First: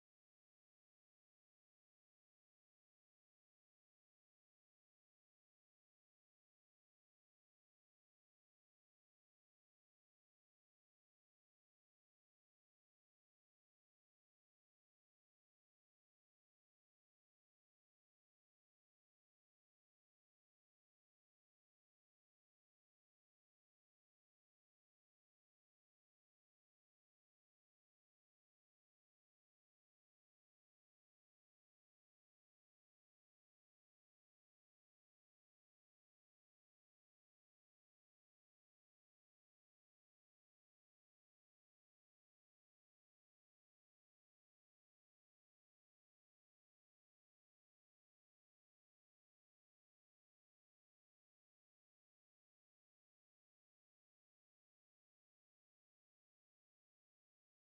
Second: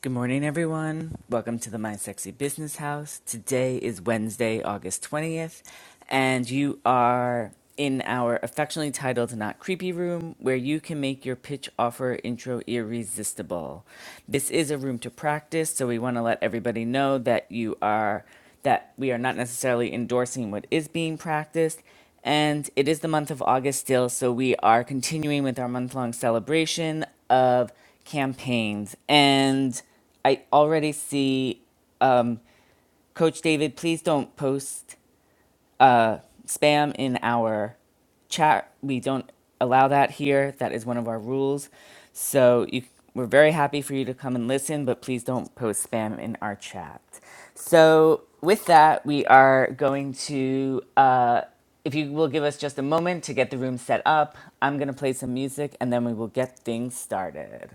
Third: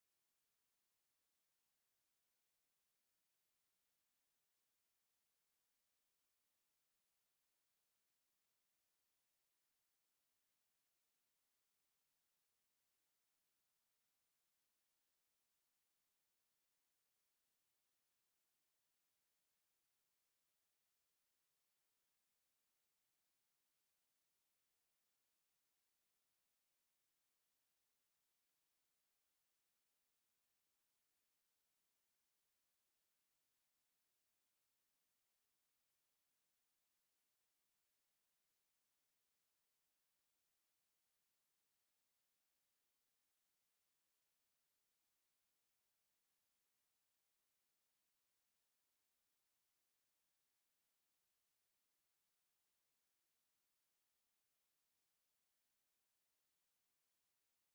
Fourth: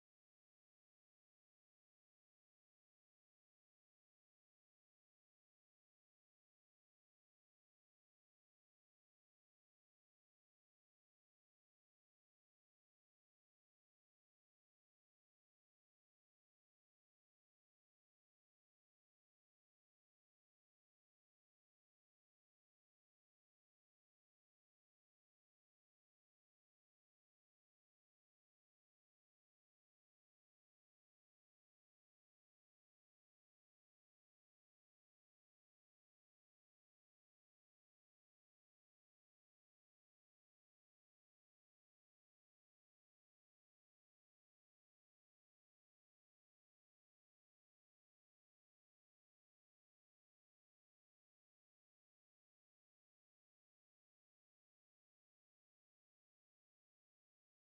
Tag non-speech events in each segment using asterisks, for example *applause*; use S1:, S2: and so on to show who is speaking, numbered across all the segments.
S1: Good morning, everyone. Welcome to the My Sexy Business House. Today is Wednesday, August 20th, and you are in our affectionately titled Not Creepy Room, where you can make your pitch offer intro irresistible. This is a room to practice, so we want to let everybody know that you are that we are not necessarily endorsing what is being practiced and it is the month of August still, so we are continuing with our month long celebration of campaigns. And I already see um, Coach David, please don't post uh, spam in our chat. We don't allow that here. That is one of our rules. So you, we're very happy for you to come and listen, but please don't post spam in our chat. So with that, we are going to. Uh, if you will give us just a moment to get the room set up, I'm going to play some music and then we will get things started.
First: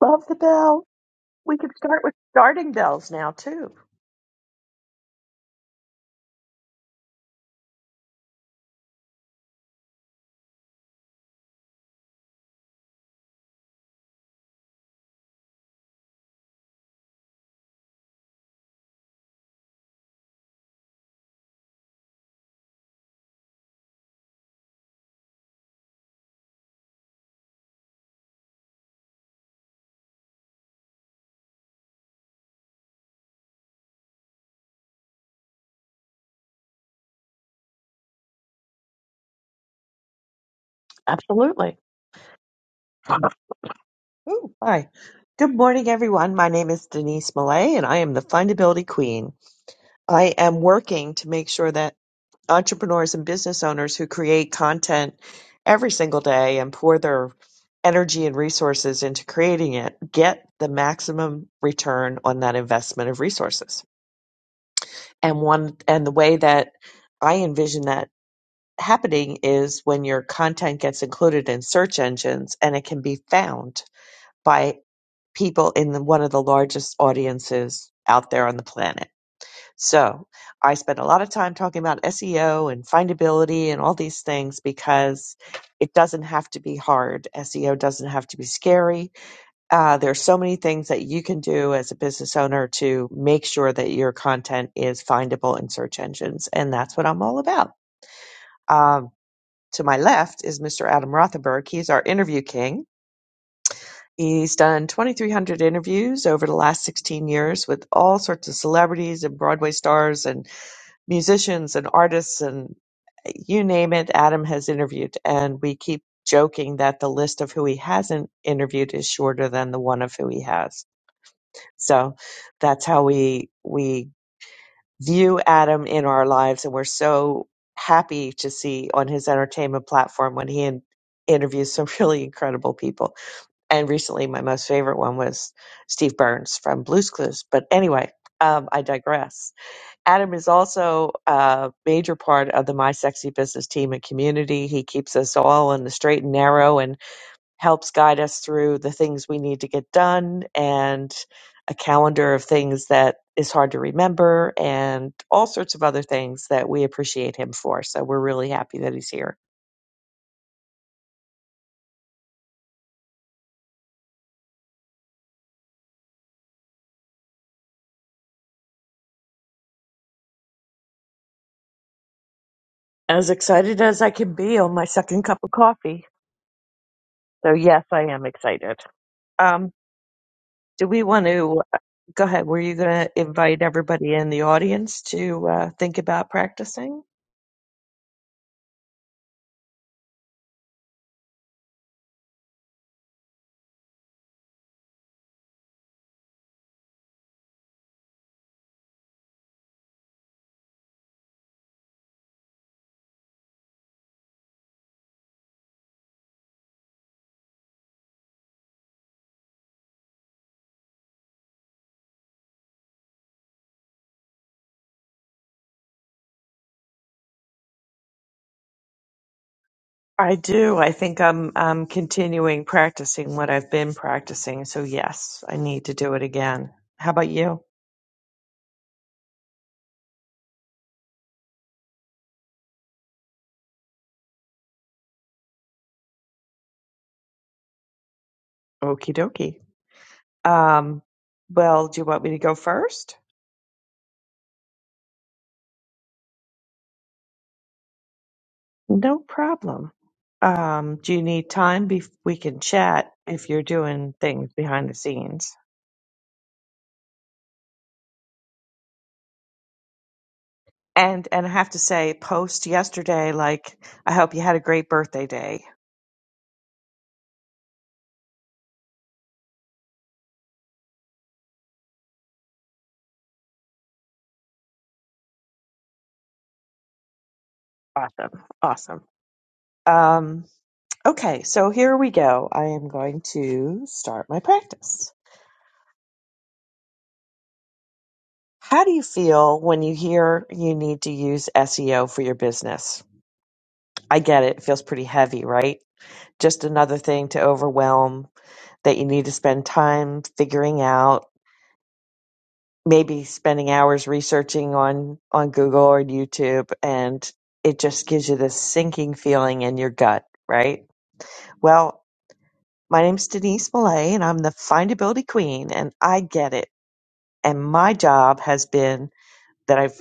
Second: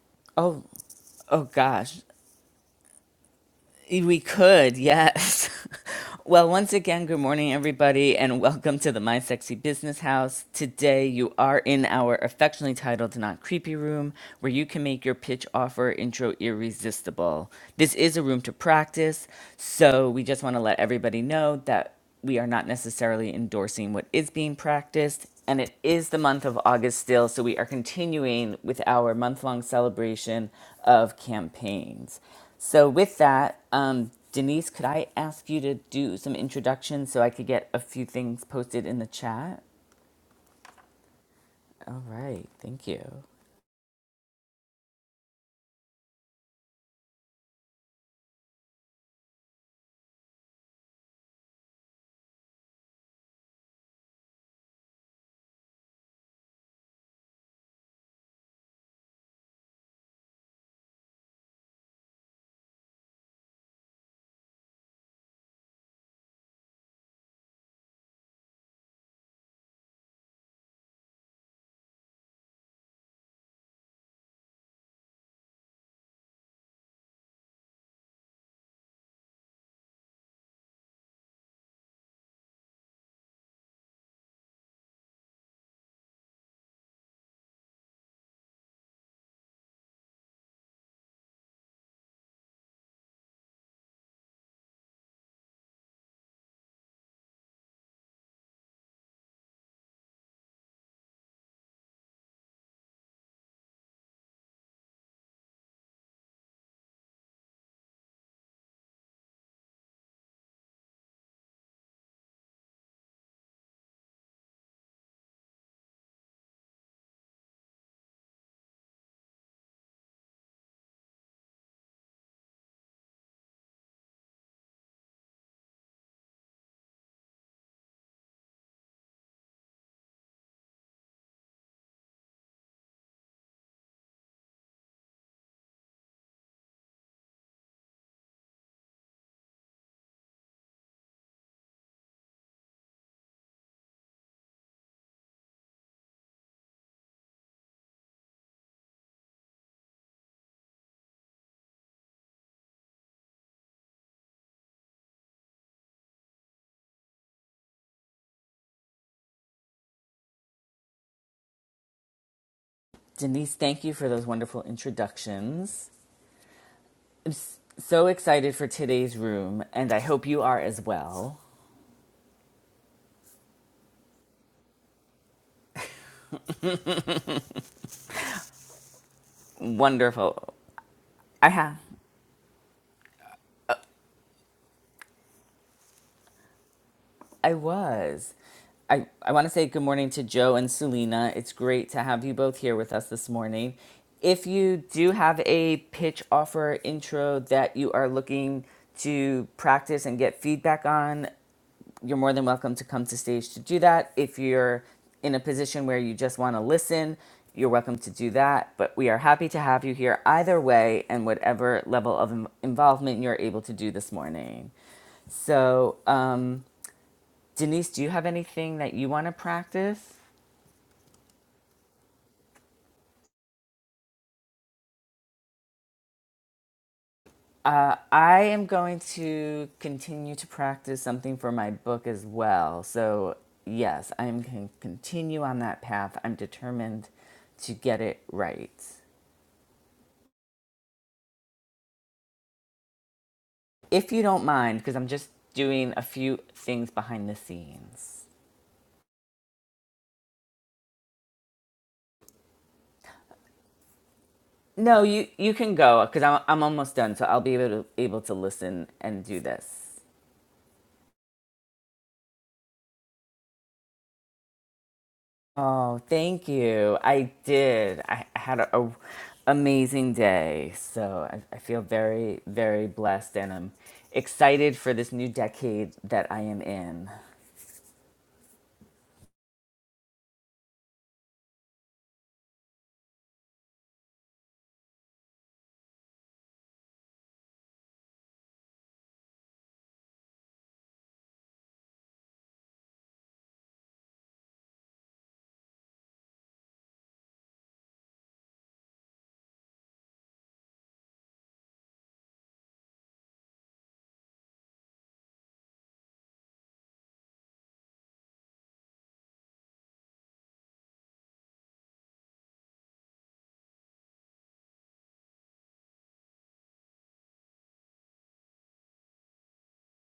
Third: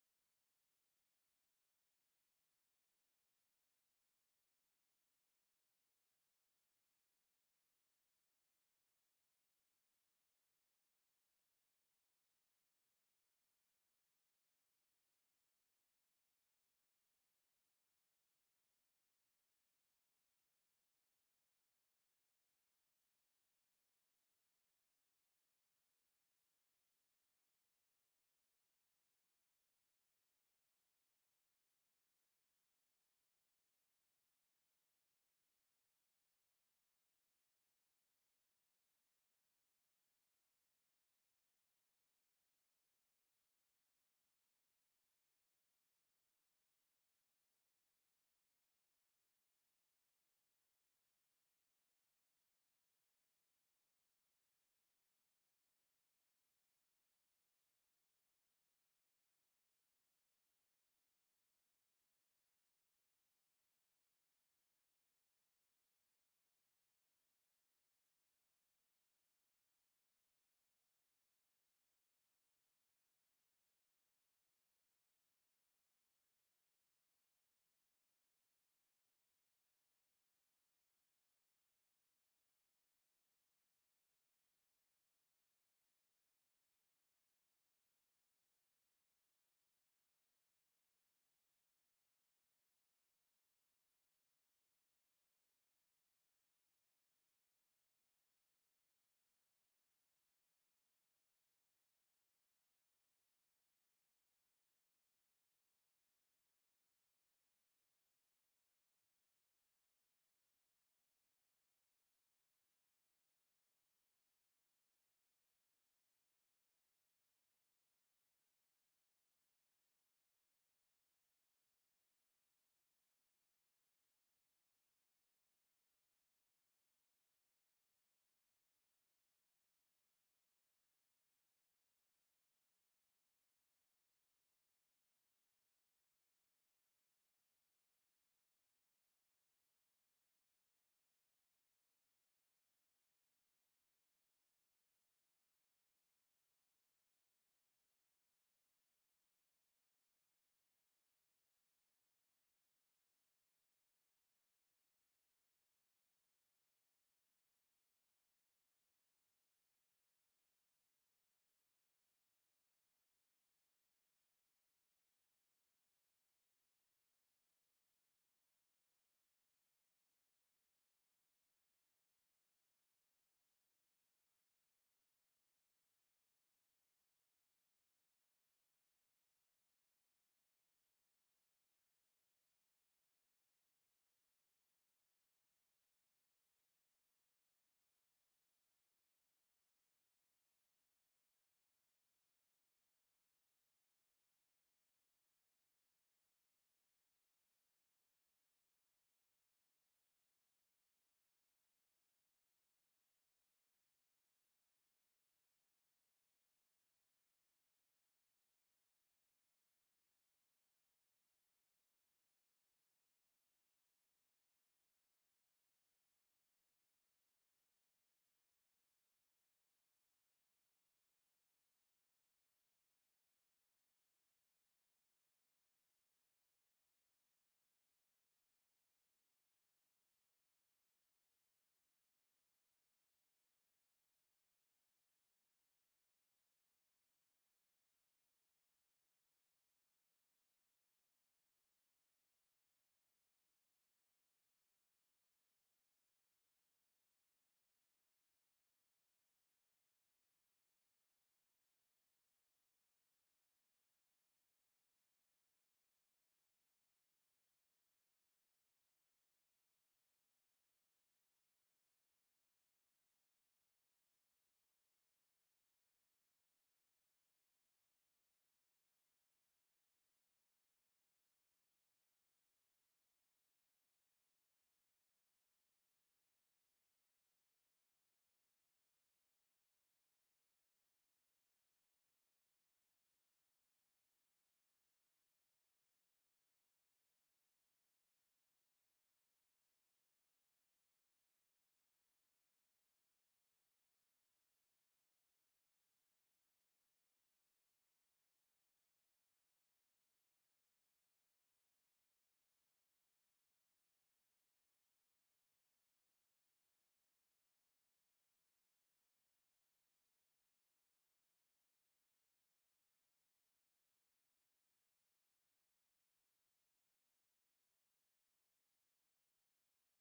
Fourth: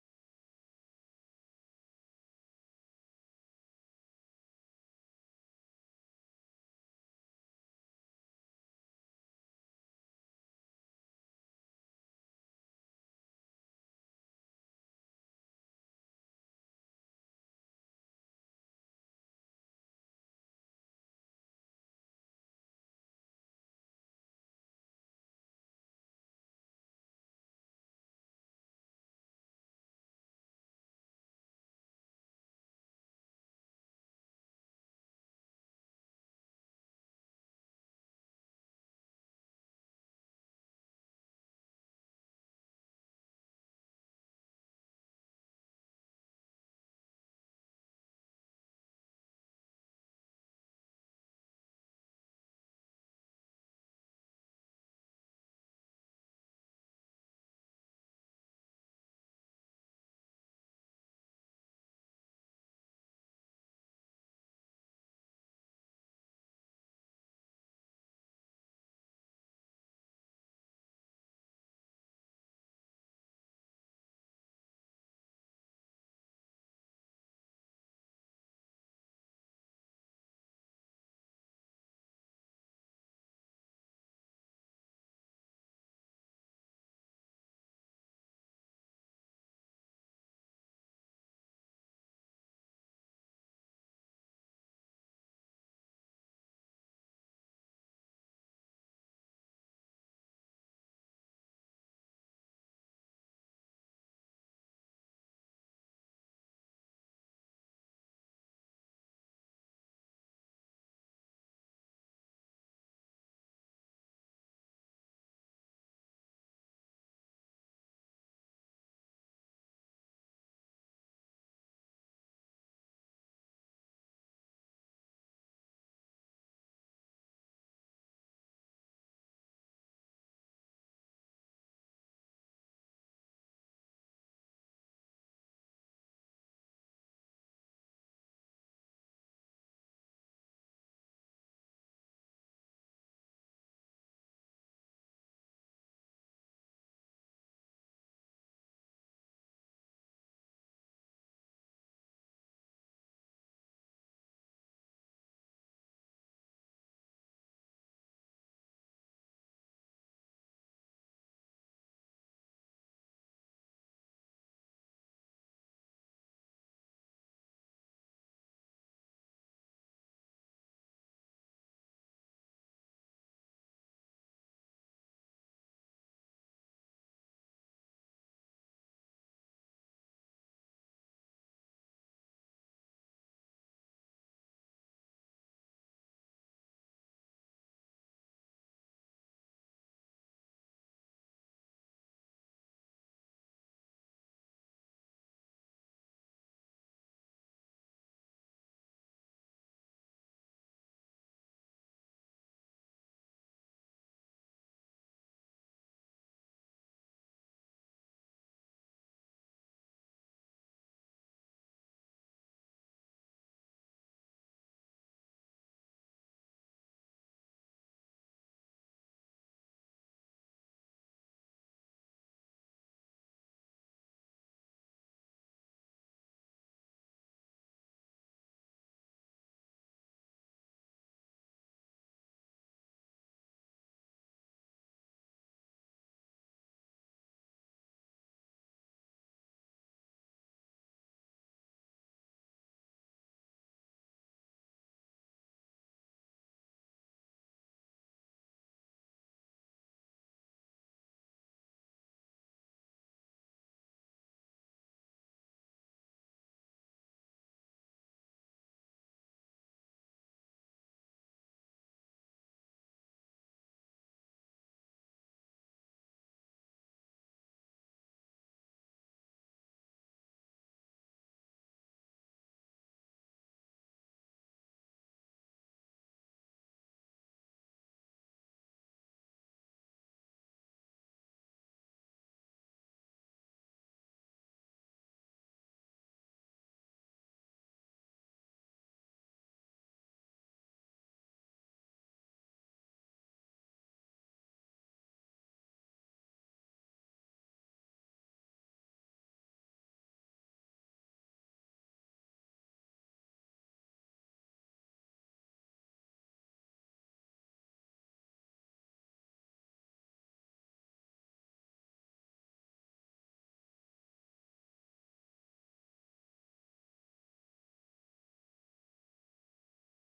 S2: Love the
S1: Oh,
S2: bell.
S1: oh
S2: We could
S1: gosh.
S2: start with starting bells now, too.
S1: We could, yes. *laughs* Well, once again, good morning, everybody, and welcome to the My Sexy Business House. Today, you are in our affectionately titled Not Creepy Room, where you can make your pitch offer intro irresistible. This is a room to practice, so we just want to let everybody know that we are not necessarily endorsing what is being practiced. And it is the month of August still, so we are continuing with our month long celebration of campaigns. So, with that, um, Denise, could I ask you to do some introductions so I could get a few things posted in the chat?
S2: Absolutely.
S1: All right, thank you.
S2: Ooh, hi. Good morning, everyone. My name is Denise Millay, and I am the Findability Queen. I am working to make sure that entrepreneurs and business owners who create content every single day and pour their energy and resources into creating it get the maximum return on that investment of resources. And one and the way that I envision that happening is when your content gets included in search engines and it can be found by people in the, one of the largest audiences out there on the planet. So I spend a lot of time talking about SEO and findability and all these things because it doesn't have to be hard. SEO doesn't have to be scary. Uh, there are so many things that you can do as a business owner to make sure that your content is findable in search engines. And that's what I'm all about. Um, to my left is Mr. Adam Rothenberg. He's our interview king. He's done 2,300 interviews over the last 16 years with all sorts of celebrities and Broadway stars and musicians and artists and you name it, Adam has interviewed. And we keep joking that the list of who he hasn't interviewed is shorter than the one of who he has. So that's how we we view Adam in our lives, and we're so happy to see on his entertainment platform when he in- interviews some *laughs* really incredible people. And recently, my most favorite one was Steve Burns from Blues Clues. But anyway, um, I digress. Adam is also a major part of the My Sexy Business team and community. He keeps us all on the straight and narrow, and helps guide us through the things we need to get done and a calendar of things that is hard to remember and all sorts of other things that we appreciate him for. So we're really happy that he's here.
S1: Denise, thank you for those wonderful introductions. I'm s- so excited for today's room, and I hope you are as well.
S2: As excited as I can be on my second cup of coffee. So yes, I am excited. Um,
S1: Wonderful.
S2: do we want
S1: I
S2: to
S1: have.
S2: go ahead? Were you going to invite everybody in the audience to uh, think about practicing?
S1: I was. I, I want to say good morning to Joe and Selena. It's great to have you both here with us this morning. If you do have a pitch offer intro that you are looking to practice and get feedback on, you're more than welcome to come to stage to do that. If you're in a position where you just want to listen, you're welcome to do that. But we are happy to have you here either way and whatever level of in- involvement you're able to do this morning. So, um, Denise, do you have anything that you want to practice?
S2: I do. I think I'm I'm continuing practicing what I've been practicing. So yes, I need to do it again. How about you?
S1: Uh, I am going to continue to practice something for my book as well. So, yes, I'm going to continue on that path. I'm determined to get it right.
S2: Okie dokie. Um, well, do you want me to go first?
S1: If you don't mind, because I'm just doing a few things behind the scenes.
S2: No problem. Um, do you need time? Bef- we can chat if you're doing things behind the
S1: No, you,
S2: scenes.
S1: you can go because I'm, I'm almost done. So, I'll be able to, able to listen and do this.
S2: And and I have to say, post yesterday, like I hope you had a great birthday day.
S1: Oh, thank you. I did. I I had a, a amazing day. So I, I feel very, very blessed and I'm excited for this new decade that I am in.
S2: Awesome, awesome. Um, okay, so here we go. I am going to start my practice. How do you feel when you hear you need to use SEO for your business? I get it. It feels pretty heavy, right? Just another thing to overwhelm that you need to spend time figuring out maybe spending hours researching on on Google or YouTube and it just gives you this sinking feeling in your gut, right? Well, my name's Denise Millay and I'm the findability queen and I get it. And my job has been that I've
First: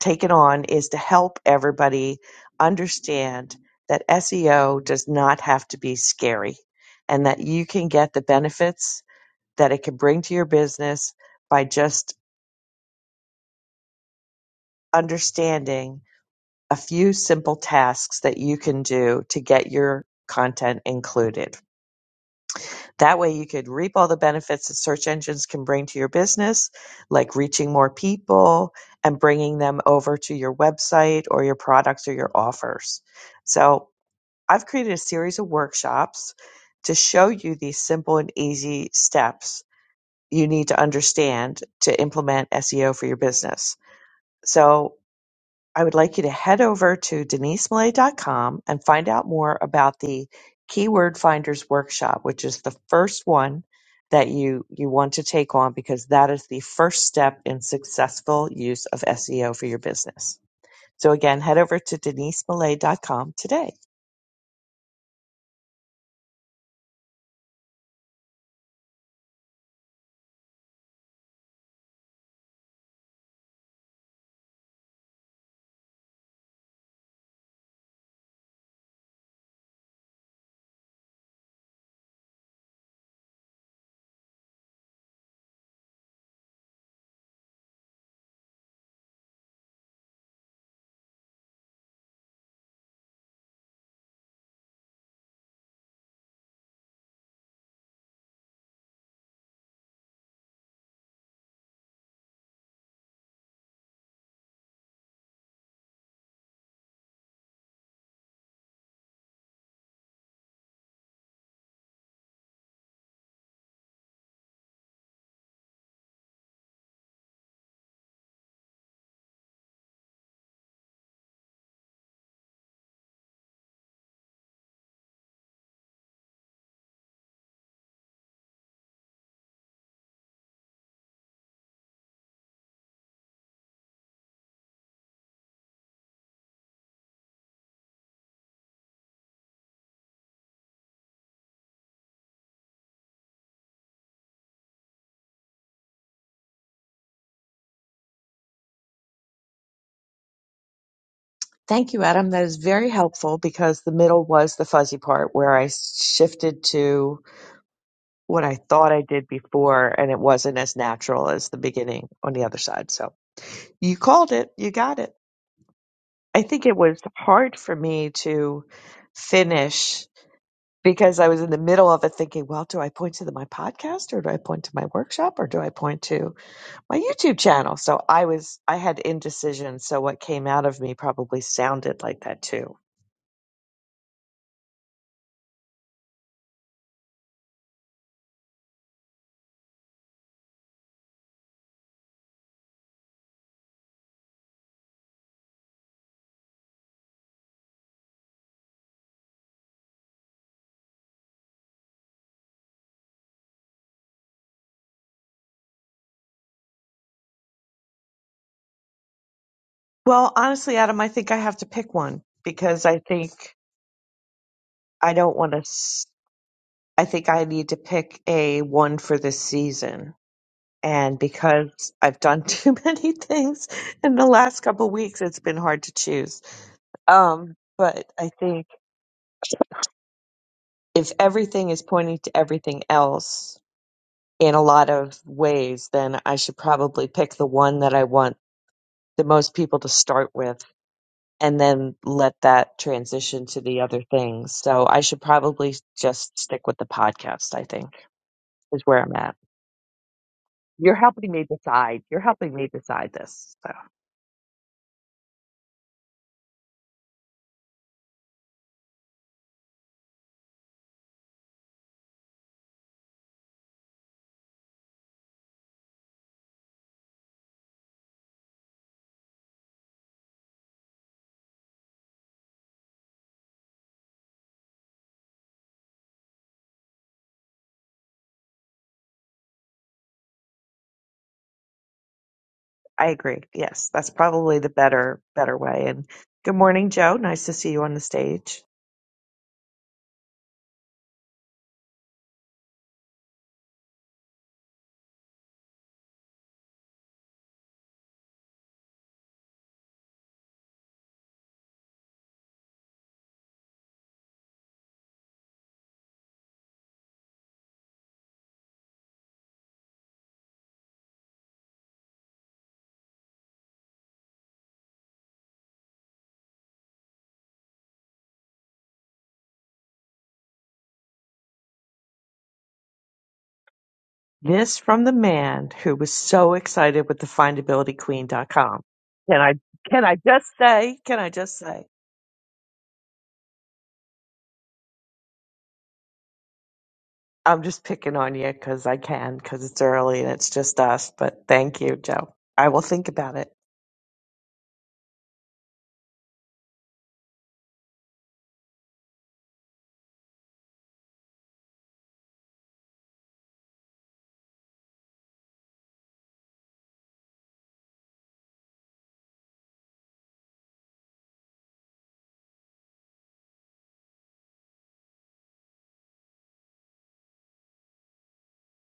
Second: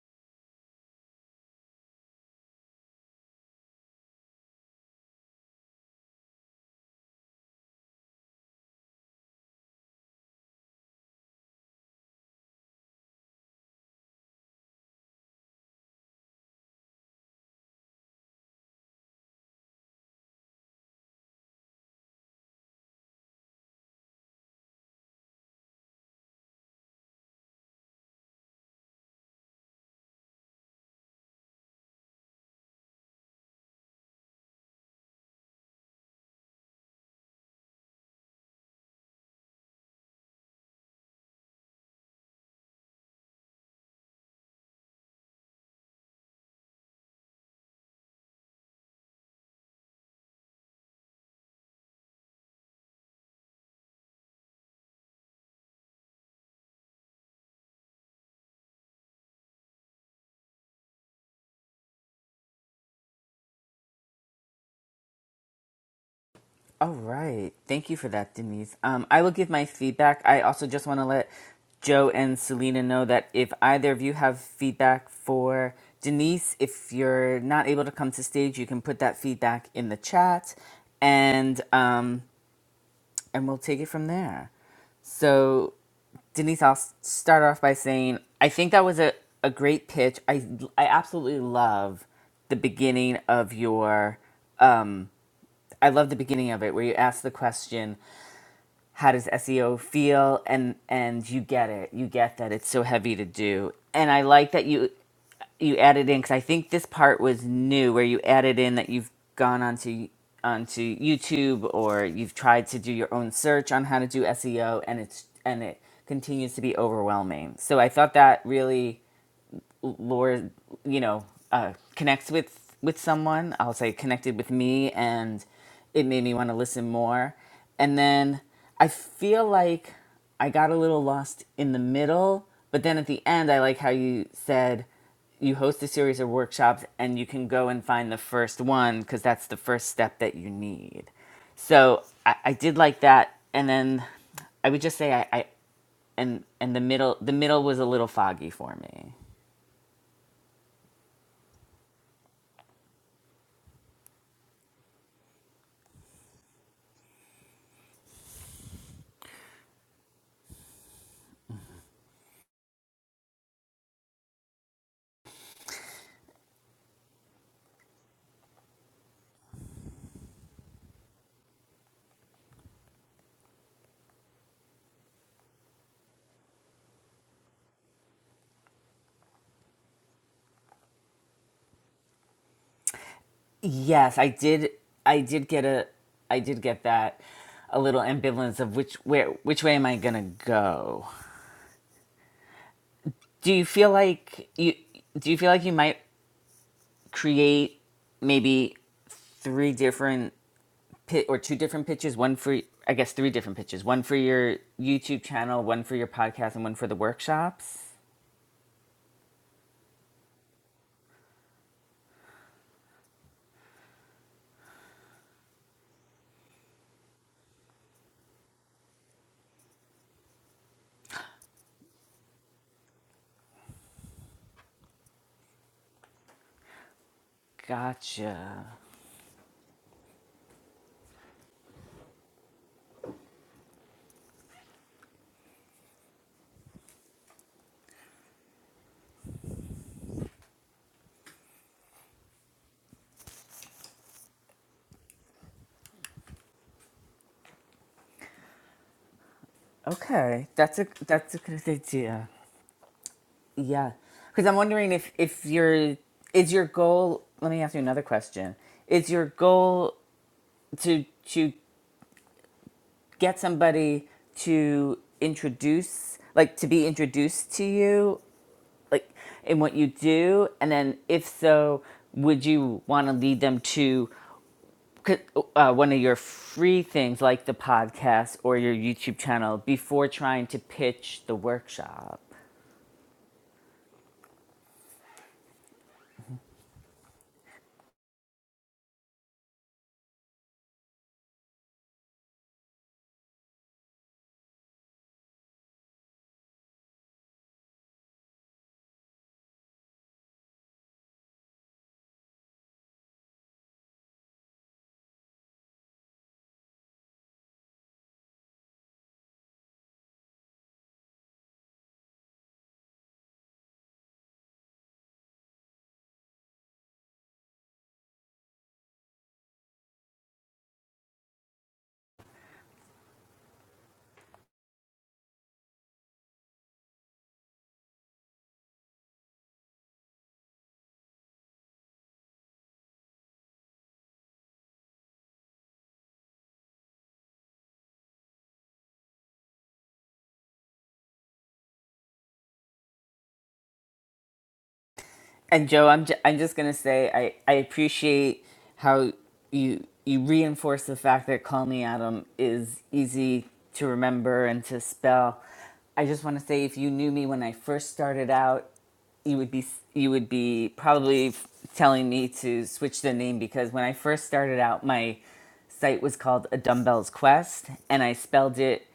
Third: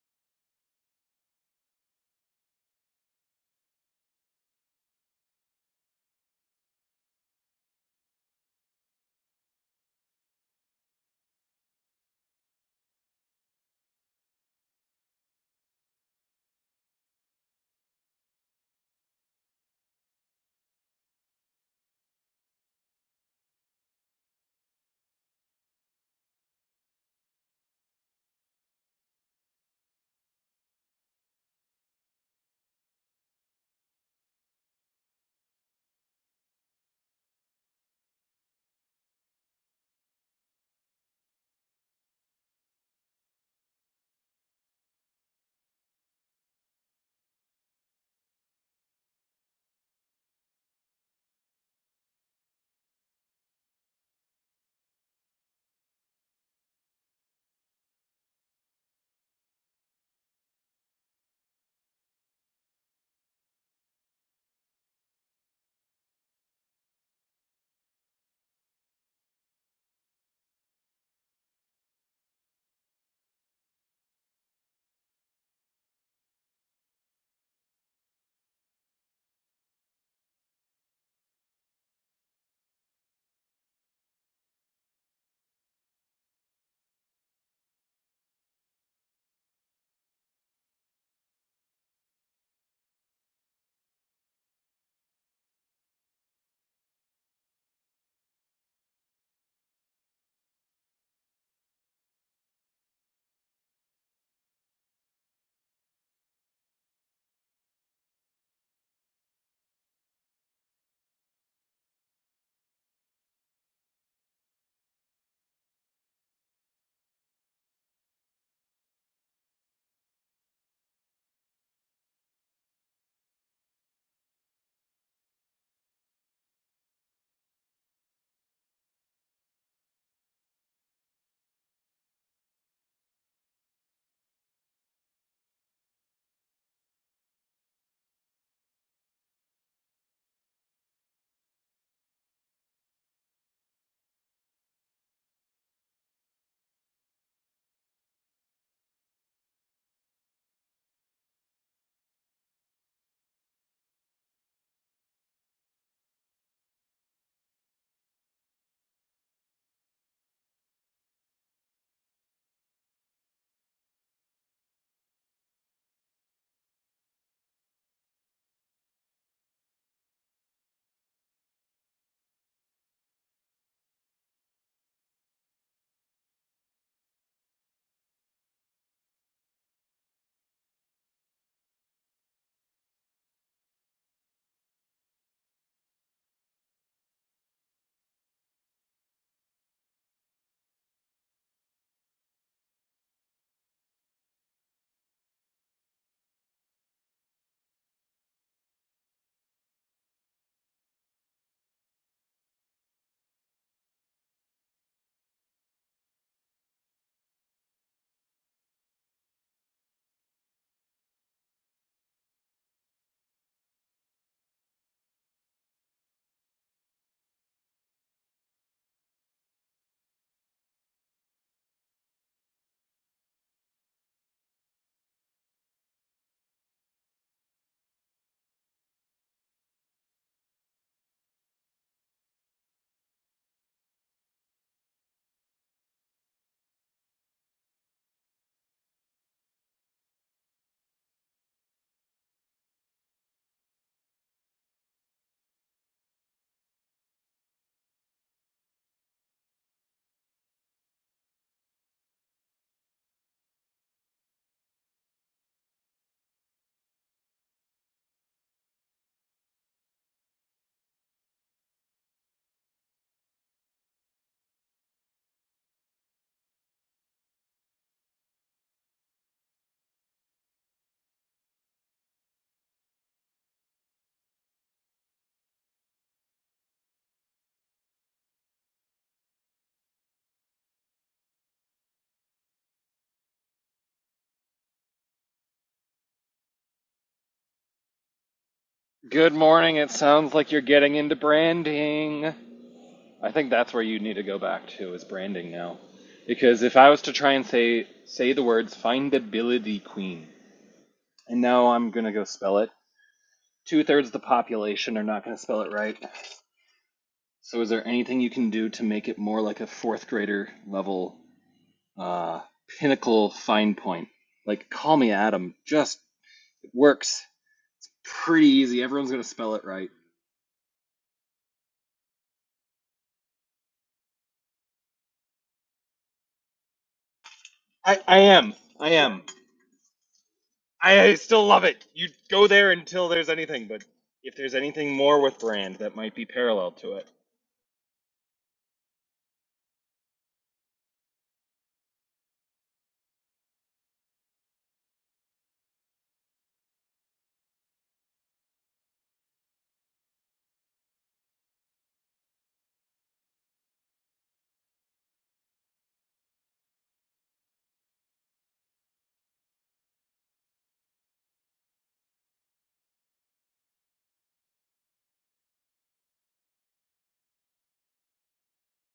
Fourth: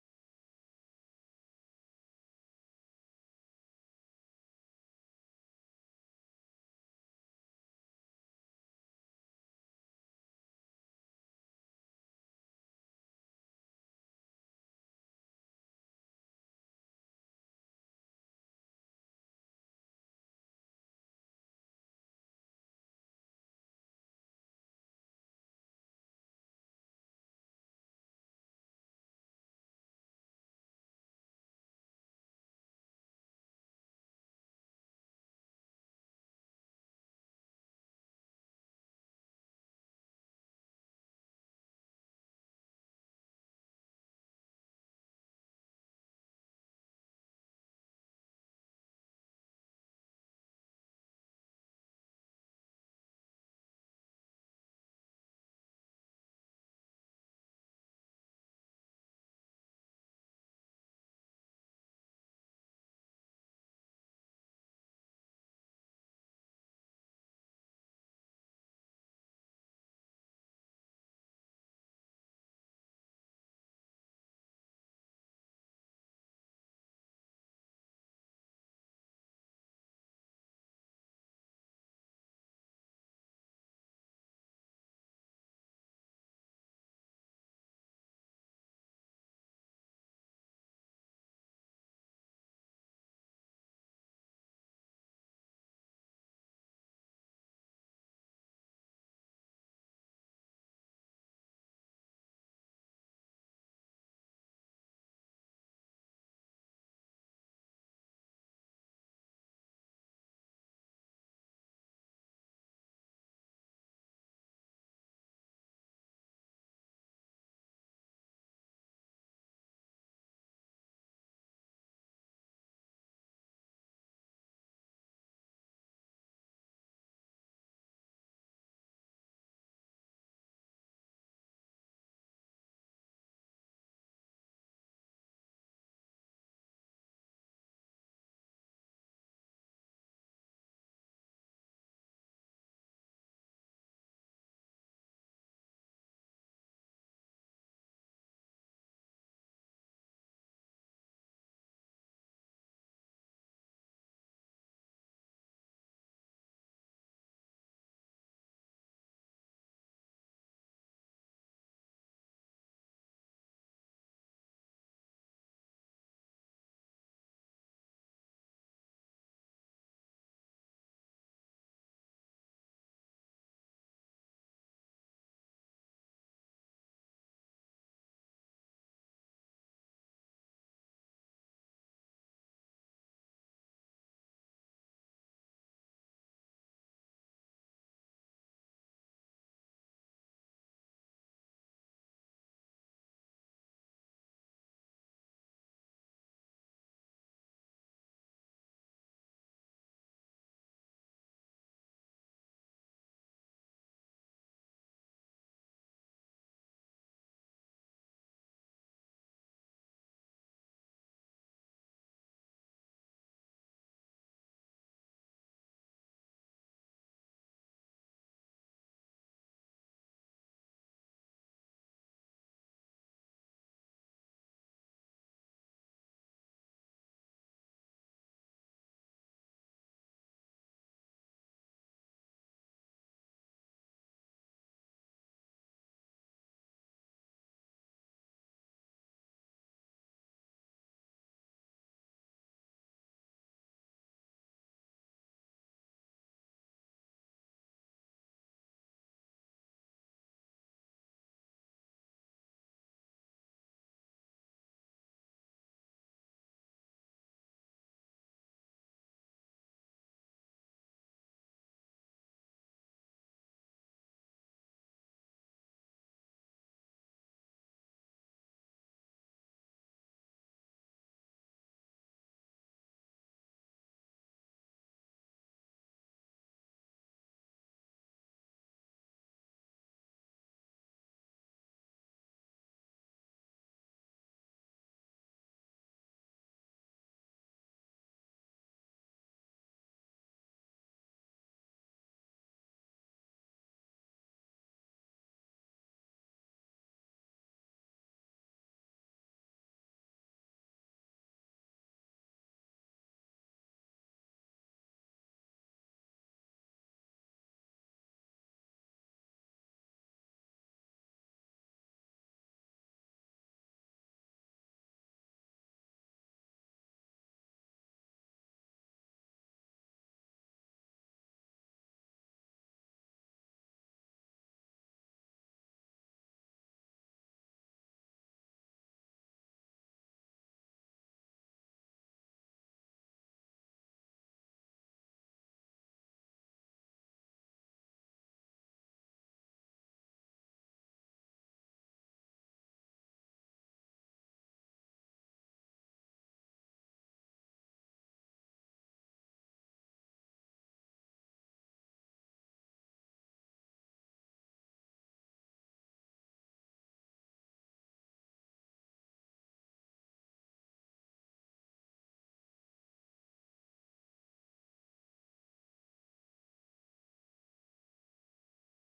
S2: taken on is to help everybody understand that SEO does not have to be scary and that you can get the benefits that it can bring to your business by just understanding a few simple tasks that you can do to get your content included. That way you could reap all the benefits that search engines can bring to your business, like reaching more people and bringing them over to your website or your products or your offers. So I've created a series of workshops to show you these simple and easy steps you need to understand to implement SEO for your business. So I would like you to head over to denisemillay.com and find out more about the Keyword Finders Workshop, which is the first one that you, you want to take on because that is the first step in successful use of SEO for your business. So again, head over to denisemillay.com today.
S1: All right. Thank you for that, Denise. Um, I will give my feedback. I also just want to let Joe and Selena know that if either of you have feedback for Denise, if you're not able to come to stage, you can put that feedback in the chat. And um, and we'll take it from there. So, Denise, I'll s- start off by saying I think that was a, a great pitch. I, I absolutely love the beginning of your, I love the beginning of it where you ask the question, how does SEO feel? And, and you get it. You get that it's so heavy to do. And I like that you you added in because I think this part was new where you added in that you've gone onto onto YouTube or you've tried to do your own search on how to do SEO and it's and it continues to be overwhelming. So I thought that really Lord, you know, uh, connects with with someone. I'll say connected with me, and it made me want to listen more. And then I feel like I got a little lost in the middle, but then at the end, I like how you said you host a series of workshops and you can go and find the first one because that's the first step that you need. So I, I did like that, and then I would just say I, I and and the middle the middle was a little foggy for me.
S2: Thank you, Adam. That is very helpful because the middle was the fuzzy part where I shifted to what I thought I did before and it wasn't as natural as the beginning on the other side. So You called it. You got it. I think it was hard for me to finish because I was in the middle of it thinking, well, do I point to the, my podcast or do I point to my workshop or do I point to my YouTube channel? So I was, I had indecision. So what came out of me probably sounded like that too.
S1: Yes, I did. I did get a. I did get that a little ambivalence of which where which way am I gonna go? Do you feel like you do you feel like you might create maybe three different pit or two different pitches, one for I guess three different pitches, one for your YouTube channel, one for your podcast, and one for the workshops?
S2: Well, honestly, Adam, I think I have to pick one because I think I don't want to. I think I need to pick a one for this season. And because I've done *laughs* too many things in the last couple of weeks, it's been hard to choose. Um, but I
S1: Gotcha.
S2: think if everything is pointing to everything else in a lot of ways, then I should probably pick the one that I want the most people to start with and then let that transition to the other things. So I should probably just stick with the podcast, I think, is where I'm at.
S1: Okay, that's a
S2: You're helping
S1: that's a
S2: me
S1: good
S2: decide. You're
S1: idea.
S2: helping me decide this. So
S1: Yeah, because I'm wondering if if your is your goal. Let me ask you another question. Is your goal to to get somebody to introduce, like to be introduced to you, like in what you do, and then if so, would you want to lead them to c- uh, one of your free things like the podcast or your YouTube channel before trying to pitch the workshop?
S2: I agree. Yes, that's probably the better better way. And good morning, Joe. Nice to see you on the stage.
S3: Good morning. It sounds like you're getting into branding. I think that's where you need to go back to is branding now. Because if I was to try and say say the words findability queen, and now I'm gonna go spell it. Two thirds of the population are not gonna spell it right. So is there anything you can do to make it more like a fourth grader level uh, pinnacle fine point? Like call me Adam. Just it works pretty easy. Everyone's gonna spell it right.
S2: This from the man who was so excited with the
S3: I, I am.
S2: findabilityqueen.com.
S3: I am.
S2: Can I can I just say,
S3: I,
S2: can I
S3: still
S2: just
S3: love
S2: say
S3: it. You go there until there's anything, but if there's anything more with Brand that might be parallel to it.
S2: I'm just picking on you because I can, because it's early and it's just us. But thank you, Joe. I will think about it.
S1: And Joe, I'm ju- I'm just gonna say I, I appreciate how you you reinforce the fact that "Call Me Adam" is easy to remember and to spell. I just want to say, if you knew me when I first started out, you would be you would be probably f- telling me to switch the name because when I first started out, my site was called A Dumbbells Quest, and I spelled it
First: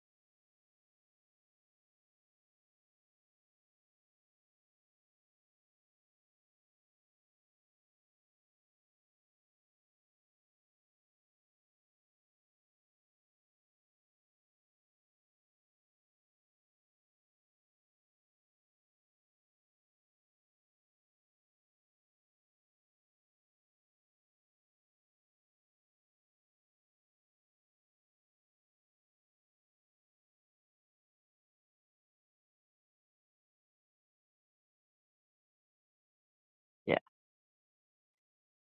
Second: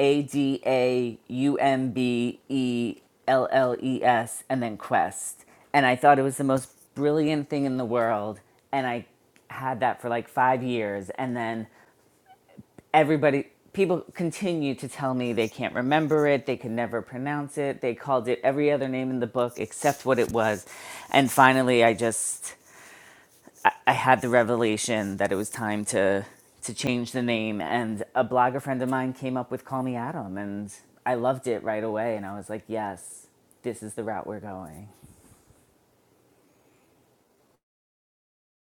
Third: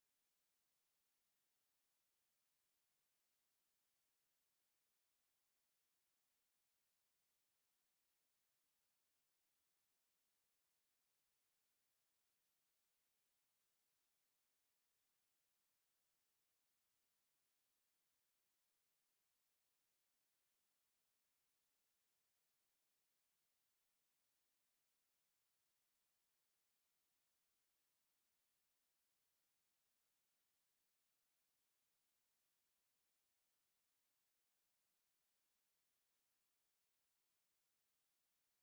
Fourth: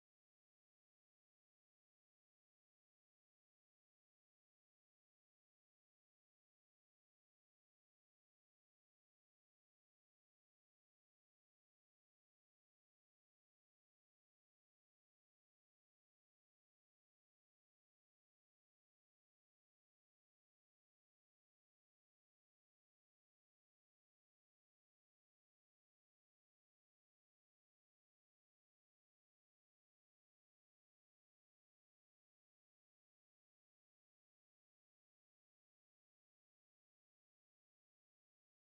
S1: a D A U M B E L L E S, and then Quest. And I thought it was the most brilliant thing in the world. And I had that for like five years. And then everybody, people continue to tell me they can't remember it, they can never pronounce it. They called it every other name in the book except what it was. And finally, I just I, I had the revelation that it was time to to change the name and a blogger friend of mine came up with call me adam and i loved it right away and i was like yes this is the route we're going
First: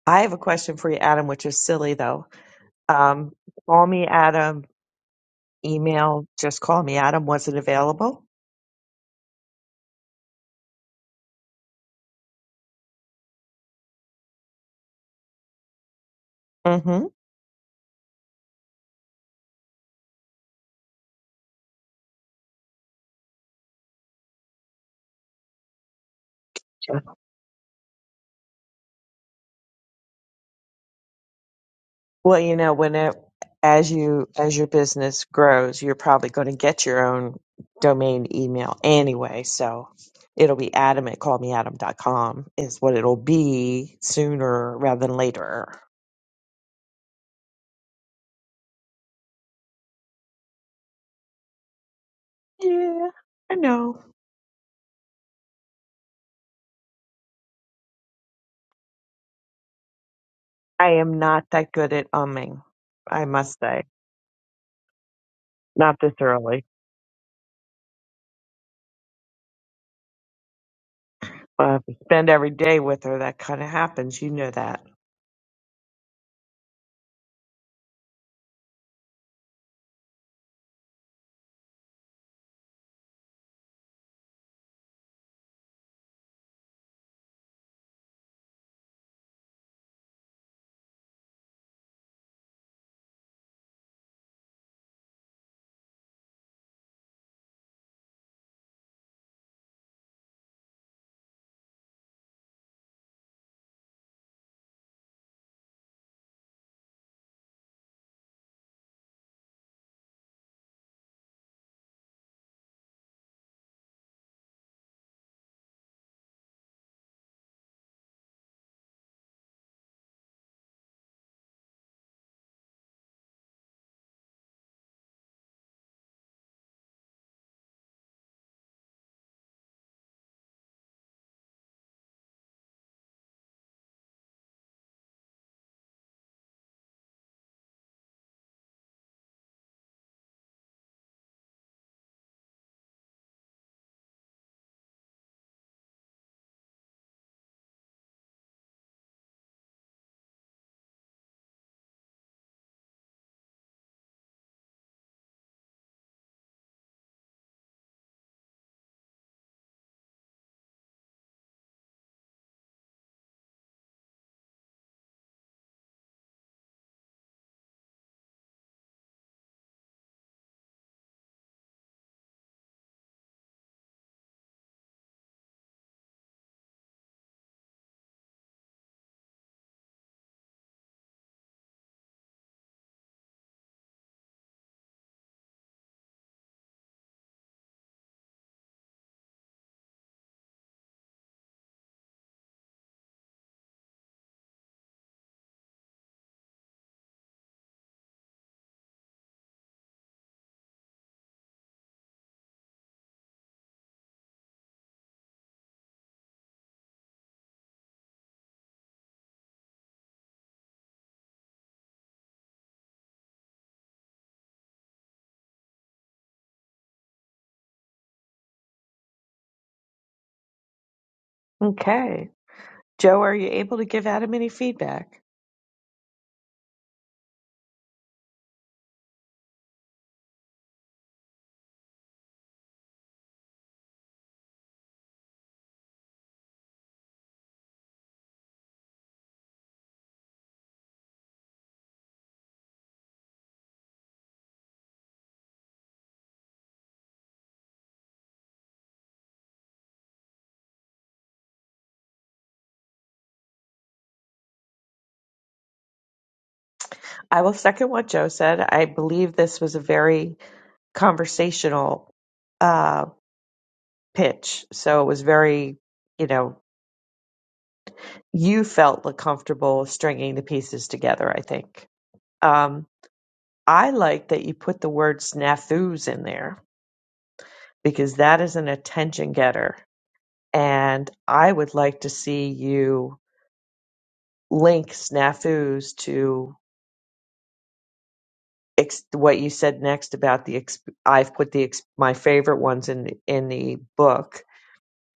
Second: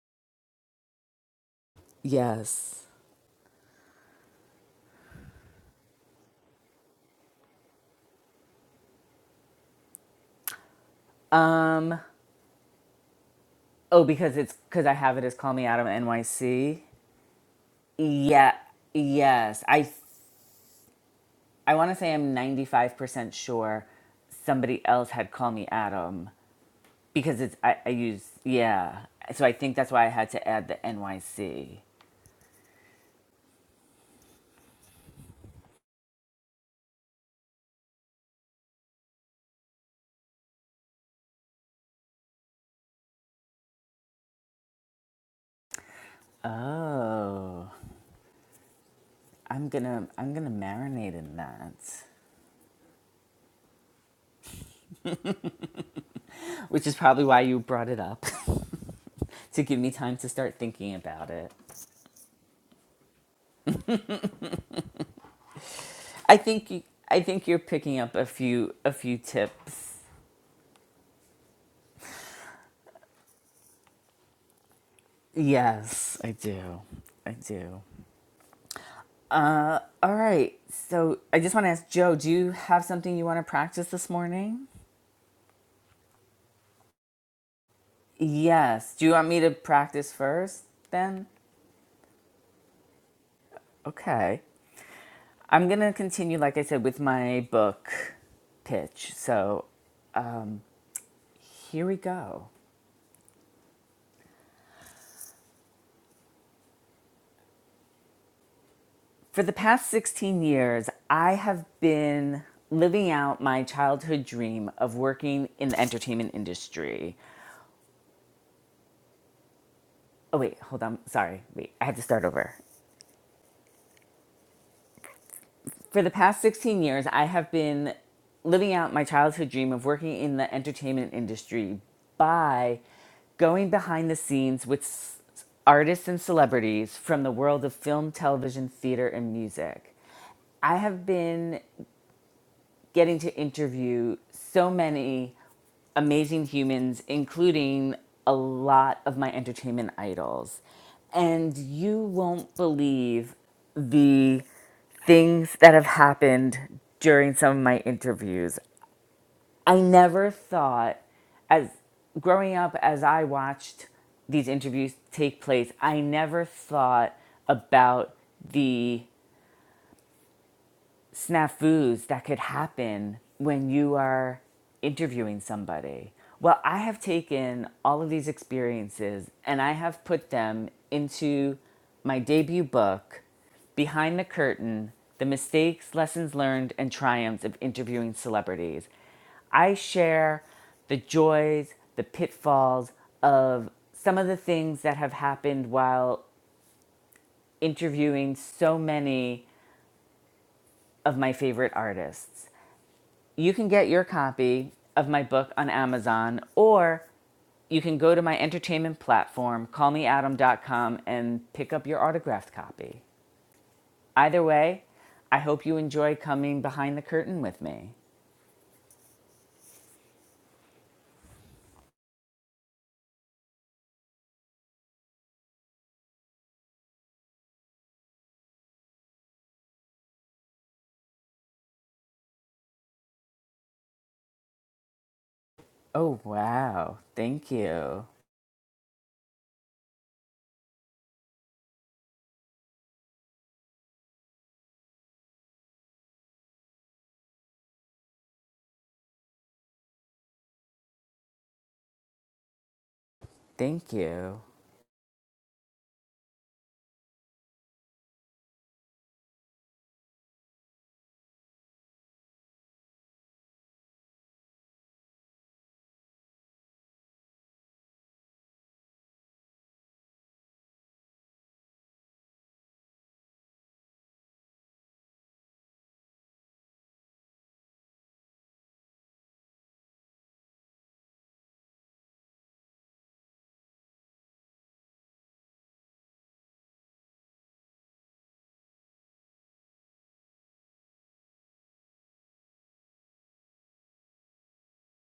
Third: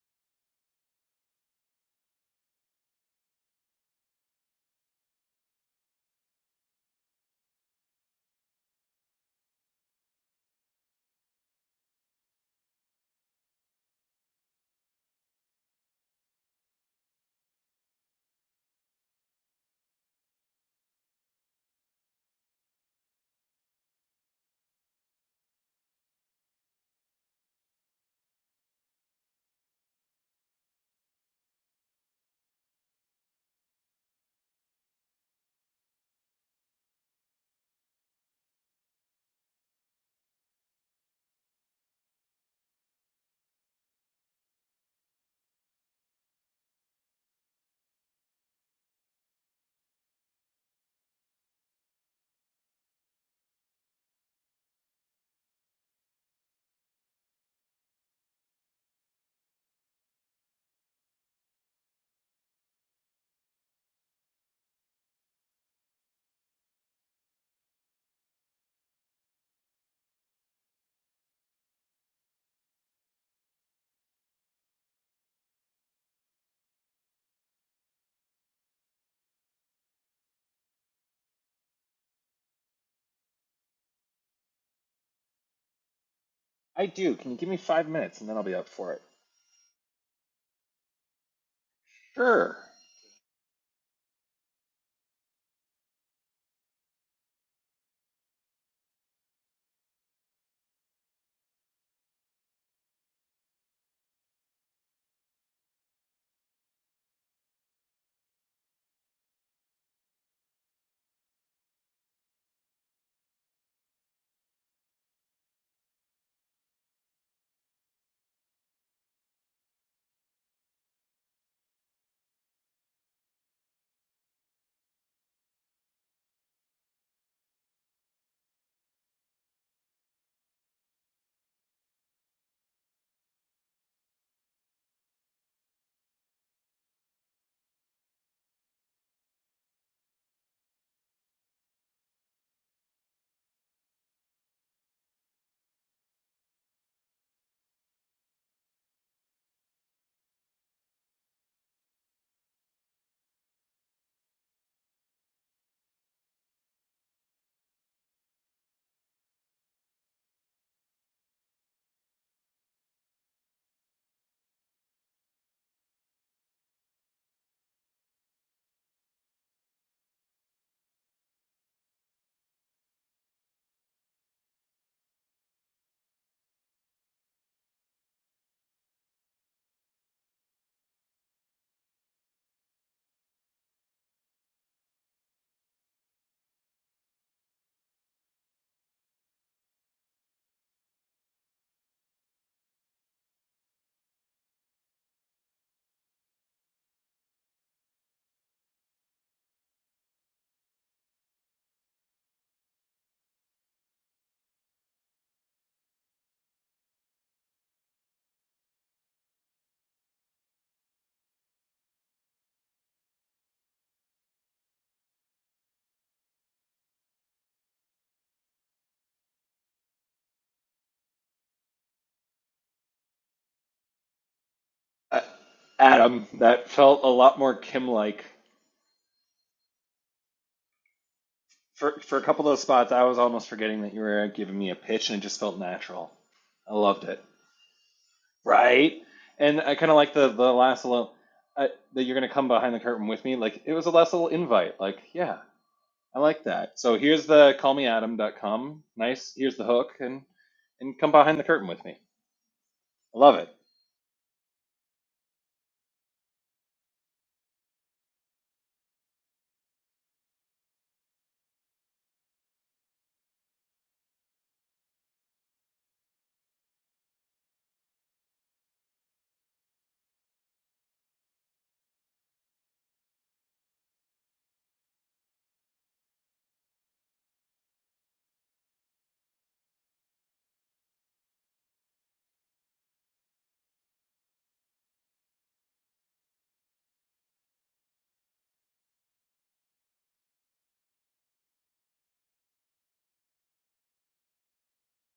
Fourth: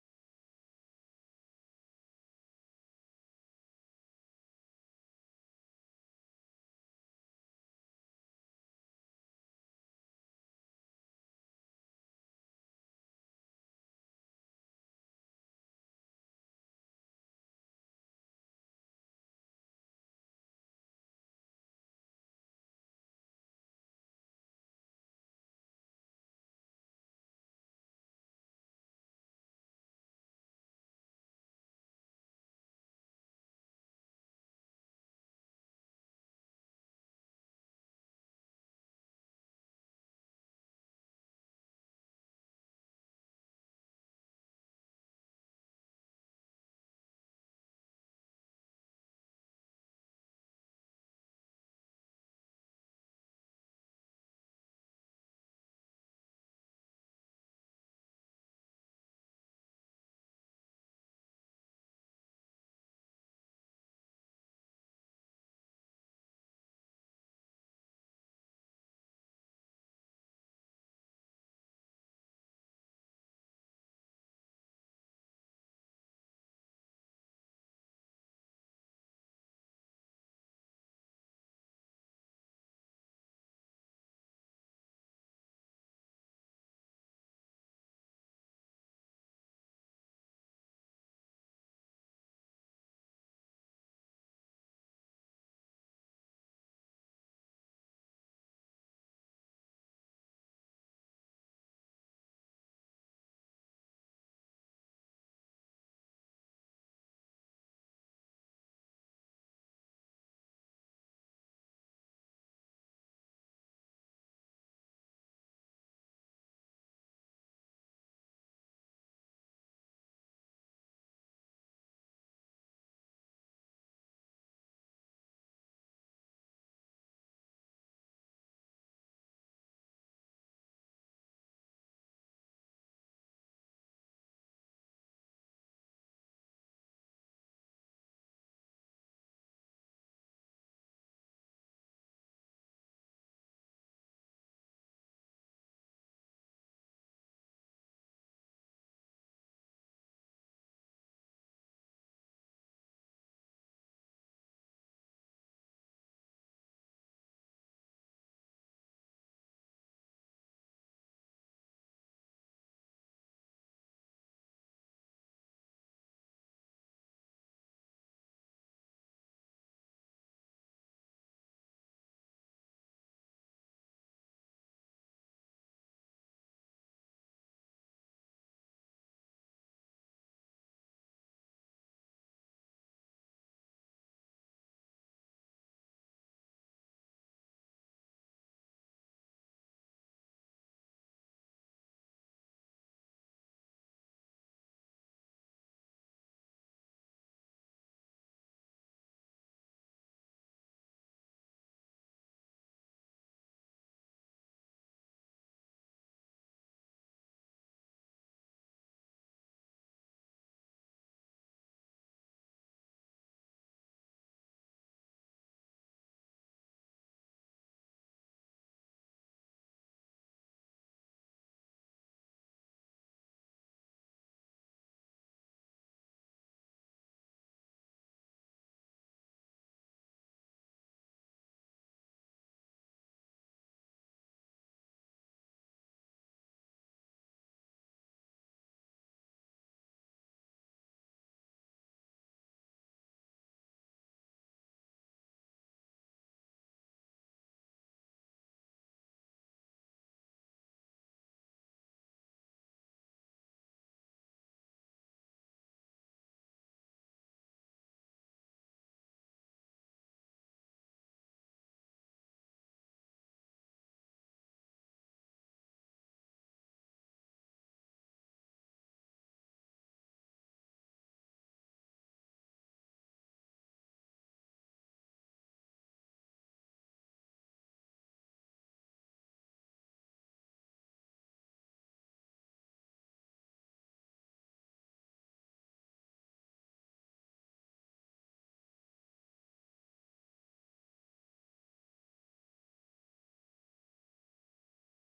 S2: I have a question for you, Adam, which is silly though.
S1: yes
S2: Um, call me Adam, email, just call me Adam. Was it available?
S1: um oh because it's because i have it as call me adam nyc
S2: Mm-hmm.
S1: yeah yes i i want to say i'm 95% sure somebody else had call me adam
S2: Sure.
S1: because it's i, I use yeah so i think that's why i had to add the nyc
S2: Well, you know, when it, as you, as your business grows, you're probably going to get your own domain email anyway. So it'll be adam at call me adam dot com is what it'll be sooner rather than later.
S1: Oh, I'm gonna I'm gonna marinate in that,
S2: Yeah, I know.
S1: which is probably why you brought it up *laughs* to give me time to start
S2: I
S1: thinking
S2: am
S1: about
S2: not
S1: it.
S2: that good at umming, I must say. Not this
S1: I
S2: early.
S1: think you, I think you're picking up a few a few tips.
S2: Well, if you spend every day with her, that kind of happens. You know that.
S1: Yes, I do. I do. All right. So I just want to ask Joe, do you have something you want to practice this morning?
S3: I do. Can you give me five minutes and then I'll be up for
S1: Yes.
S3: it?
S1: Do you want me to practice first then?
S3: Sure.
S1: Okay. I'm going to continue, like I said, with my book pitch. So Here we go. For the past 16 years, I have been living out my childhood dream of working in the entertainment industry. Oh, wait, hold on. Sorry. Wait, I had to start over. For the past 16 years, I have been living out my childhood dream of working in the entertainment industry by going behind the scenes with s- artists and celebrities from the world of film, television, theater, and music. I have been getting to interview so many amazing humans, including a lot of my entertainment idols. And you won't believe the things that have happened during some of my interviews. I never thought, as growing up, as I watched these interviews take place, I never thought about the snafus that could happen when you are interviewing somebody. Well, I have taken all of these experiences and I have put them into my debut book, Behind the Curtain The Mistakes, Lessons Learned, and Triumphs of Interviewing Celebrities. I share the joys, the pitfalls of some of the things that have happened while interviewing so many of my favorite artists You can get your copy of my book on Amazon, or you can go to my entertainment platform, call me adam dot com, and pick up your autographed copy. Either way, I hope you enjoy coming behind the curtain with me.
S2: Okay. Joe, are you able to give Adam any
S3: Uh,
S2: feedback?
S3: Adam, that felt a lot more Kim like. For, for a couple of those spots, I was almost forgetting that you were giving me a pitch and it just felt natural.
S1: Oh,
S3: I
S1: wow.
S3: loved it.
S1: Thank you.
S3: Right? And I kind of like the, the last little, uh, that you're going to come behind the curtain with me. Like, it was a last little invite. Like, yeah, I like that. So here's the callmeadam.com. Nice. Here's the hook, and and come behind the curtain with me. I love it.
S1: Thank you.
S2: I will second what Joe said. I believe this was a very conversational uh, pitch. So it was very, you know, you felt comfortable stringing the pieces together, I think. Um, I like that you put the word snafus in there because that is an attention getter. And I would like to see you link snafus to ex- what you said next about the ex- I've put the ex- my favorite ones in the, in the book.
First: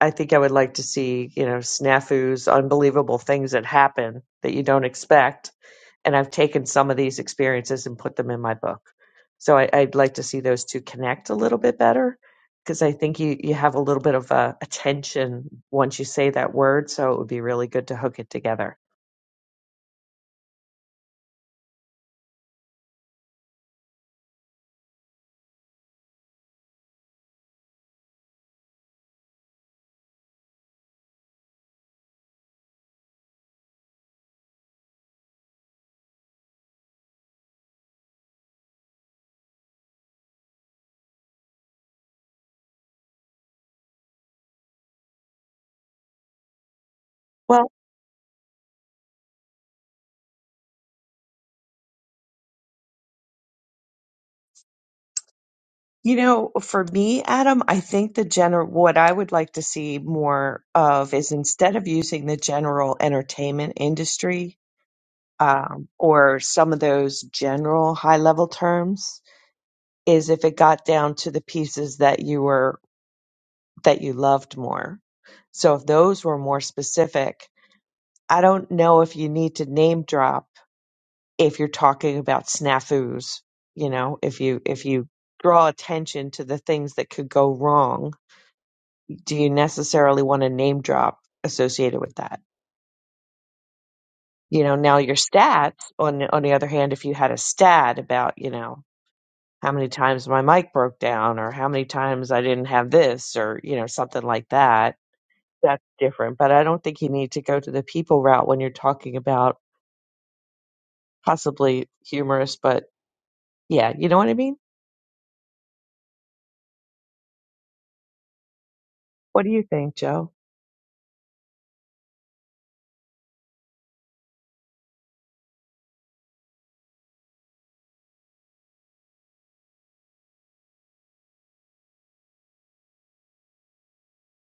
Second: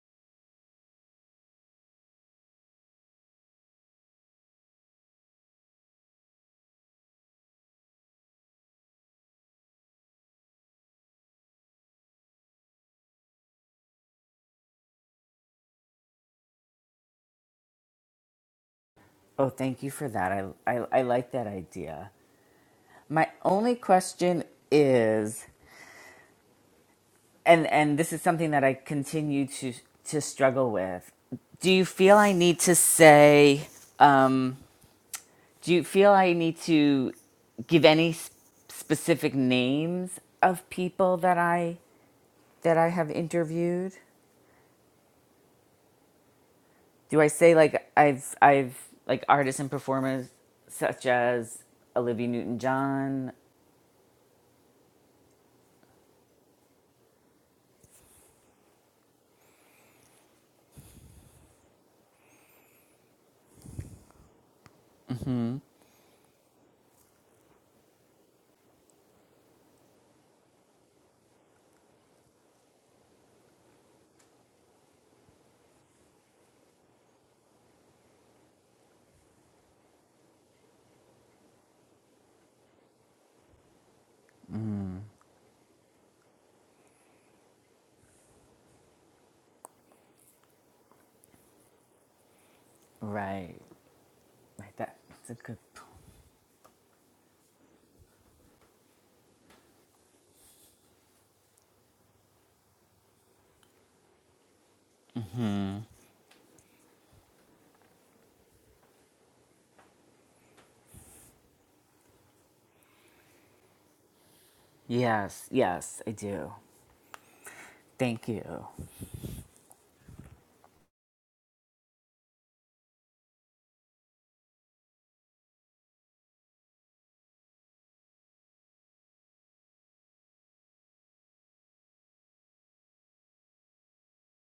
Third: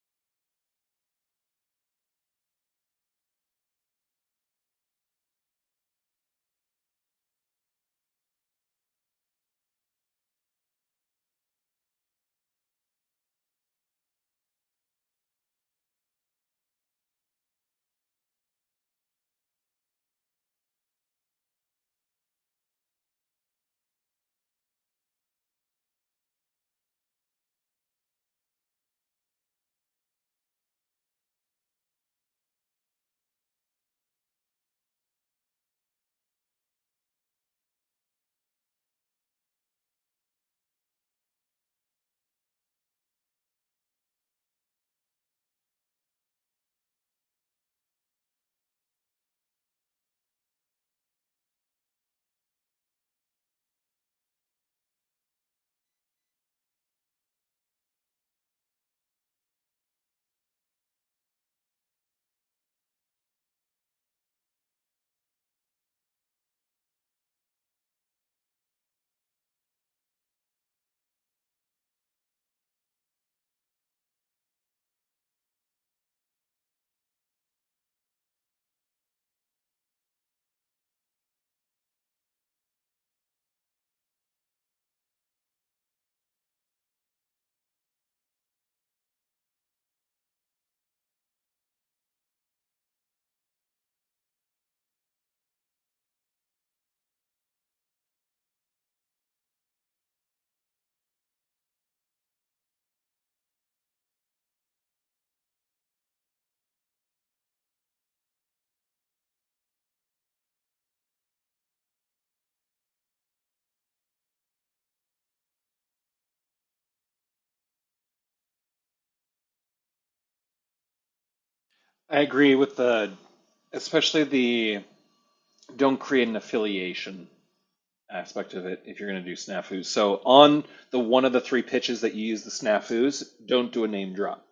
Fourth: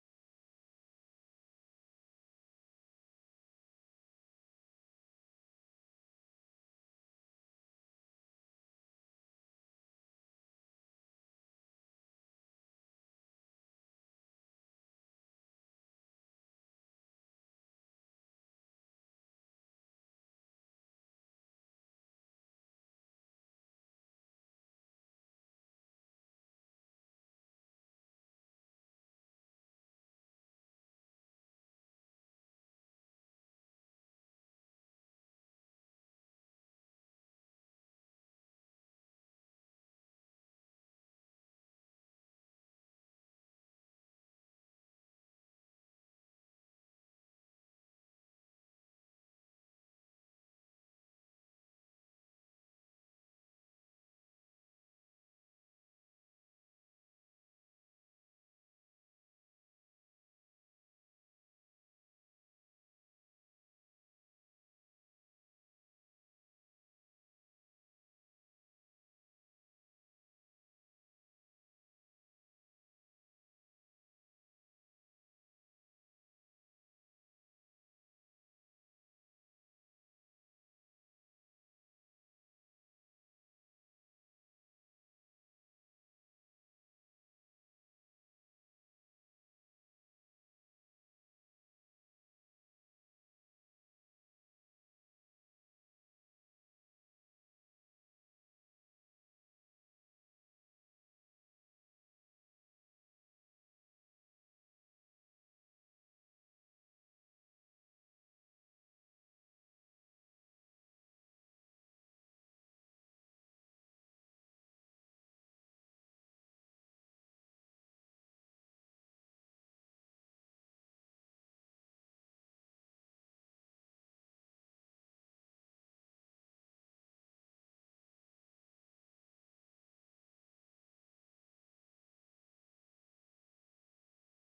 S2: I think I would like to see you know snafus, unbelievable things that happen that you don't expect, and I've taken some of these experiences and put them in my book. So I, I'd like to see those two connect a little bit better because I think you you have a little bit of a, a tension once you say that word, so it would be really good to hook it together.
S1: Oh, thank you for that. I, I, I like that idea. My only question is and and this is something that I continue to to struggle with. Do you feel I need to say? Um, do you feel I need to give any s- specific names of people that I that I have interviewed? Do I say
S2: Well,
S1: like I've I've like artists and performers such as Olivia Newton John?
S2: You know, for me, Adam, I think the general, what I would like to see more of is instead of using the general entertainment industry um, or some of those general high level terms, is if it got down to the pieces that you were, that you loved more. So if those were more specific, I don't know if you need to name drop if you're talking about snafus, you know, if you, if you draw attention to the things that could go wrong do you necessarily want a name drop associated with that?
S1: Right,
S2: You know,
S1: right. That,
S2: now your
S1: that's a good. point.
S2: stats on on the other hand, if you had a stat about, you know, how many times my mic broke down or how many times I didn't have this or, you know, something like that, that's different. But I don't think you need to go to the people route when you're talking about possibly humorous, but yeah, you know what I mean?
S1: Yes, yes, I do. Thank you.
S2: What do you think, Joe?
S3: I agree with the, especially the don't create an affiliation aspect of it if you're going to do snafus. So on the one of the three pitches that you use the snafus, don't do a name drop.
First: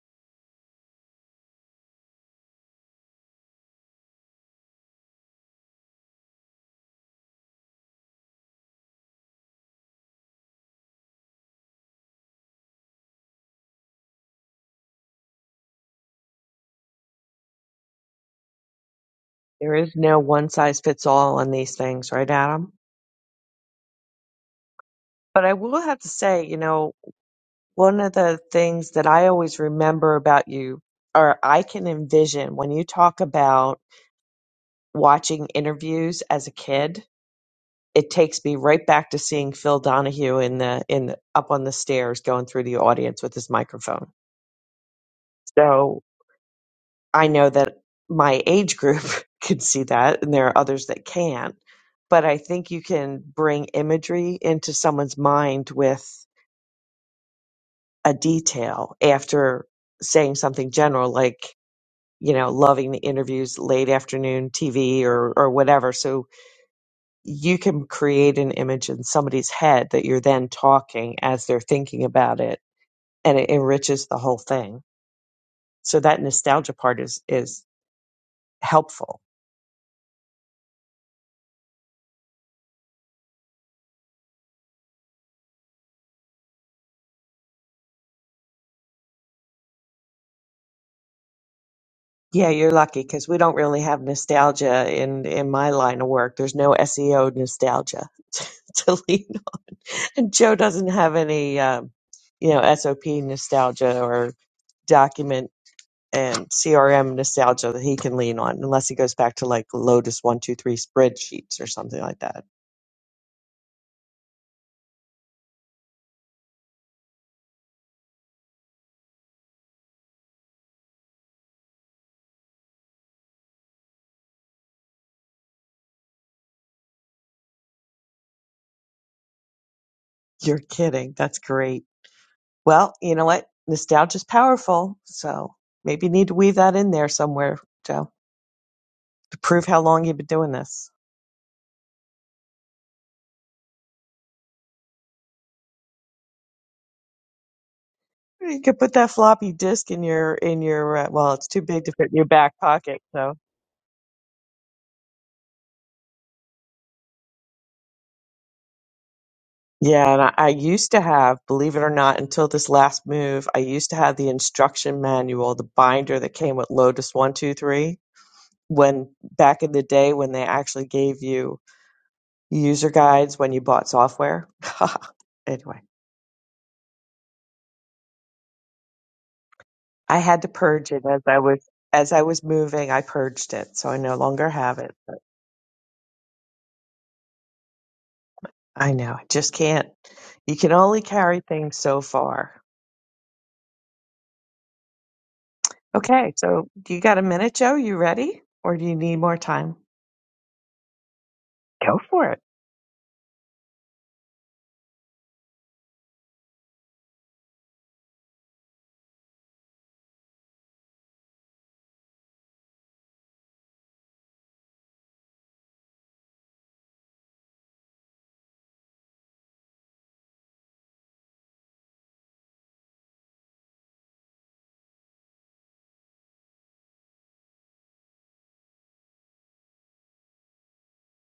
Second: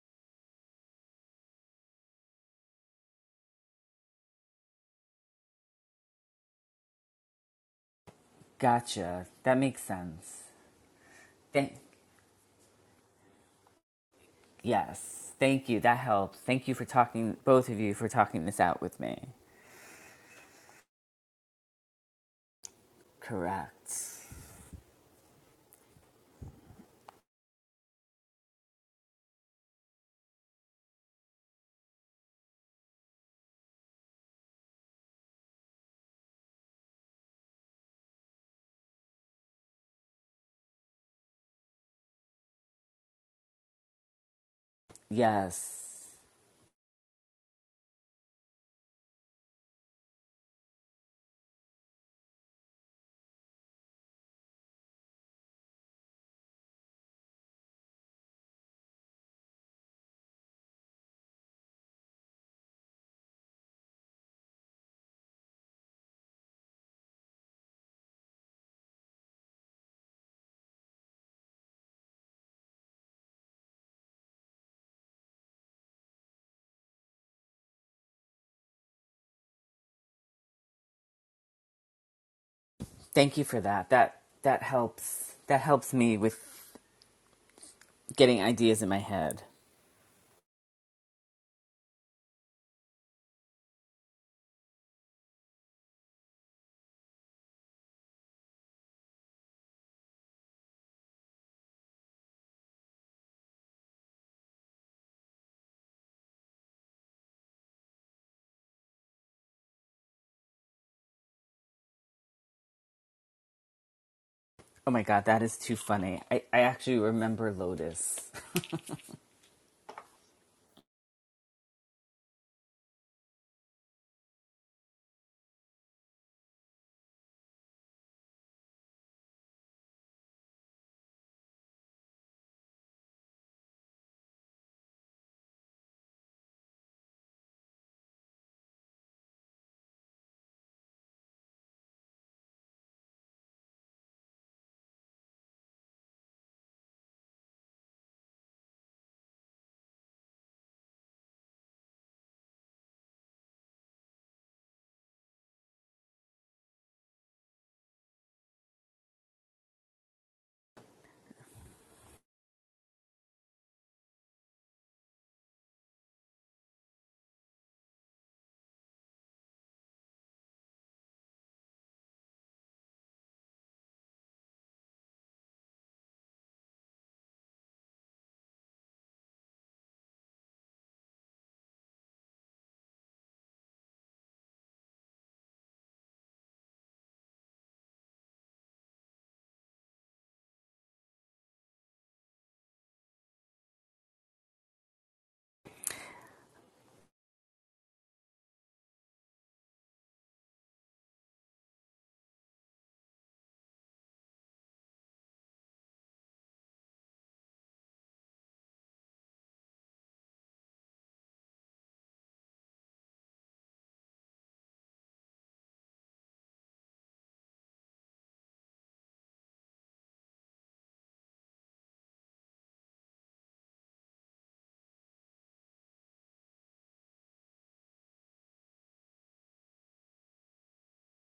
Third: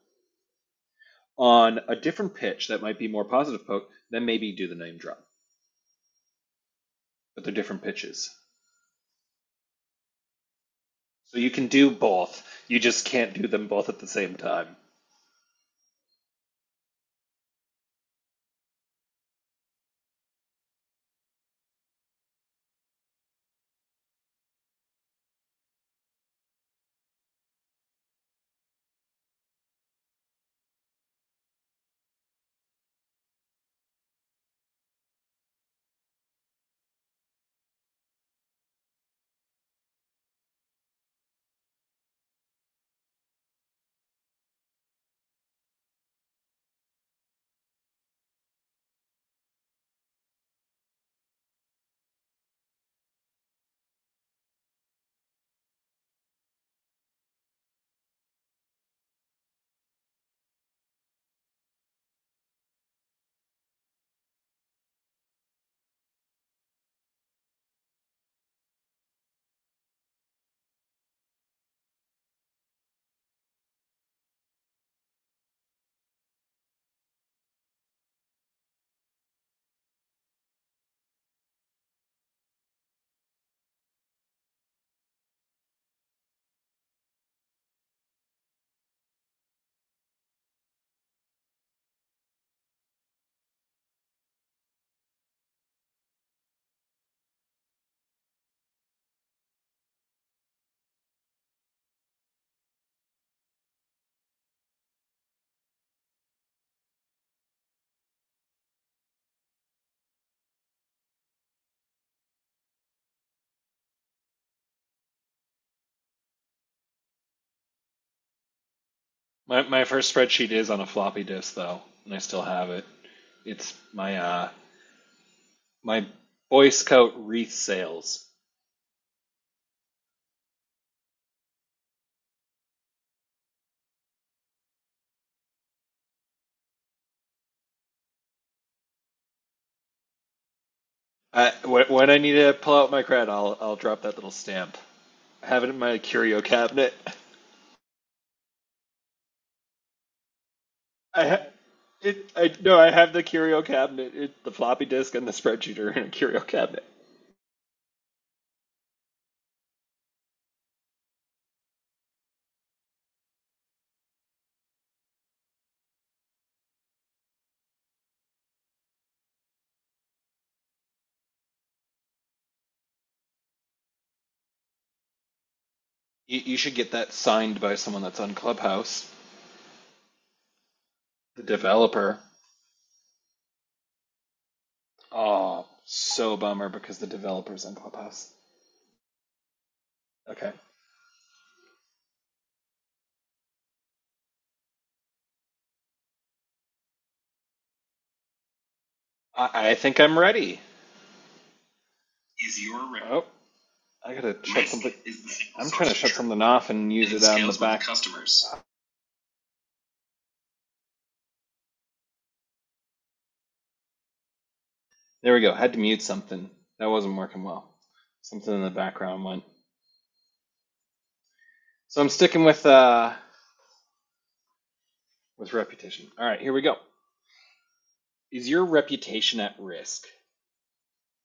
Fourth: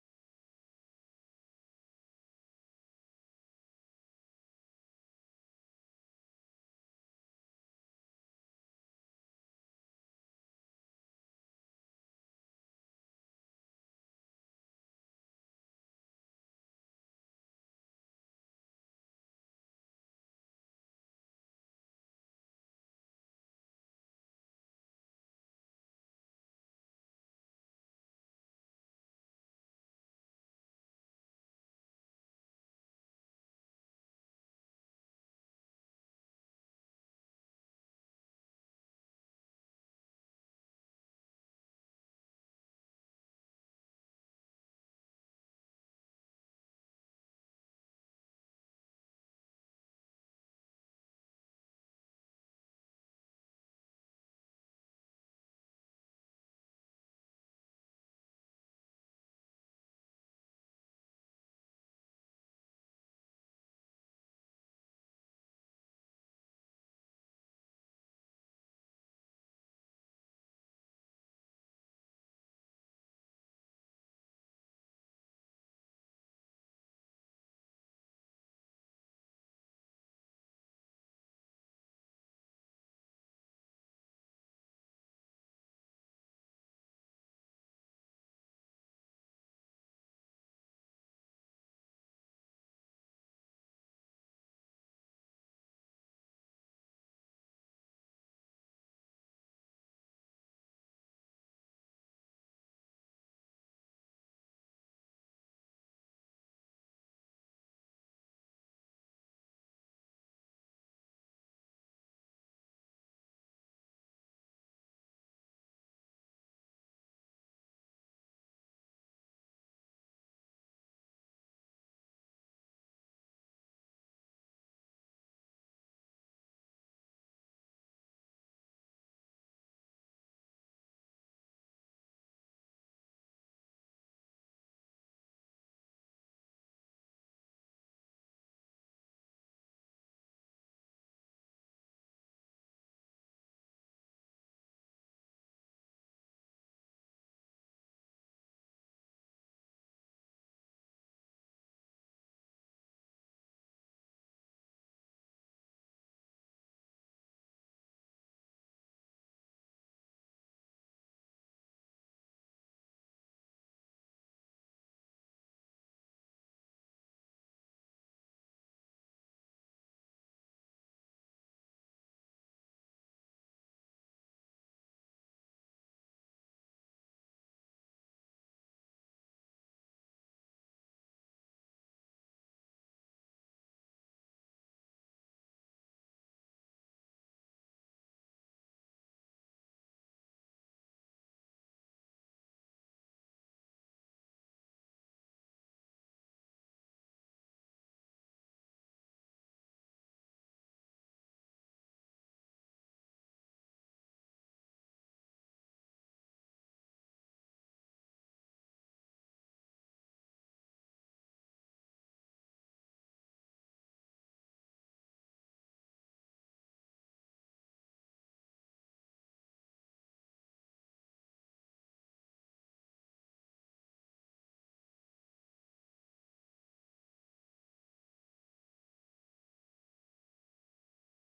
S3: On a different pitch that might be more positive poke, then maybe do the name drop. But they're different pitches.
S1: Gotcha. That makes sense.
S3: So you can
S1: Thank,
S3: do both. You just can't do them both at the same time.
S1: yes, thank you. That helps. Thank you for talking, both of you, for talking this out with me.
S2: There is no one size fits all on these things, right, Adam?
S1: Correct.
S2: But I will have to say, you know, One of the things that I always remember about you, or I can envision when you talk about watching interviews as a kid, it takes me right back to seeing Phil Donahue in the in the, up on the stairs going through the audience with his microphone. So
S1: Yes,
S2: I know that my age group *laughs* can see that, and there are others that can't. But I think you can bring imagery into someone's mind with a detail after saying something general like you know, loving the interviews, late afternoon TV or or whatever. So you can create an image in somebody's head that you're then talking as they're thinking about it, and it enriches the whole thing. So that nostalgia part is is helpful.
S1: thank you for that. That that helps. That helps me with getting ideas in my head.
S2: Yeah, you're lucky because we don't really have nostalgia in in my line of work. There's no SEO nostalgia *laughs* to lean on, and Joe doesn't have any, um, you know, SOP nostalgia or document and CRM nostalgia that he can lean on, unless he goes back to like Lotus one two three spreadsheets or something like that.
S1: Oh my god, that is too funny. I, I actually remember Lotus.
S3: My my first spreadsheet is on a floppy disk though, and I still have it. It's my uh my Boy Scout wreath sales.
S2: You're kidding. That's great. Well, you know what? Nostalgia's powerful, so maybe you need to weave that in there somewhere, Joe, to prove how long you've been doing this.
S3: I, when, I need to pull out my cred, I'll I'll drop that little stamp. I have it in my curio cabinet.
S2: You could put that floppy disk in your in your uh,
S3: I
S2: well,
S3: ha-
S2: it's too big to fit in your
S3: it I
S2: back
S3: no, I
S2: pocket,
S3: have the
S2: so.
S3: curio cabinet. It, the floppy disk and the spreadsheet are in a curio cabinet.
S2: Yeah, and I, I used to have, believe it or not, until this last move, I used to have the instruction manual, the binder that came with Lotus 123. When back in the day, when they actually gave you user guides when you bought software. *laughs* anyway.
S3: You, you should get that signed by someone that's on Clubhouse.
S2: I had to purge it as I
S3: The
S2: was as
S3: developer.
S2: I was moving. I purged it, so I no longer have it. But
S3: Oh, so bummer because the developer's on Clubhouse.
S2: I know I just can't.
S3: Okay.
S2: You can only carry things so far. Okay, so do you got a minute, Joe? You ready, or do you need more
S3: I, I
S2: time?
S3: think I'm ready.
S2: Go for it.
S3: is your re- Oh, I gotta shut something. I'm trying to shut something off and use it it on the back. customers. There we go. I Had to mute something. That wasn't working well. Something in the background went. So I'm sticking with uh with reputation. All right, here we go. Is your reputation at risk?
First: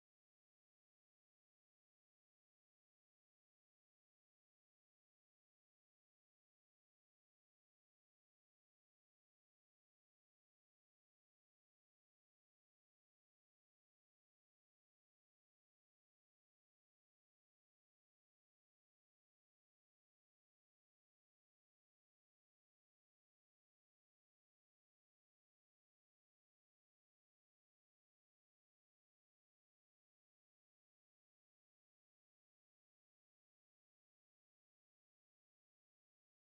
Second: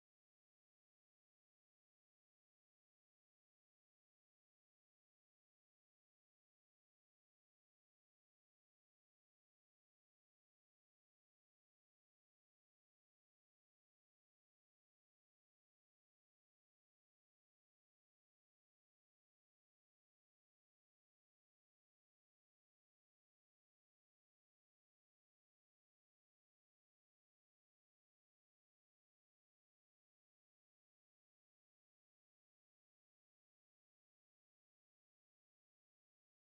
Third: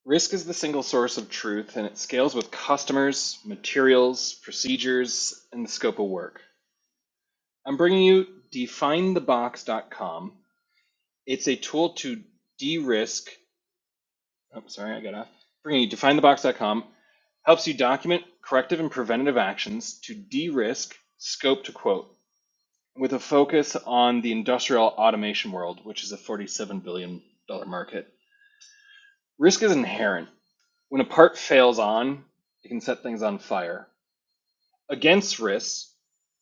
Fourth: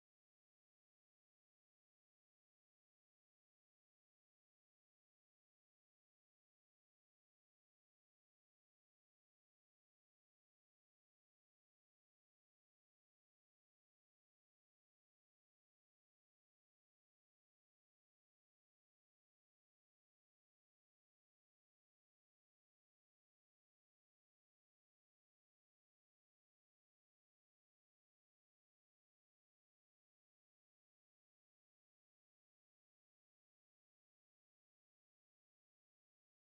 S3: Risk is the single source of truth and it scales with customers, materials, procedures, and the scope of work. I'm bringing you definethebox.com. It's a tool to de-risk Oh, sorry, I got off. Bringing you definethebox.com helps you document corrective and preventative actions to de-risk scope to quote with a focus on the industrial automation world, which is a $47 billion dollars market. Risk is inherent. When a part fails on, it can set things on fire. Against risks,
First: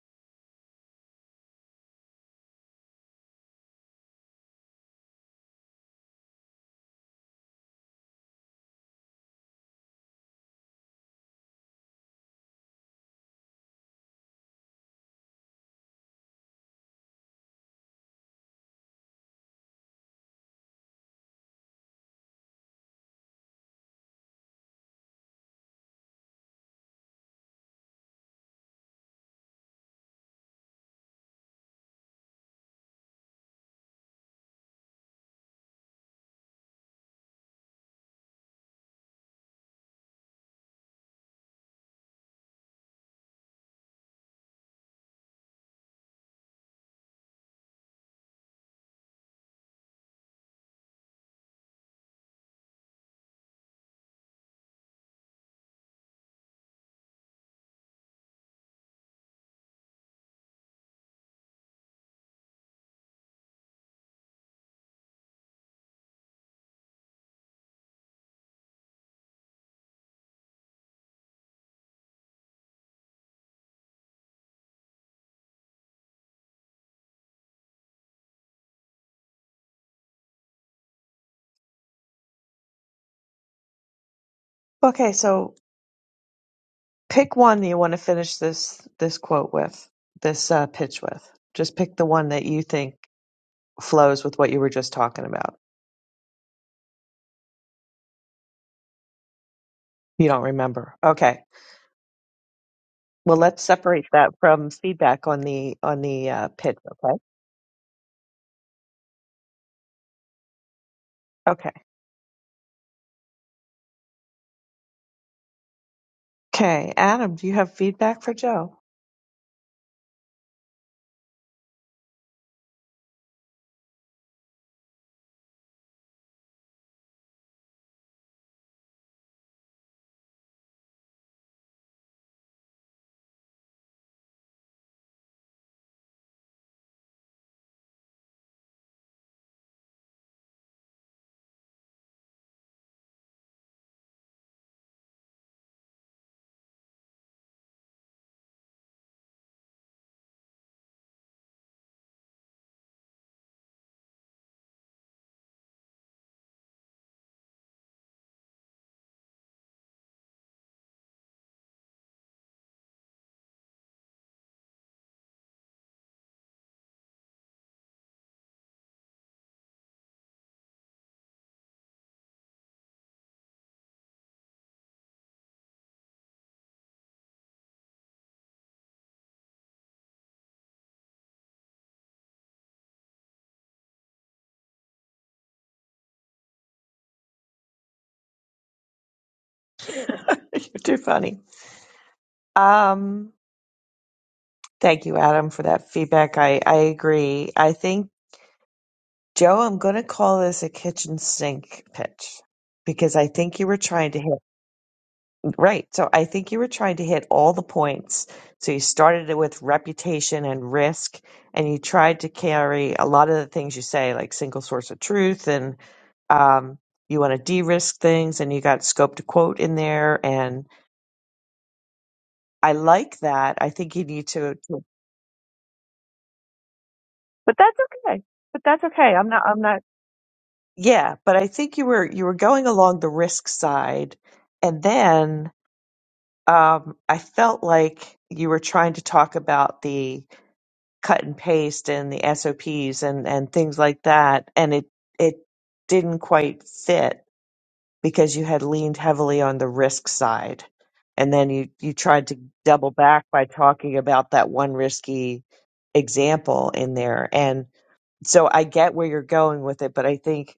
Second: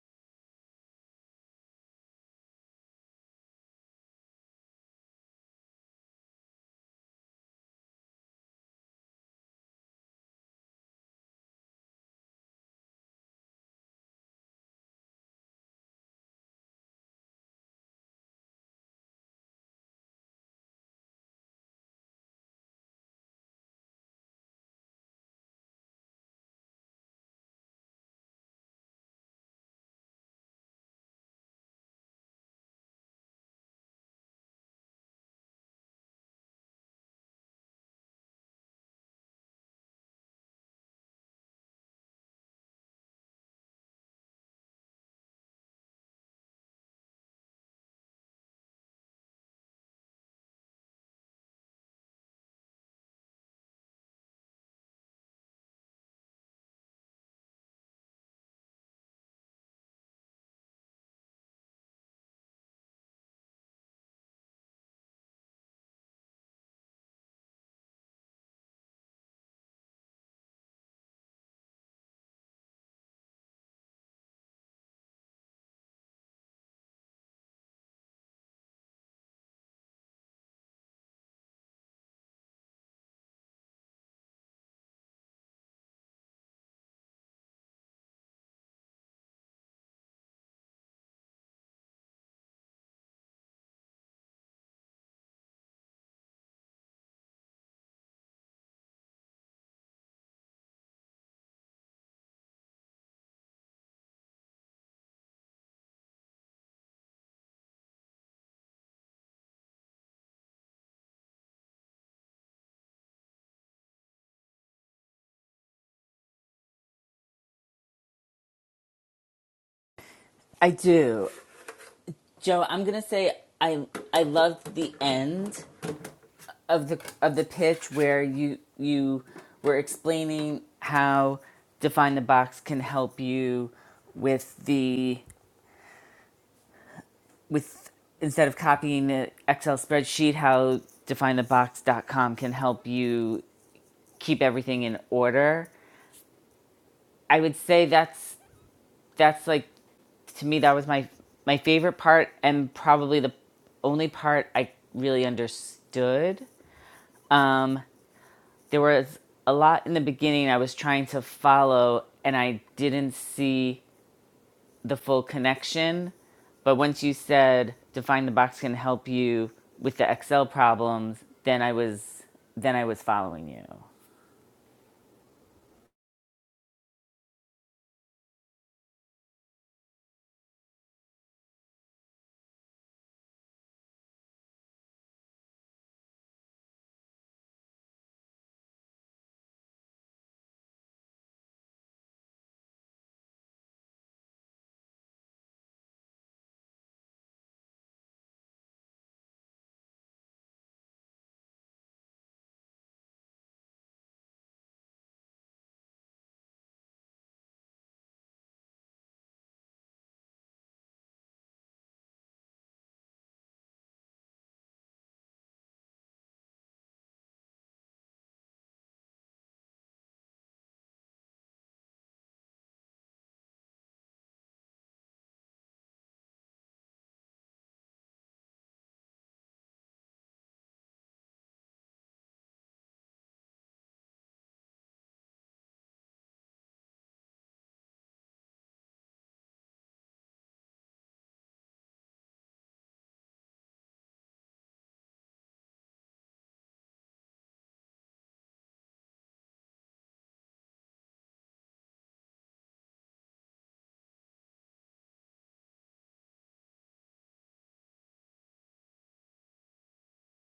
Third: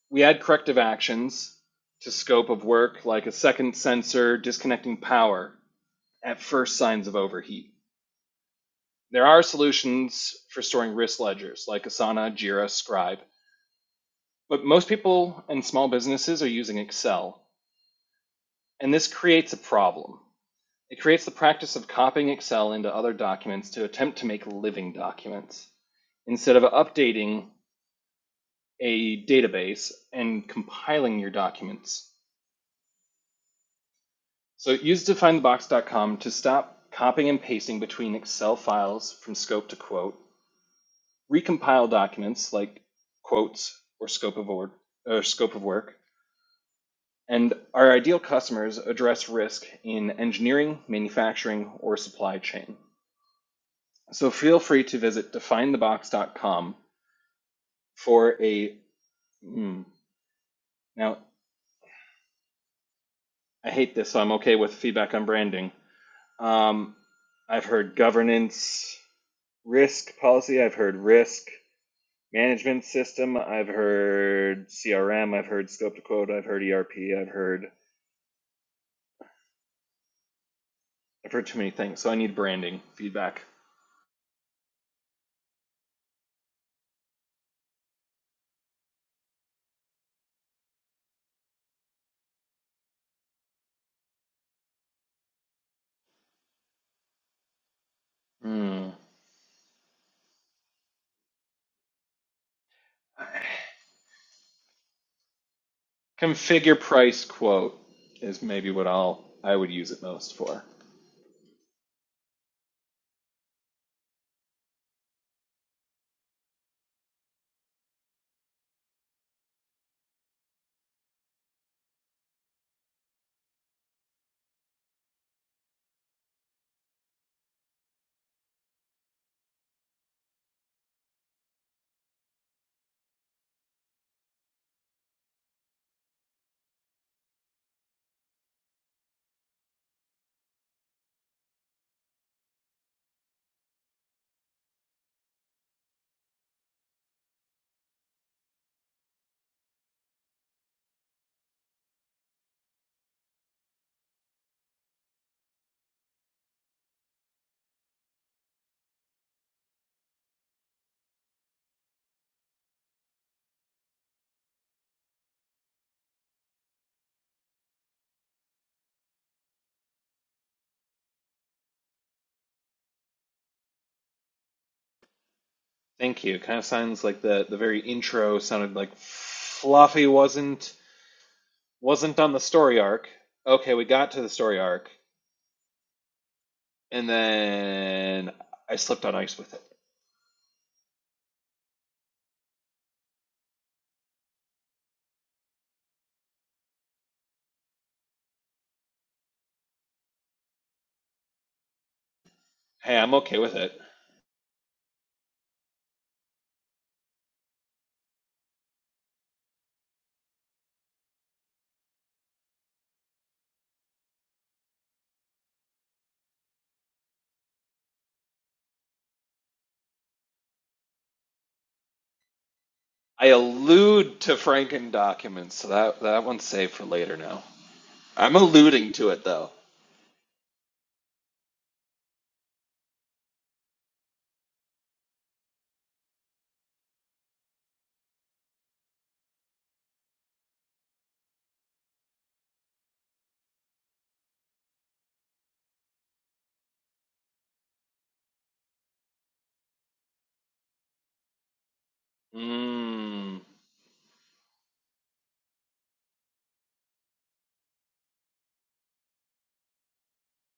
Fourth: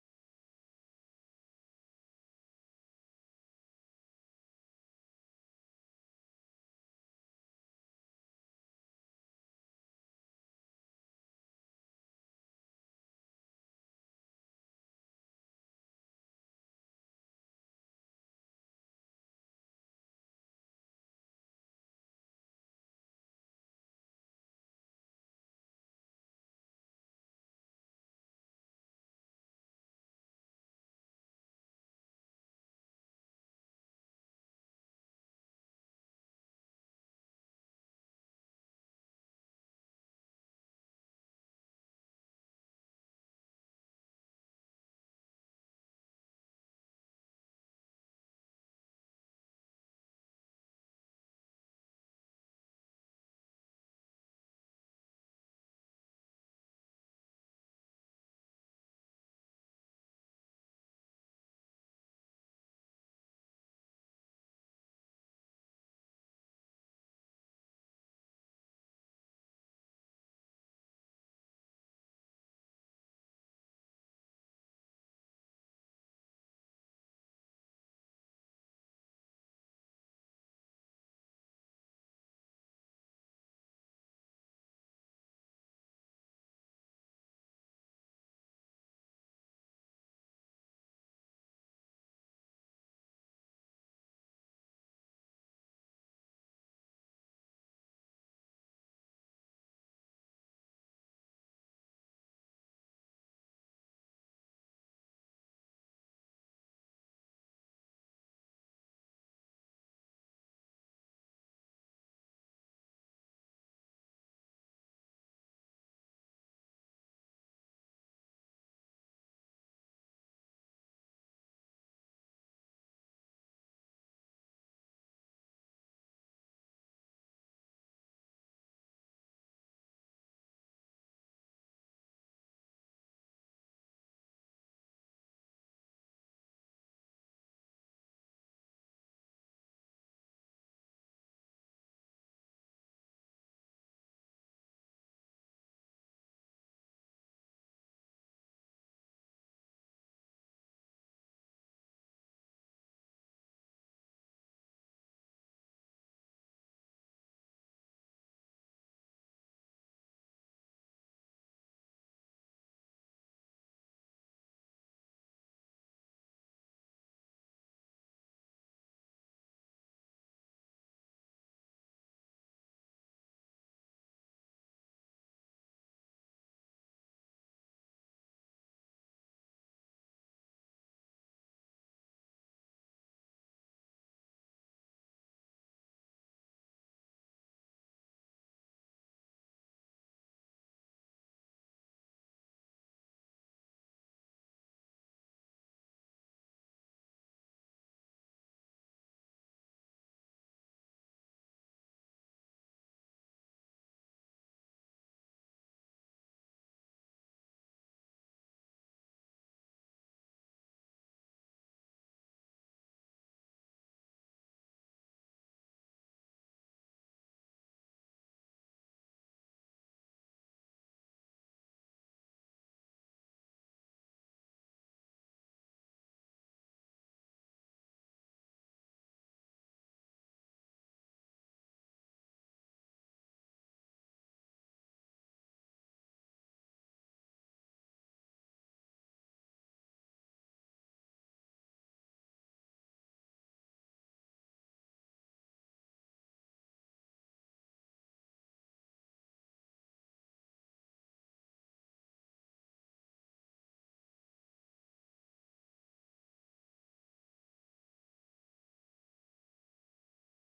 S3: we add corrective actions to scope of work like a second sensor, disconnecting power at first signs of overheat. There are solutions for storing risk ledgers like Asana, Jira, Scribe, but most people and small businesses are using Excel, and this creates a problem. It creates the practice of copying Excel into other documents to attempt to make living documents instead of updating a database and compiling your documents. So use definethebox.com to stop copying and pasting between Excel files from scope to quote recompile documents like quotes or scope of or, or scope of work, and our ideal customers address risk in engineering, manufacturing, or supply chain. So feel free to visit definethebox.com for a. Hmm, now, I hate this, so I'm okay with feedback on branding. Um, I've heard governance, risk policy, I've heard risk management system, I've heard CRM, I've heard scope to quote, I've heard ERP, I've heard I've heard too many things, so I need branding feedback.
S2: Okay, so pick one that you want to finish this this quote with, this uh, pitch with. Just pick the one that you think flows with what you were just talking about.
S3: Hmm.
S2: You don't remember. Okay. Well, let's separate that from feedback on the on the uh, pitch.
S3: Configure
S2: Okay.
S3: price quote is maybe what I'll I would use it most for.
S2: Okay. Okay, Adam, do you have feedback for Joe?
S1: *laughs* I do. Joe, I'm gonna say I I loved the end of the of the pitch where you you were explaining how define the box can help you with the with instead of copying the excel spreadsheet how define the box dot com can help you keep everything in order i would say that's that's like to me that was my my favorite part and probably the only part i really understood Um, there was a lot in the beginning I was trying to follow and I didn't see the full connection. But once you said define the box can help you with the Excel problems, then I was then I was following you.
S3: Thank you. Kind of sounds like the the very intro sounded like Fluffy wasn't wasn't on the story arc. Okay, we got to the story arc, and then I slipped on ice with it.
S2: *laughs* You're too funny. Um, thank you, Adam, for that feedback. I I agree. I think Joe, I'm going to call this a kitchen sink pitch
S3: Hey, I'm
S2: because I
S3: okay with
S2: think you were
S3: it.
S2: trying to hit right. So I think you were trying to hit all the points. So you started it with reputation and risk, and you tried to carry a lot of the things you say, like single source of truth and um, you want to de-risk things and you got scope to quote in there and I like
S3: I
S2: that. I think you
S3: allude
S2: need
S3: to
S2: to, to-
S3: Franken documents, so that that one's saved for later now.
S2: but that's okay.
S3: I'm
S2: But that's
S3: alluding to
S2: okay.
S3: it
S2: I'm not,
S3: though.
S2: I'm not, yeah, but I think you were, you were going along the risk side. And then, um, I felt like you were trying to talk about the cut and paste and the SOPs and, and things like that. And it, it didn't quite fit because you had leaned heavily on the risk side. And then you, you tried to double back
S3: Hmm.
S2: by talking about that one risky example in there. And so I get where you're going with it, but I think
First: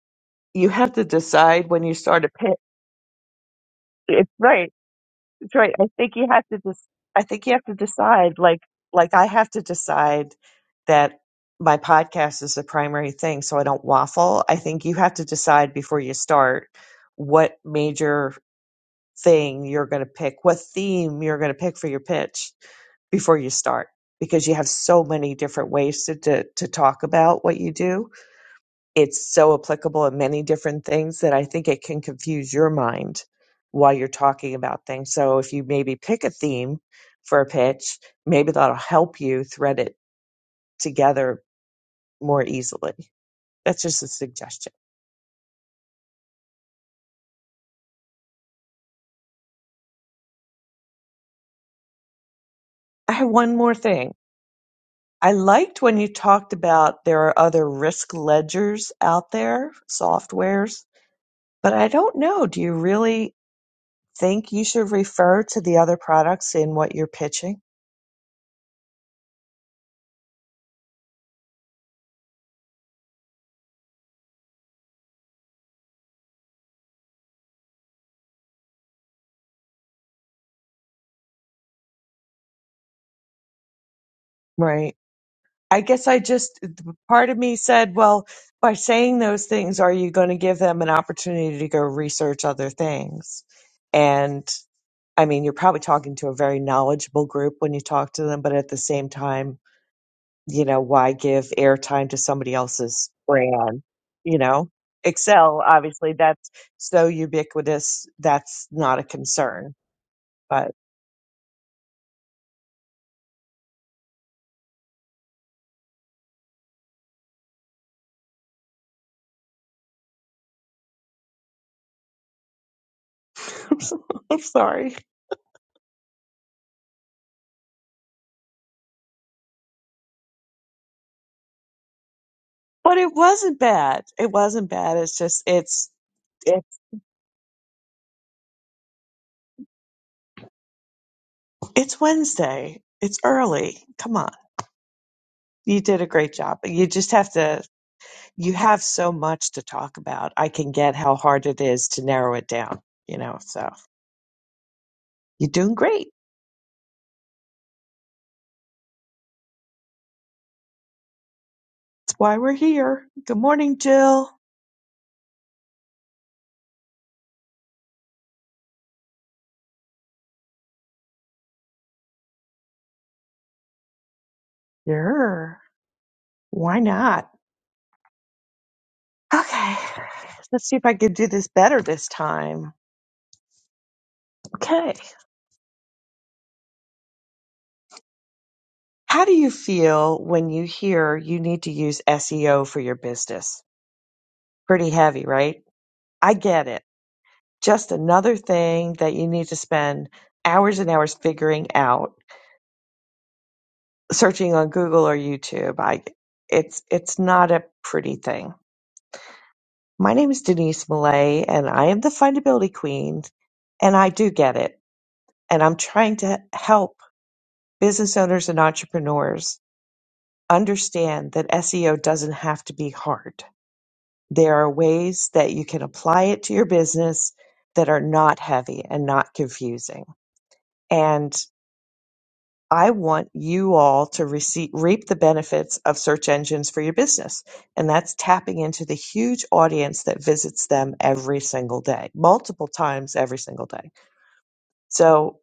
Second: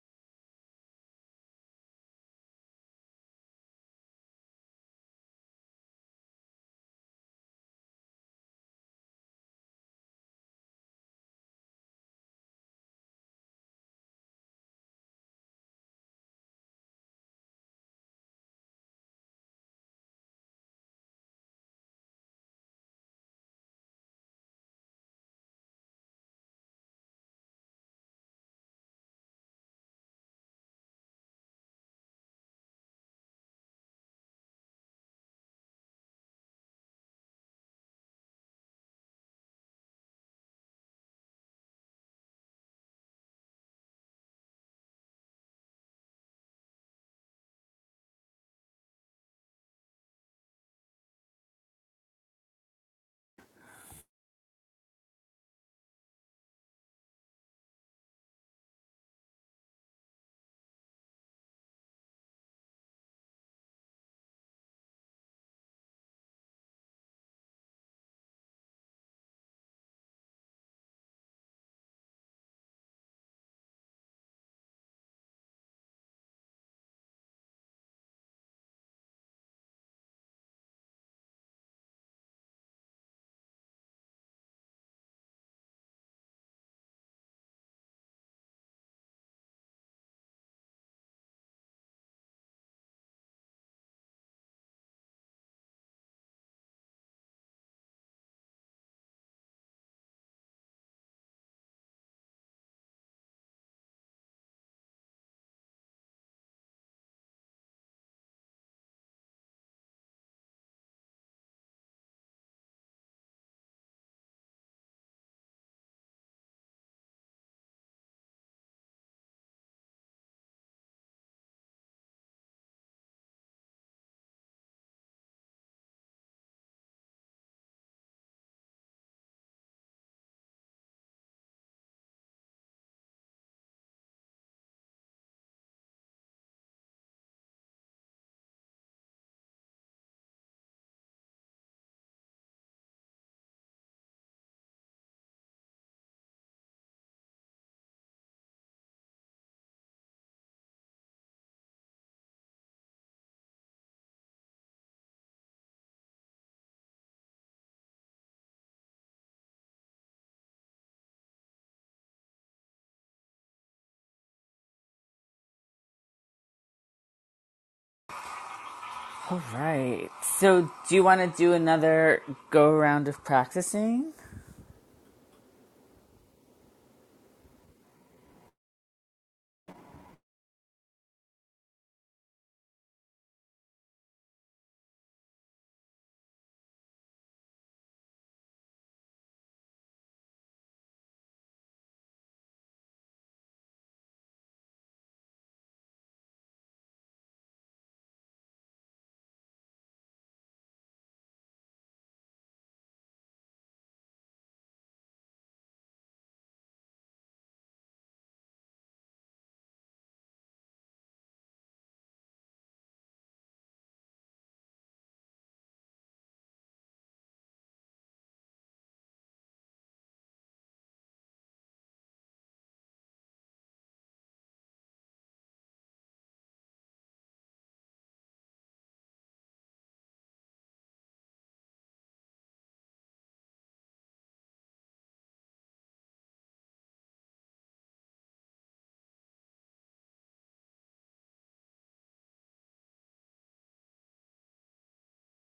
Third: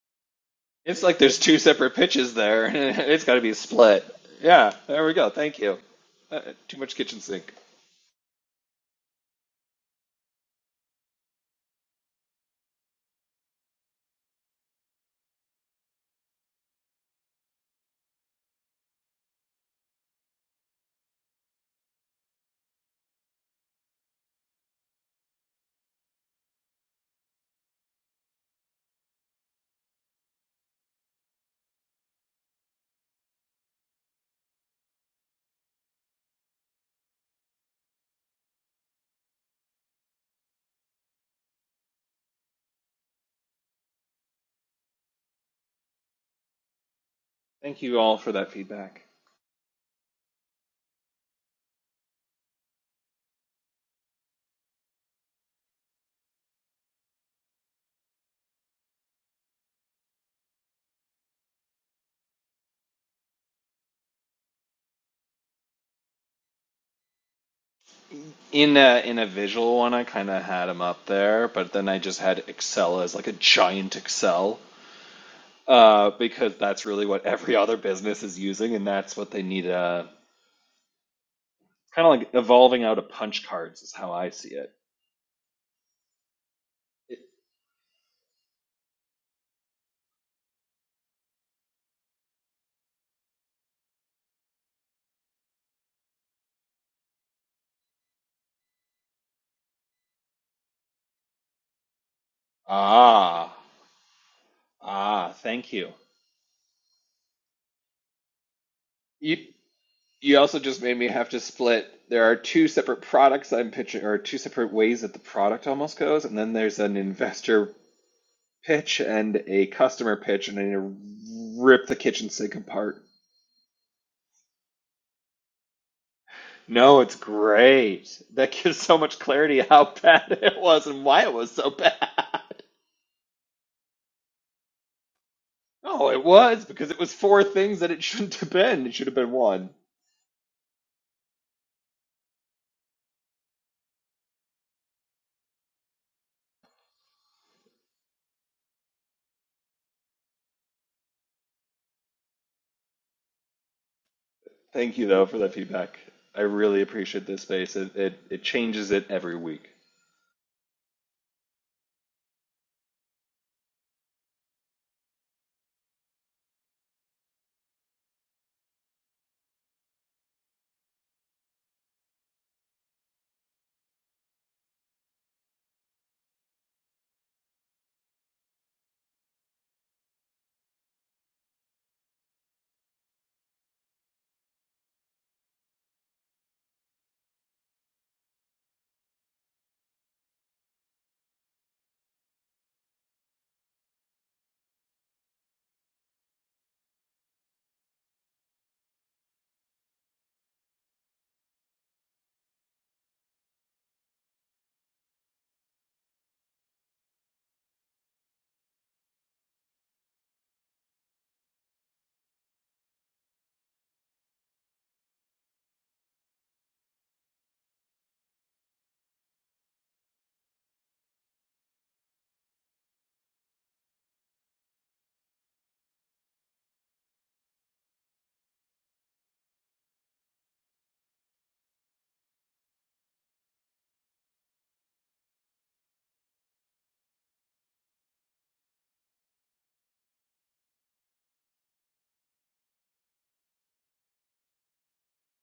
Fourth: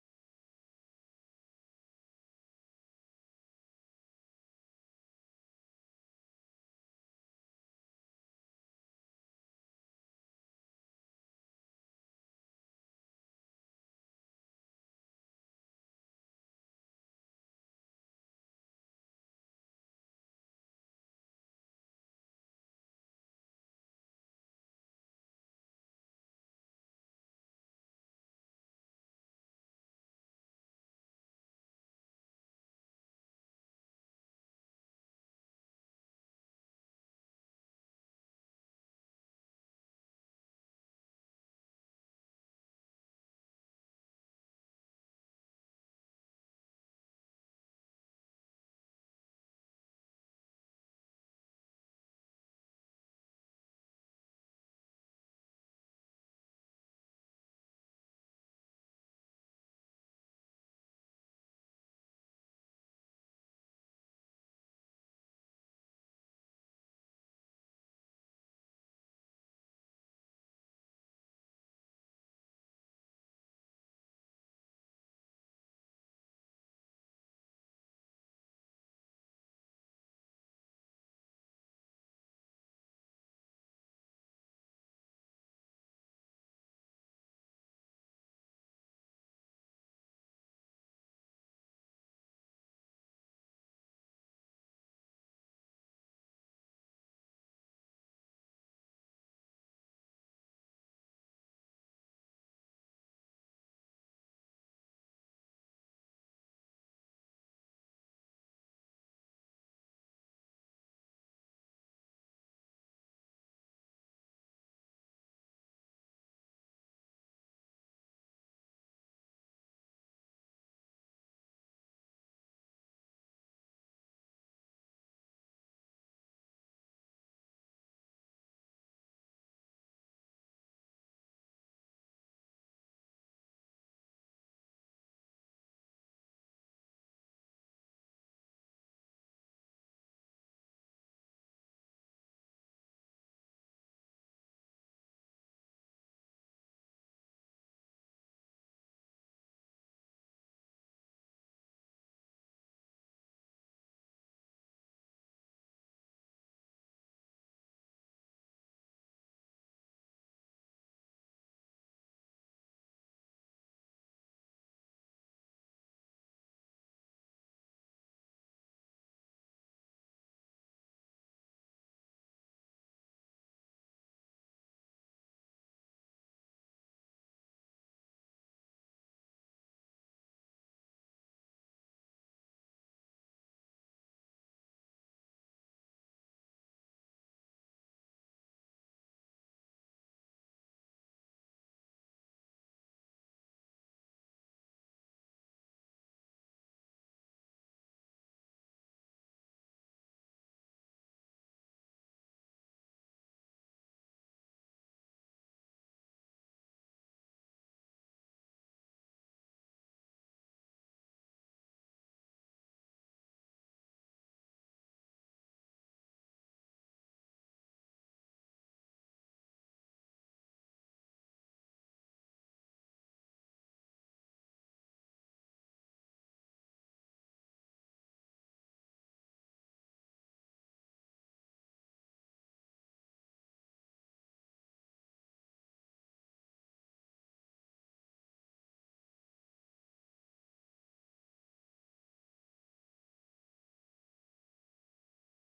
S2: you have
S3: It's
S2: to
S3: like there's two
S2: decide when
S3: separate
S2: you start a
S3: pitches
S2: pit.
S3: there. *laughs* It's got to be split.
S2: It's right.
S3: Yeah, there we go.
S2: It's
S3: Thank
S2: right.
S3: you.
S2: I think you
S3: Uh,
S2: have to
S3: too
S2: just,
S3: much kitchen
S2: I think
S3: sink.
S2: you have to decide like, like I have to decide that my podcast is the primary thing. So I don't waffle. I think you have to decide before you start what major thing you're going to pick, what theme you're going to pick for your pitch before you start, because you have so many different ways to, to, to talk about what you do. It's so applicable in many different things that I think it can confuse your mind while you're talking about things. So if you maybe pick a theme for a pitch, maybe that'll help you thread it together more easily. That's just a suggestion.
S3: Thank you all for that feedback.
S2: I have one more thing I liked when you talked about there are other risk ledgers out there, softwares, but I don't know. Do you really think you should refer to the other products in what you're pitching?
S3: In a, in a visual one, I kind of had them up there, but then I just had Excel as like a giant Excel uh, because that's really what every *laughs* other business is using, and that's what they need. Uh, kind of like evolving out of punch cards is how I see it.
S2: Right. I guess I just,
S3: it.
S2: part of me said, well, by saying those things, are you going to give them an opportunity to go research other things? And I mean, you're probably talking to a very knowledgeable group when you talk to them, but at the same time, you know, why give airtime to somebody else's
S3: Ah,
S2: brand? You know,
S3: ah,
S2: Excel,
S3: thank you.
S2: obviously, that's so ubiquitous, that's not a
S3: You
S2: concern.
S3: you also
S2: But
S3: just made me have to split. There are two separate products I'm pitching, or two separate ways that the product almost goes, and then there's an investor pitch and a customer pitch, and I need to rip the kitchen sink apart.
S2: *laughs* I'm so, I'm sorry.
S3: No, it's great. That gives so much clarity how *laughs* bad it was and why it was so bad. *laughs*
S2: But it wasn't bad. It wasn't bad. It's just, it's,
S3: Oh, it was
S2: it's,
S3: because it was four things that it *laughs* shouldn't have been. It should have been one.
S2: it's Wednesday. It's early. Come on. You did a great job. You just have to, you have so much to talk about. I can get how hard it is to narrow it down, you know, so
S3: Thank you though for
S2: you're
S3: that
S2: doing
S3: feedback.
S2: great.
S3: I really appreciate this space. It it, it changes it every week.
S2: Why we're here. Good morning, Jill.
S1: All right. So do you want to do another go around of practicing?
S2: Sure. Why not? Okay. Let's see if I can do this better this time. Okay. How do you feel when you hear you need to use SEO for your business? Pretty heavy, right? I get it. Just another thing that you need to spend hours and hours figuring out, searching on Google or YouTube. I it's it's not a pretty thing. My name is Denise Millay, and I am the findability queen, and I do get it. And I'm trying to help business owners and entrepreneurs understand that SEO doesn't have to be hard. There are ways that you can apply it to your business that are not heavy and not confusing. And I want you all to receive, reap the benefits of search engines for your business. And that's tapping into the huge audience that visits them every single day, multiple times every single day. So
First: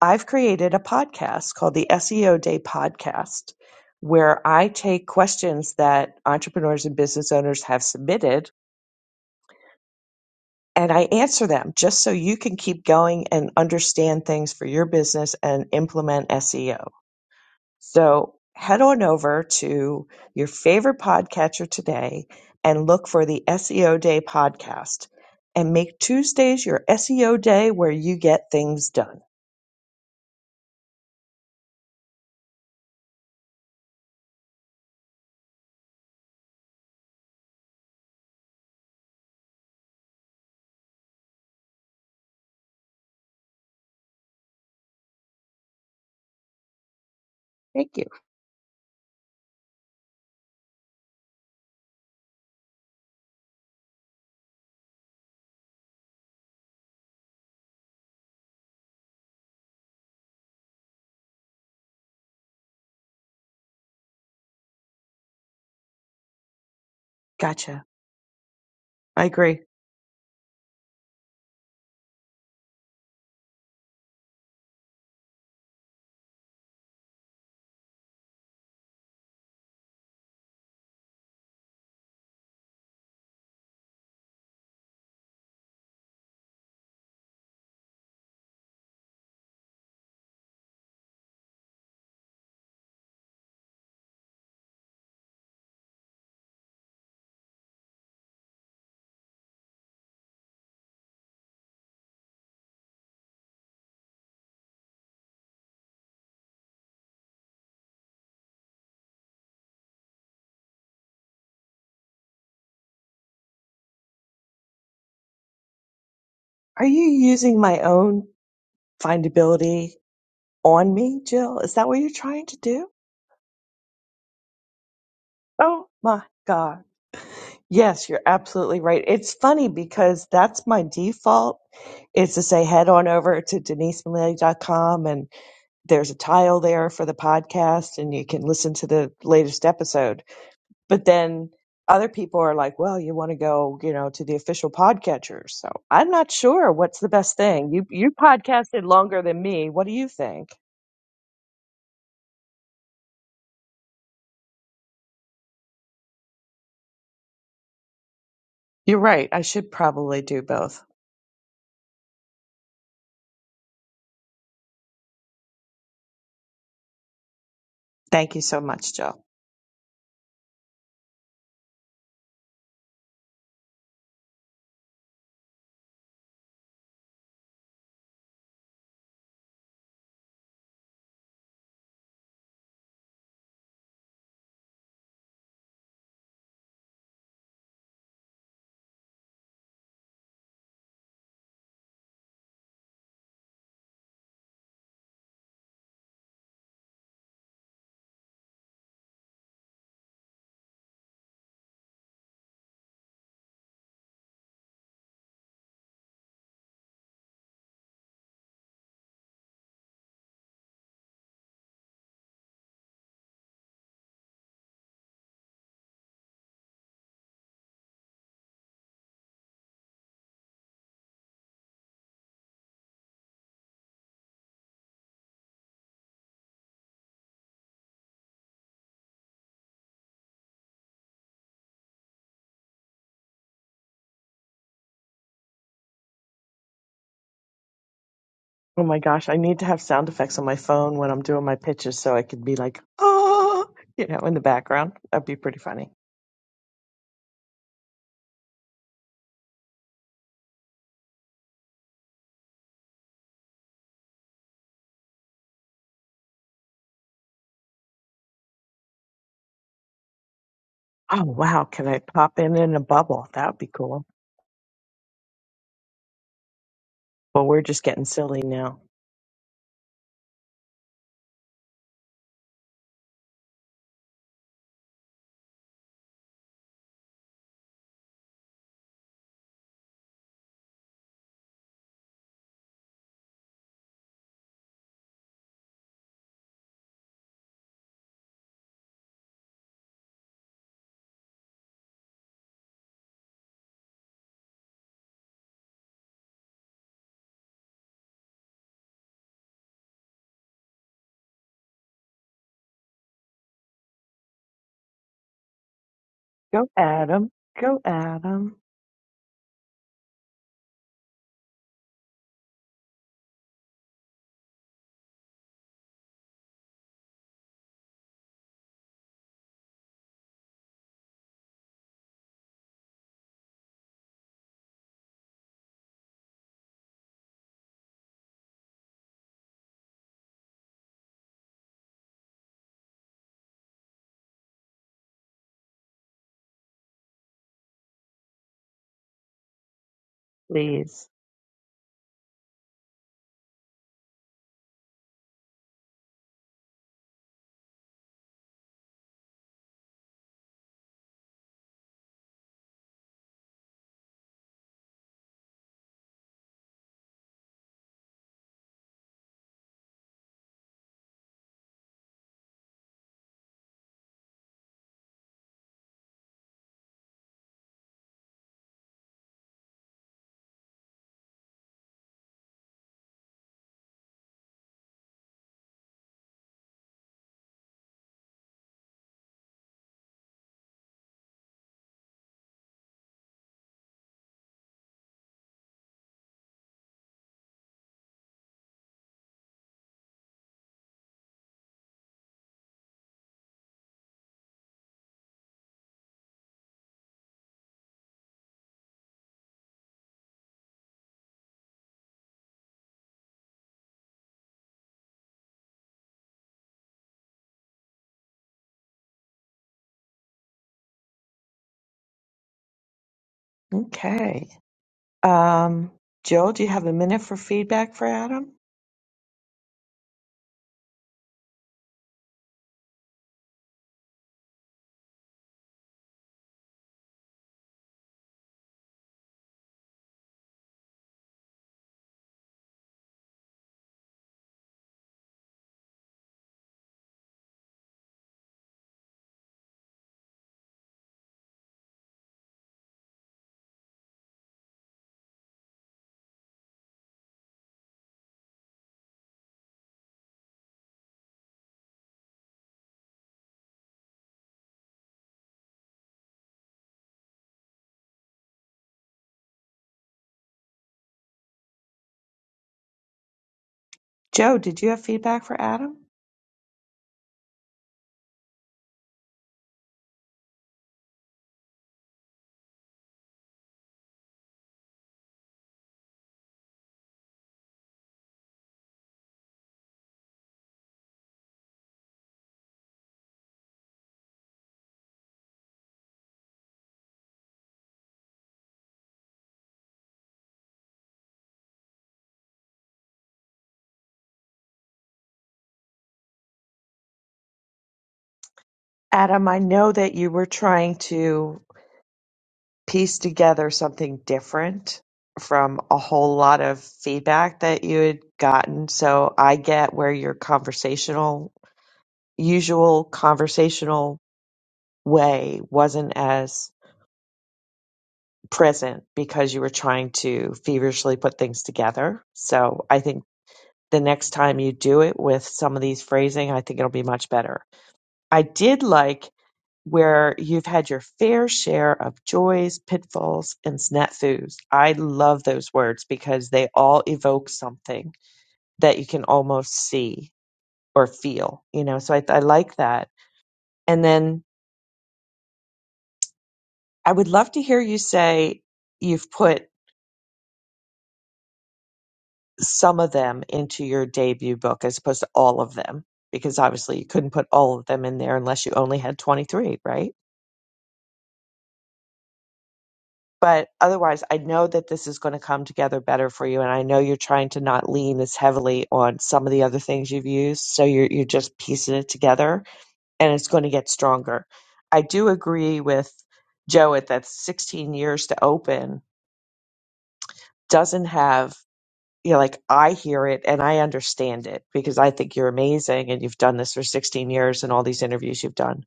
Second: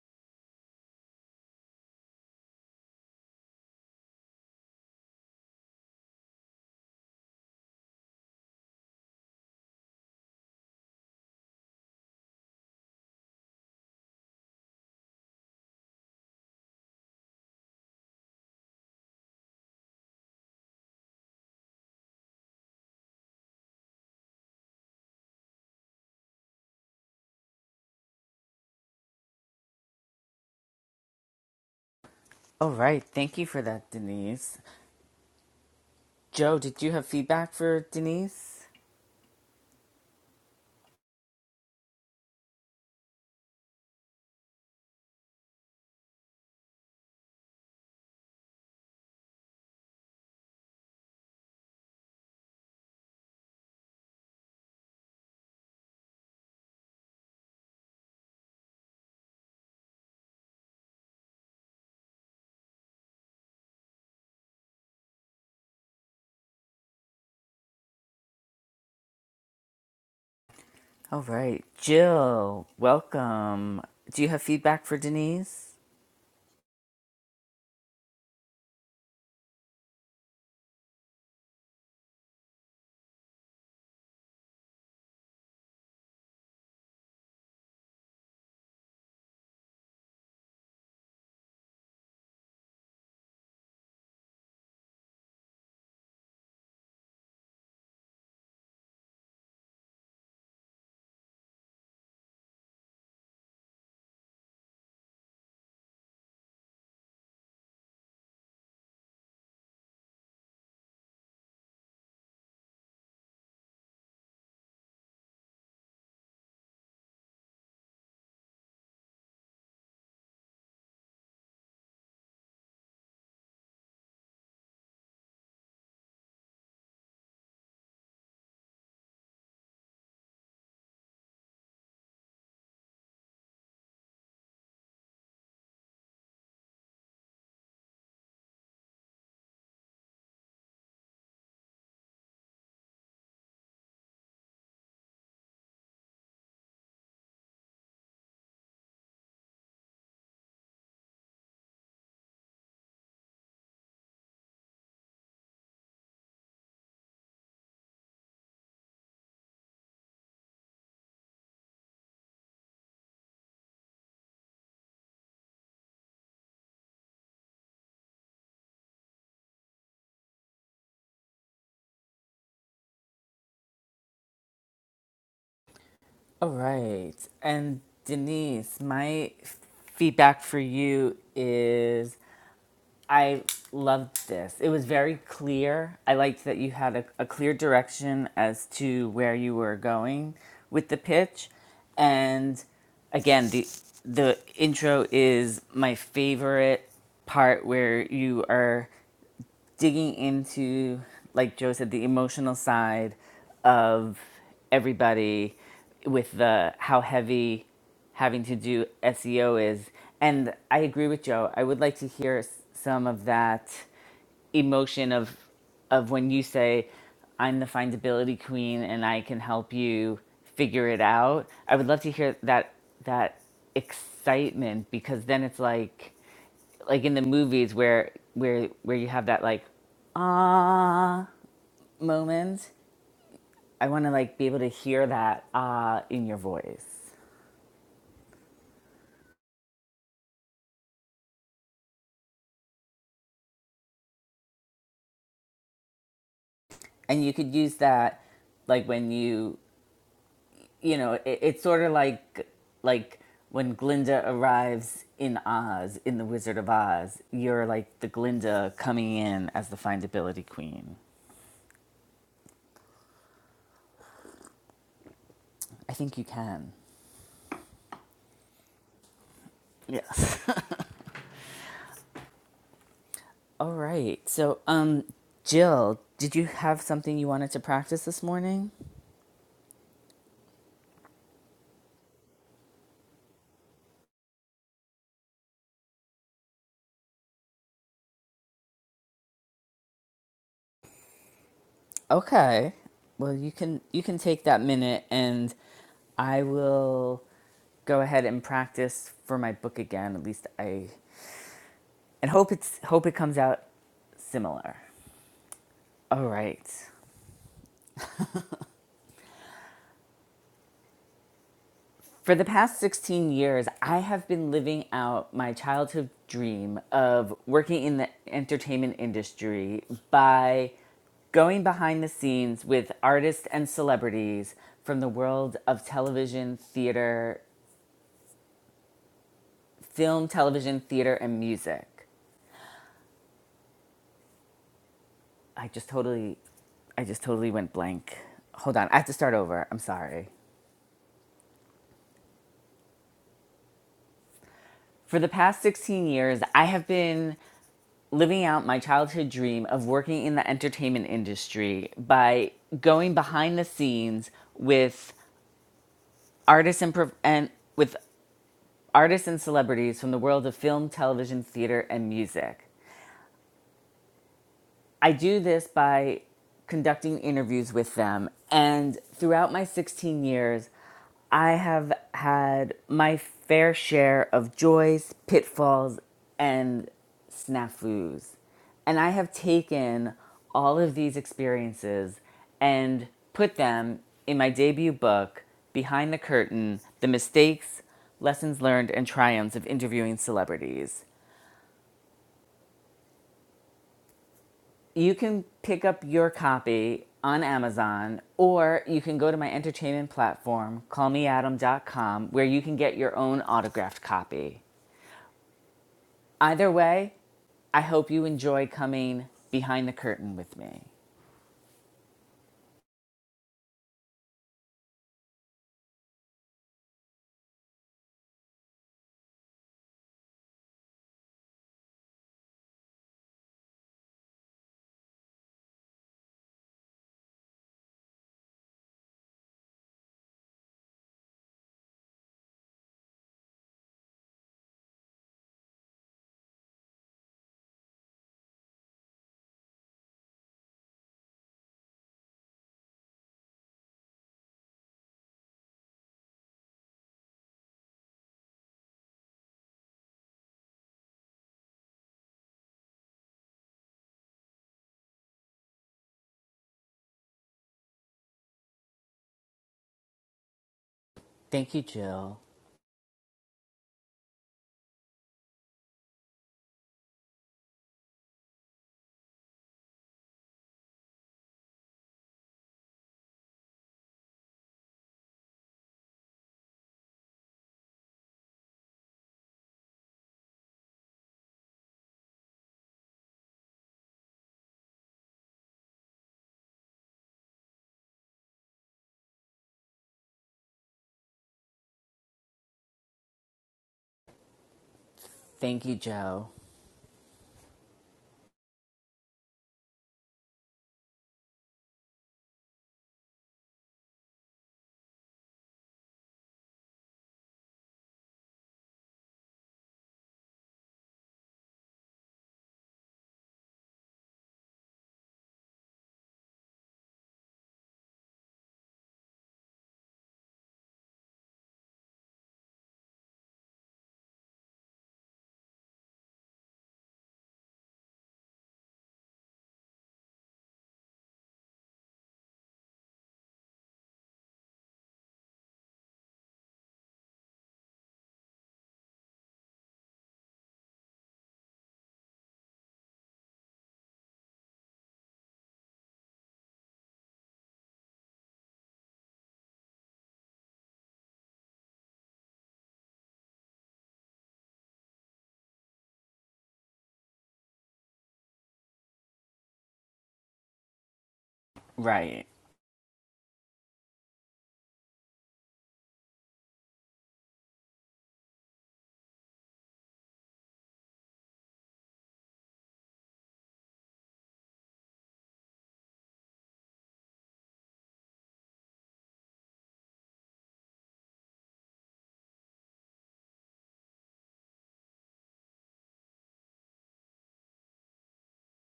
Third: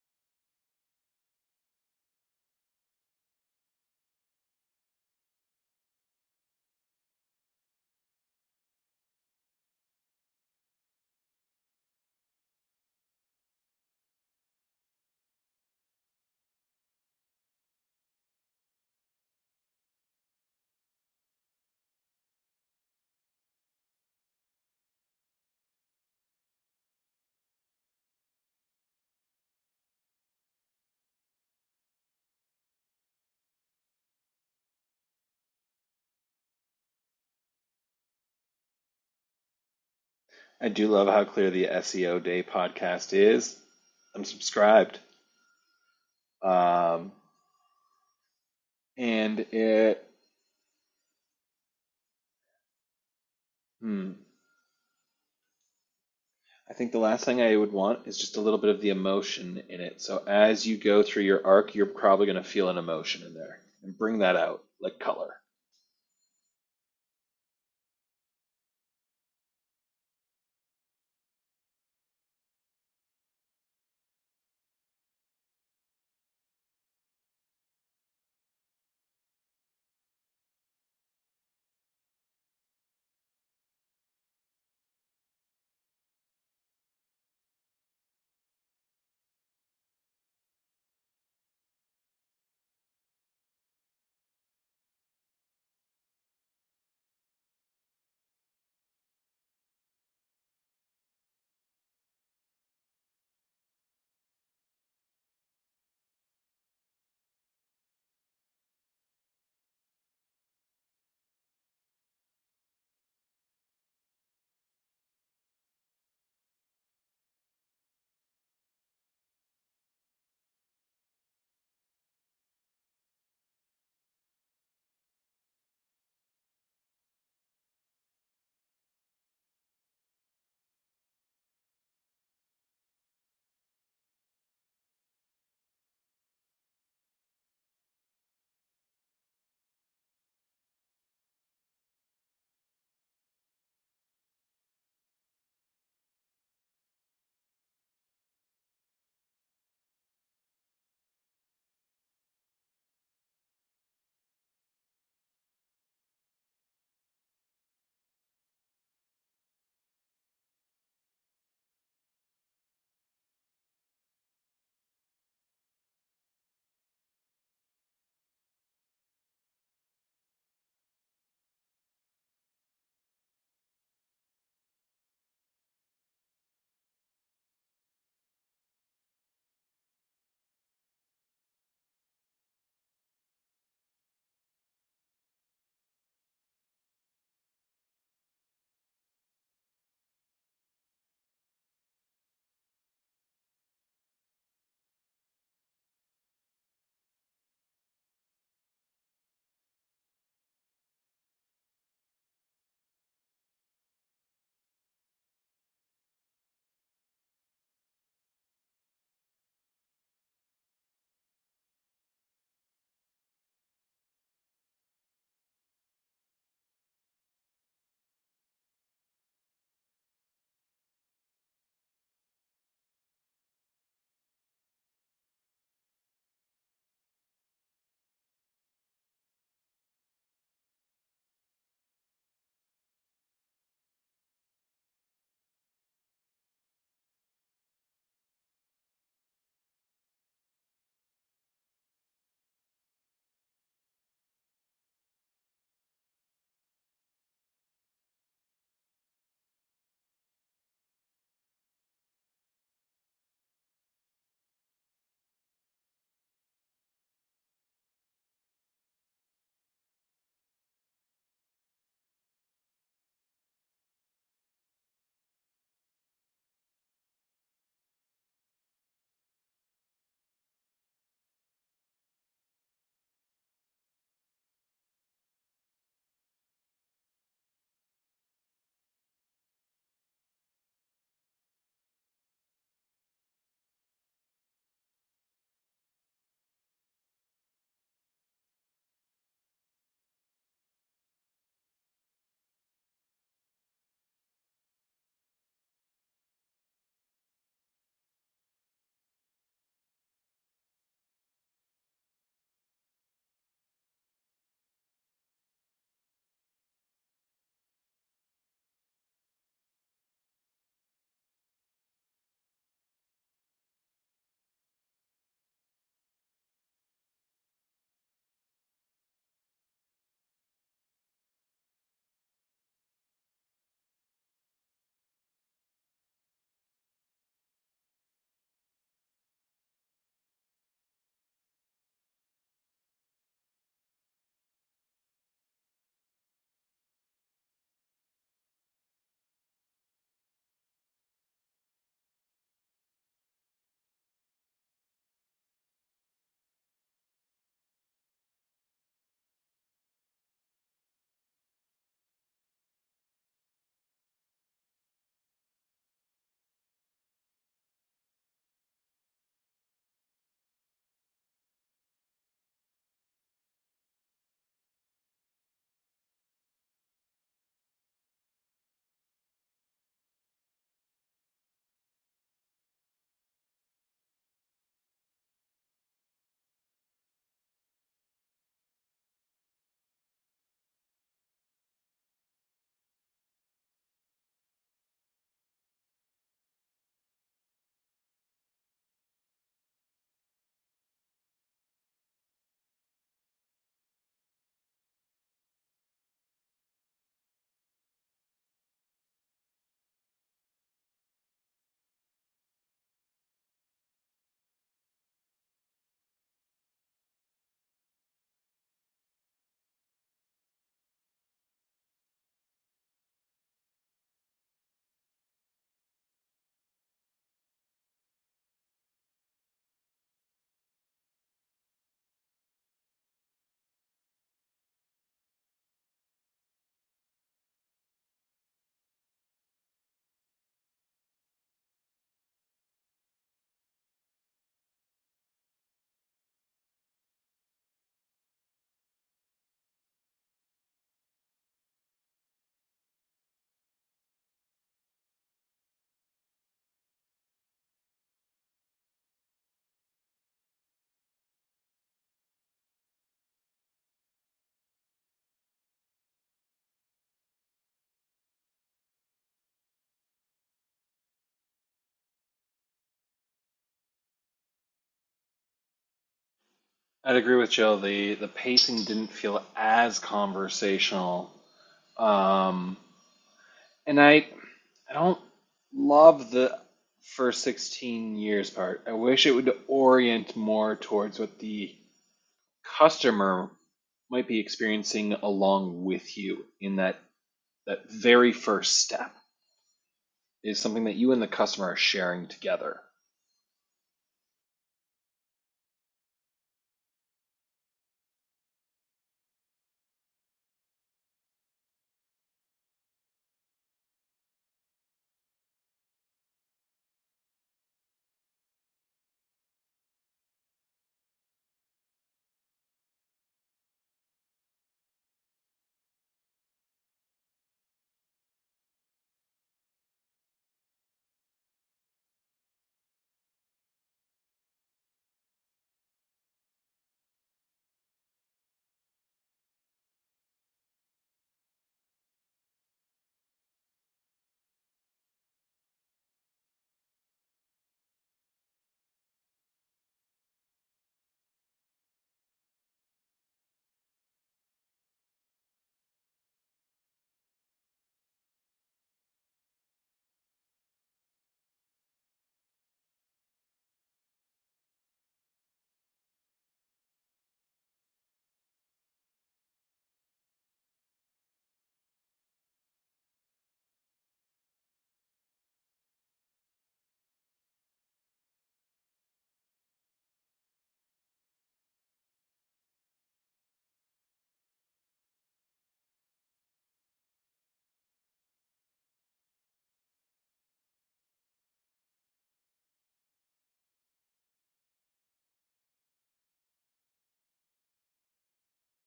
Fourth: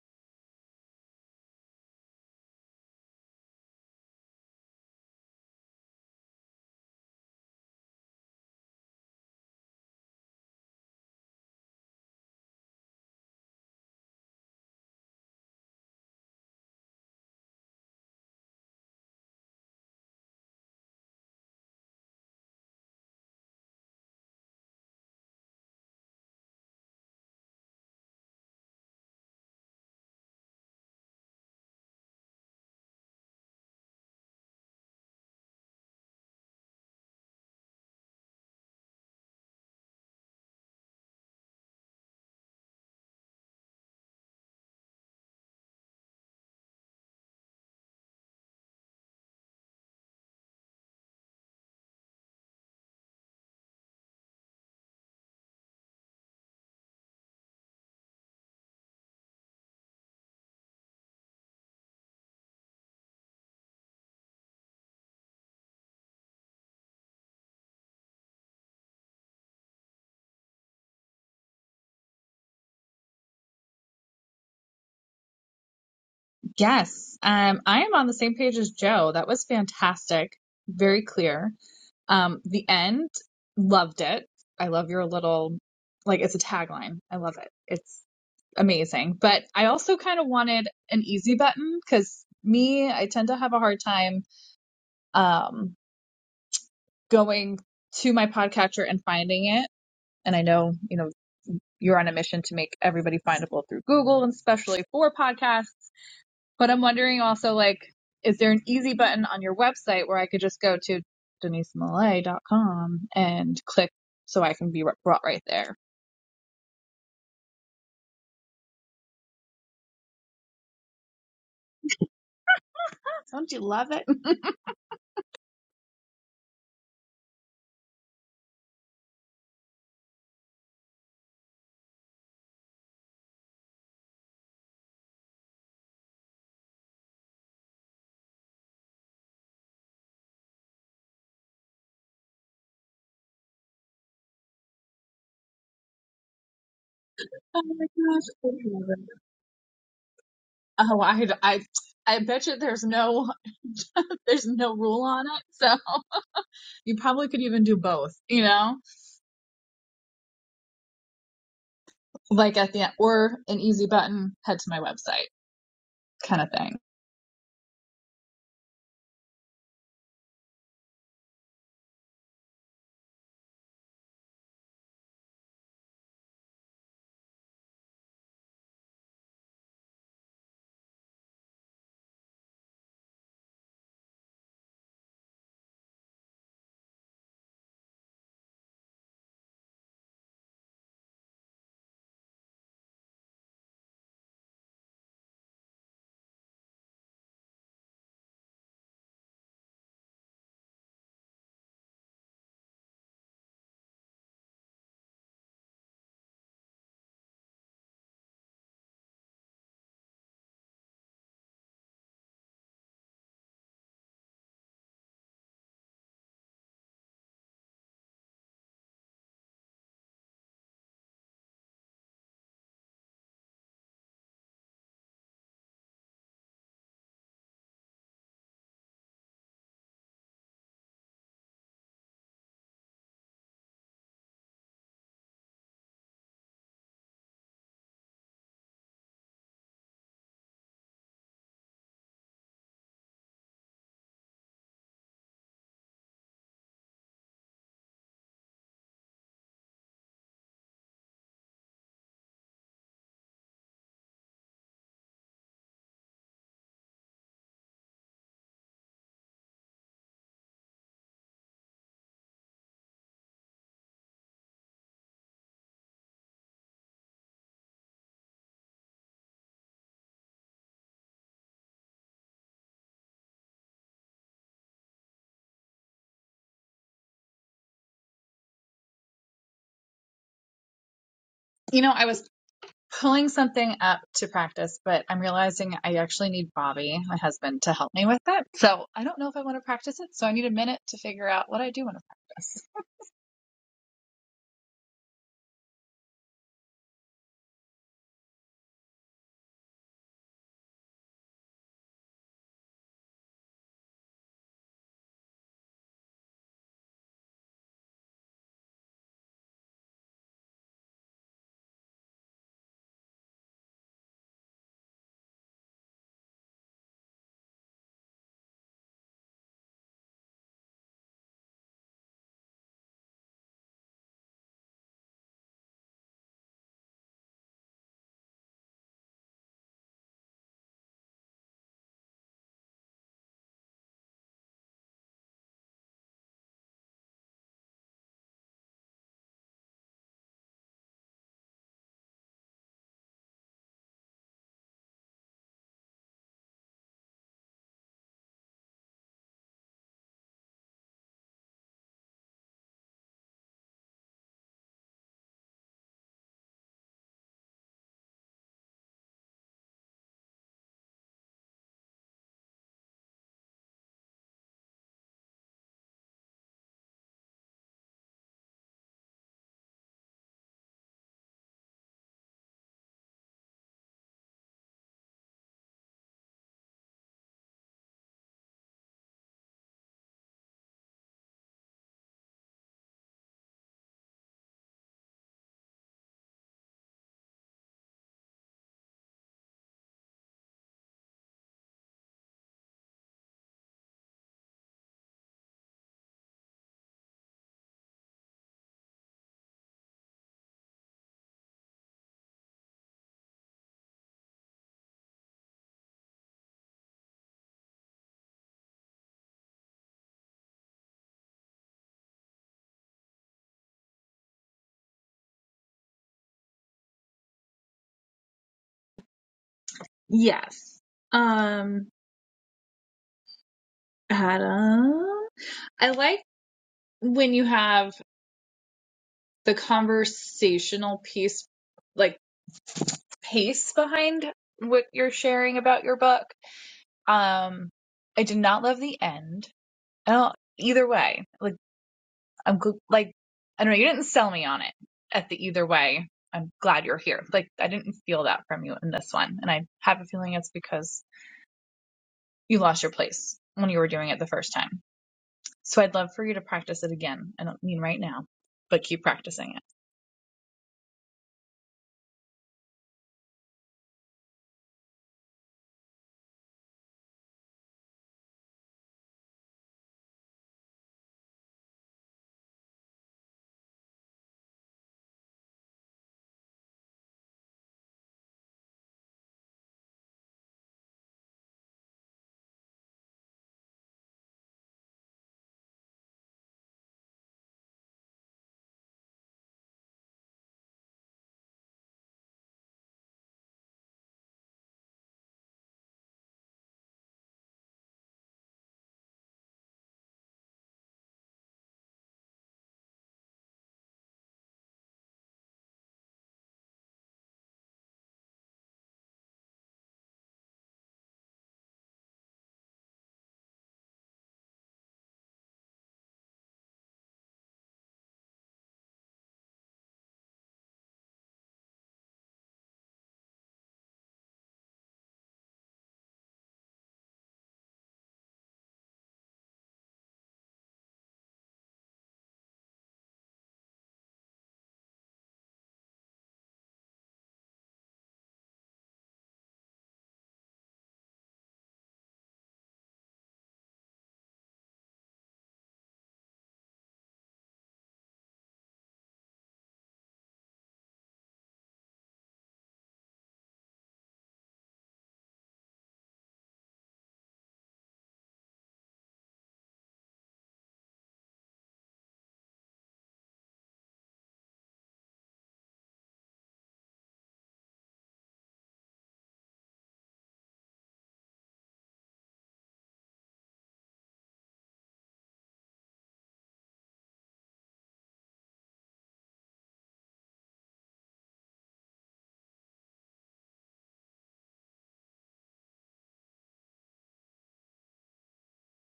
S2: I've created a podcast called the SEO Day Podcast, where I take questions that entrepreneurs and business owners have submitted and I answer them just so you can keep going and understand things for your business and implement SEO. So head on over to your favorite podcatcher today and look for the SEO Day podcast and make Tuesdays your SEO day where you get things done.
S1: All right. Thank you for that, Denise. Joe, did you have feedback for Denise?
S3: I do love how clear the SEO Day podcast is. I'm subscribed. Um,
S2: Thank you.
S3: and it hmm, I think the last thing I would want is just a little bit of the emotion in it. So as you go through your arc, you're probably going to feel an emotion in there and bring that out like color.
S2: Gotcha. I agree.
S1: All right. Jill, welcome. Do you have feedback for Denise?
S4: Yes, um, I am on the same page as Joe. That was fantastic, very clear. Um, the end, loved it. I love your little, like, it's a tagline. I love it. It's amazing. But I also kind of wanted an easy button because me, I tend to have a hard time um, going to my podcatcher and finding it. And I know, you know, you're on a mission to make everybody findable through Google, and especially for podcasts. But I'm wondering also, like, is there an easy button on your website where I could just go to denisemalay.com and click so I can be brought right there?
S2: Are you using my own findability on me, Jill? Is that what you're trying to do?
S4: Don't you love it? *laughs*
S2: Oh my God. Yes, you're absolutely right. It's funny because that's my default is to say head on over to denisemilley.com and there's a tile there for the podcast and you can listen to the latest episode. But then other people are like, well, you want to go, you know, to the official podcatcher. So I'm not sure what's the best
S4: Oh
S2: thing.
S4: my
S2: You you
S4: gosh.
S2: podcasted longer than me. What do you think?
S4: Oh, I, I, I bet you there's no, *laughs* there's no rule on it. So *laughs* you probably could even do both, you know,
S2: You're right. I should probably do both.
S4: like at the end or an easy button, head to my website kind of thing.
S2: Thank you so much, Jill.
S1: All right. And Denise, my feedback for you is I loved this. It was very clear. I liked that you had a, a clear direction as to where you were going with the pitch. And again, the the intro is my favorite part where you are digging into, like Joe said, the emotional side of everybody with the how heavy having to do SEO is. And I agree with Joe. I would like to hear s- some of that emotion of of when you say i'm the findability queen and i can help you figure it out i would love to hear that that excitement because then it's like like in the movies where where where you have that like ah moment i want to like be able to hear that ah in your voice
S2: Oh my gosh, I need to have sound effects on my phone when I'm doing my pitches so I could be like, oh, you know, in the background. That'd be pretty funny.
S1: and you could use that like when you you know, it, it's sort of like like when Glinda arrives in Oz in The Wizard of Oz. You're like the Glinda coming in as the findability queen.
S2: Oh wow, can I pop in in a bubble? That would be cool.
S1: I think you can.
S2: Well, we're just getting silly now.
S1: Yes. *laughs* All right. So, um, Jill, did you have something you wanted to practice this morning?
S4: You know, I was pulling something up to practice, but I'm realizing I actually need Bobby, my husband, to help me with it. So I don't know if I want to practice it. So I need a minute to figure out what I do want to practice.
S1: Okay. Well, you can you can take that minute, and I will go ahead and practice for my book again. At least I and hope it's hope it comes out similar. All right.
S2: Go, Adam. Go, Adam.
S1: For the past 16 years, I have been living out my childhood dream of working in the entertainment industry by going behind the scenes with artists and celebrities from the world of television, theater, film, television, theater, and music. I just totally I just totally went blank. Hold on, I have to start over. I'm sorry.
S2: Please.
S1: For the past 16 years, I have been living out my childhood dream of working in the entertainment industry by going behind the scenes with artists and, pro- and with artists and celebrities from the world of film, television, theater, and music. I do this by conducting interviews with them. And throughout my 16 years, I have had my fair share of joys, pitfalls, and snafus. And I have taken all of these experiences and put them in my debut book, Behind the Curtain The Mistakes, Lessons Learned, and Triumphs of Interviewing Celebrities. You can pick up your copy on Amazon or you can go to my entertainment platform, call me adam dot com, where you can get your own autographed copy. Either way, I hope you enjoy coming behind the curtain with me.
S2: Okay. Um, Joe, do you have a minute for feedback for Adam?
S4: Yes. Um, Adam, I like when you have the conversational piece, like pace behind what you're sharing about your book. Um, I did not love the end. I don't, either way. Like I'm gl- like, I don't know, you didn't sell me on it at the either way. I'm glad you're here. Like, I didn't feel that from you in this one. And I have a feeling it's because you lost your place when you were doing it the first time. So I'd love for you to practice it again. I don't mean right now, but keep practicing it.
S1: Thank you, Jill.
S2: Joe, did you have feedback for Adam?
S3: I'd agree with Jill. The the pacing didn't feel as conversational. Um, and I I don't love the first 16 years part. I wish it would orient more towards what the customer might be experiencing along with you in that that very first step. is something that you and the customer are sharing together.
S1: Thank you, Joe.
S2: Adam, I know that you were trying to piece together something different from a whole lot of feedback that you had gotten. So I get where your conversational, usual conversational way wasn't as present because you were trying to feverishly put things together. So I think the next time you do it with some of these phrasing, I think it'll be much better. I did like where you've had your fair share of joys, pitfalls, and snafus. I love those words because they all evoke something that you can almost see or feel, you know. So I, I like that. And then I would love to hear you say you've put some of them into your debut book as opposed to all of them because obviously you couldn't put all of them in there unless you only had 23 right
S1: Right.
S2: but otherwise i know that this is going to come together better for you and i know you're trying to not lean as heavily on some of the other things you've used so you're, you're just piecing it together and it's going to get stronger i do agree with joe at that 16 years to open doesn't have you know, like I hear it and I understand it because I think you're amazing and you've done this for 16 years and all these interviews you've done.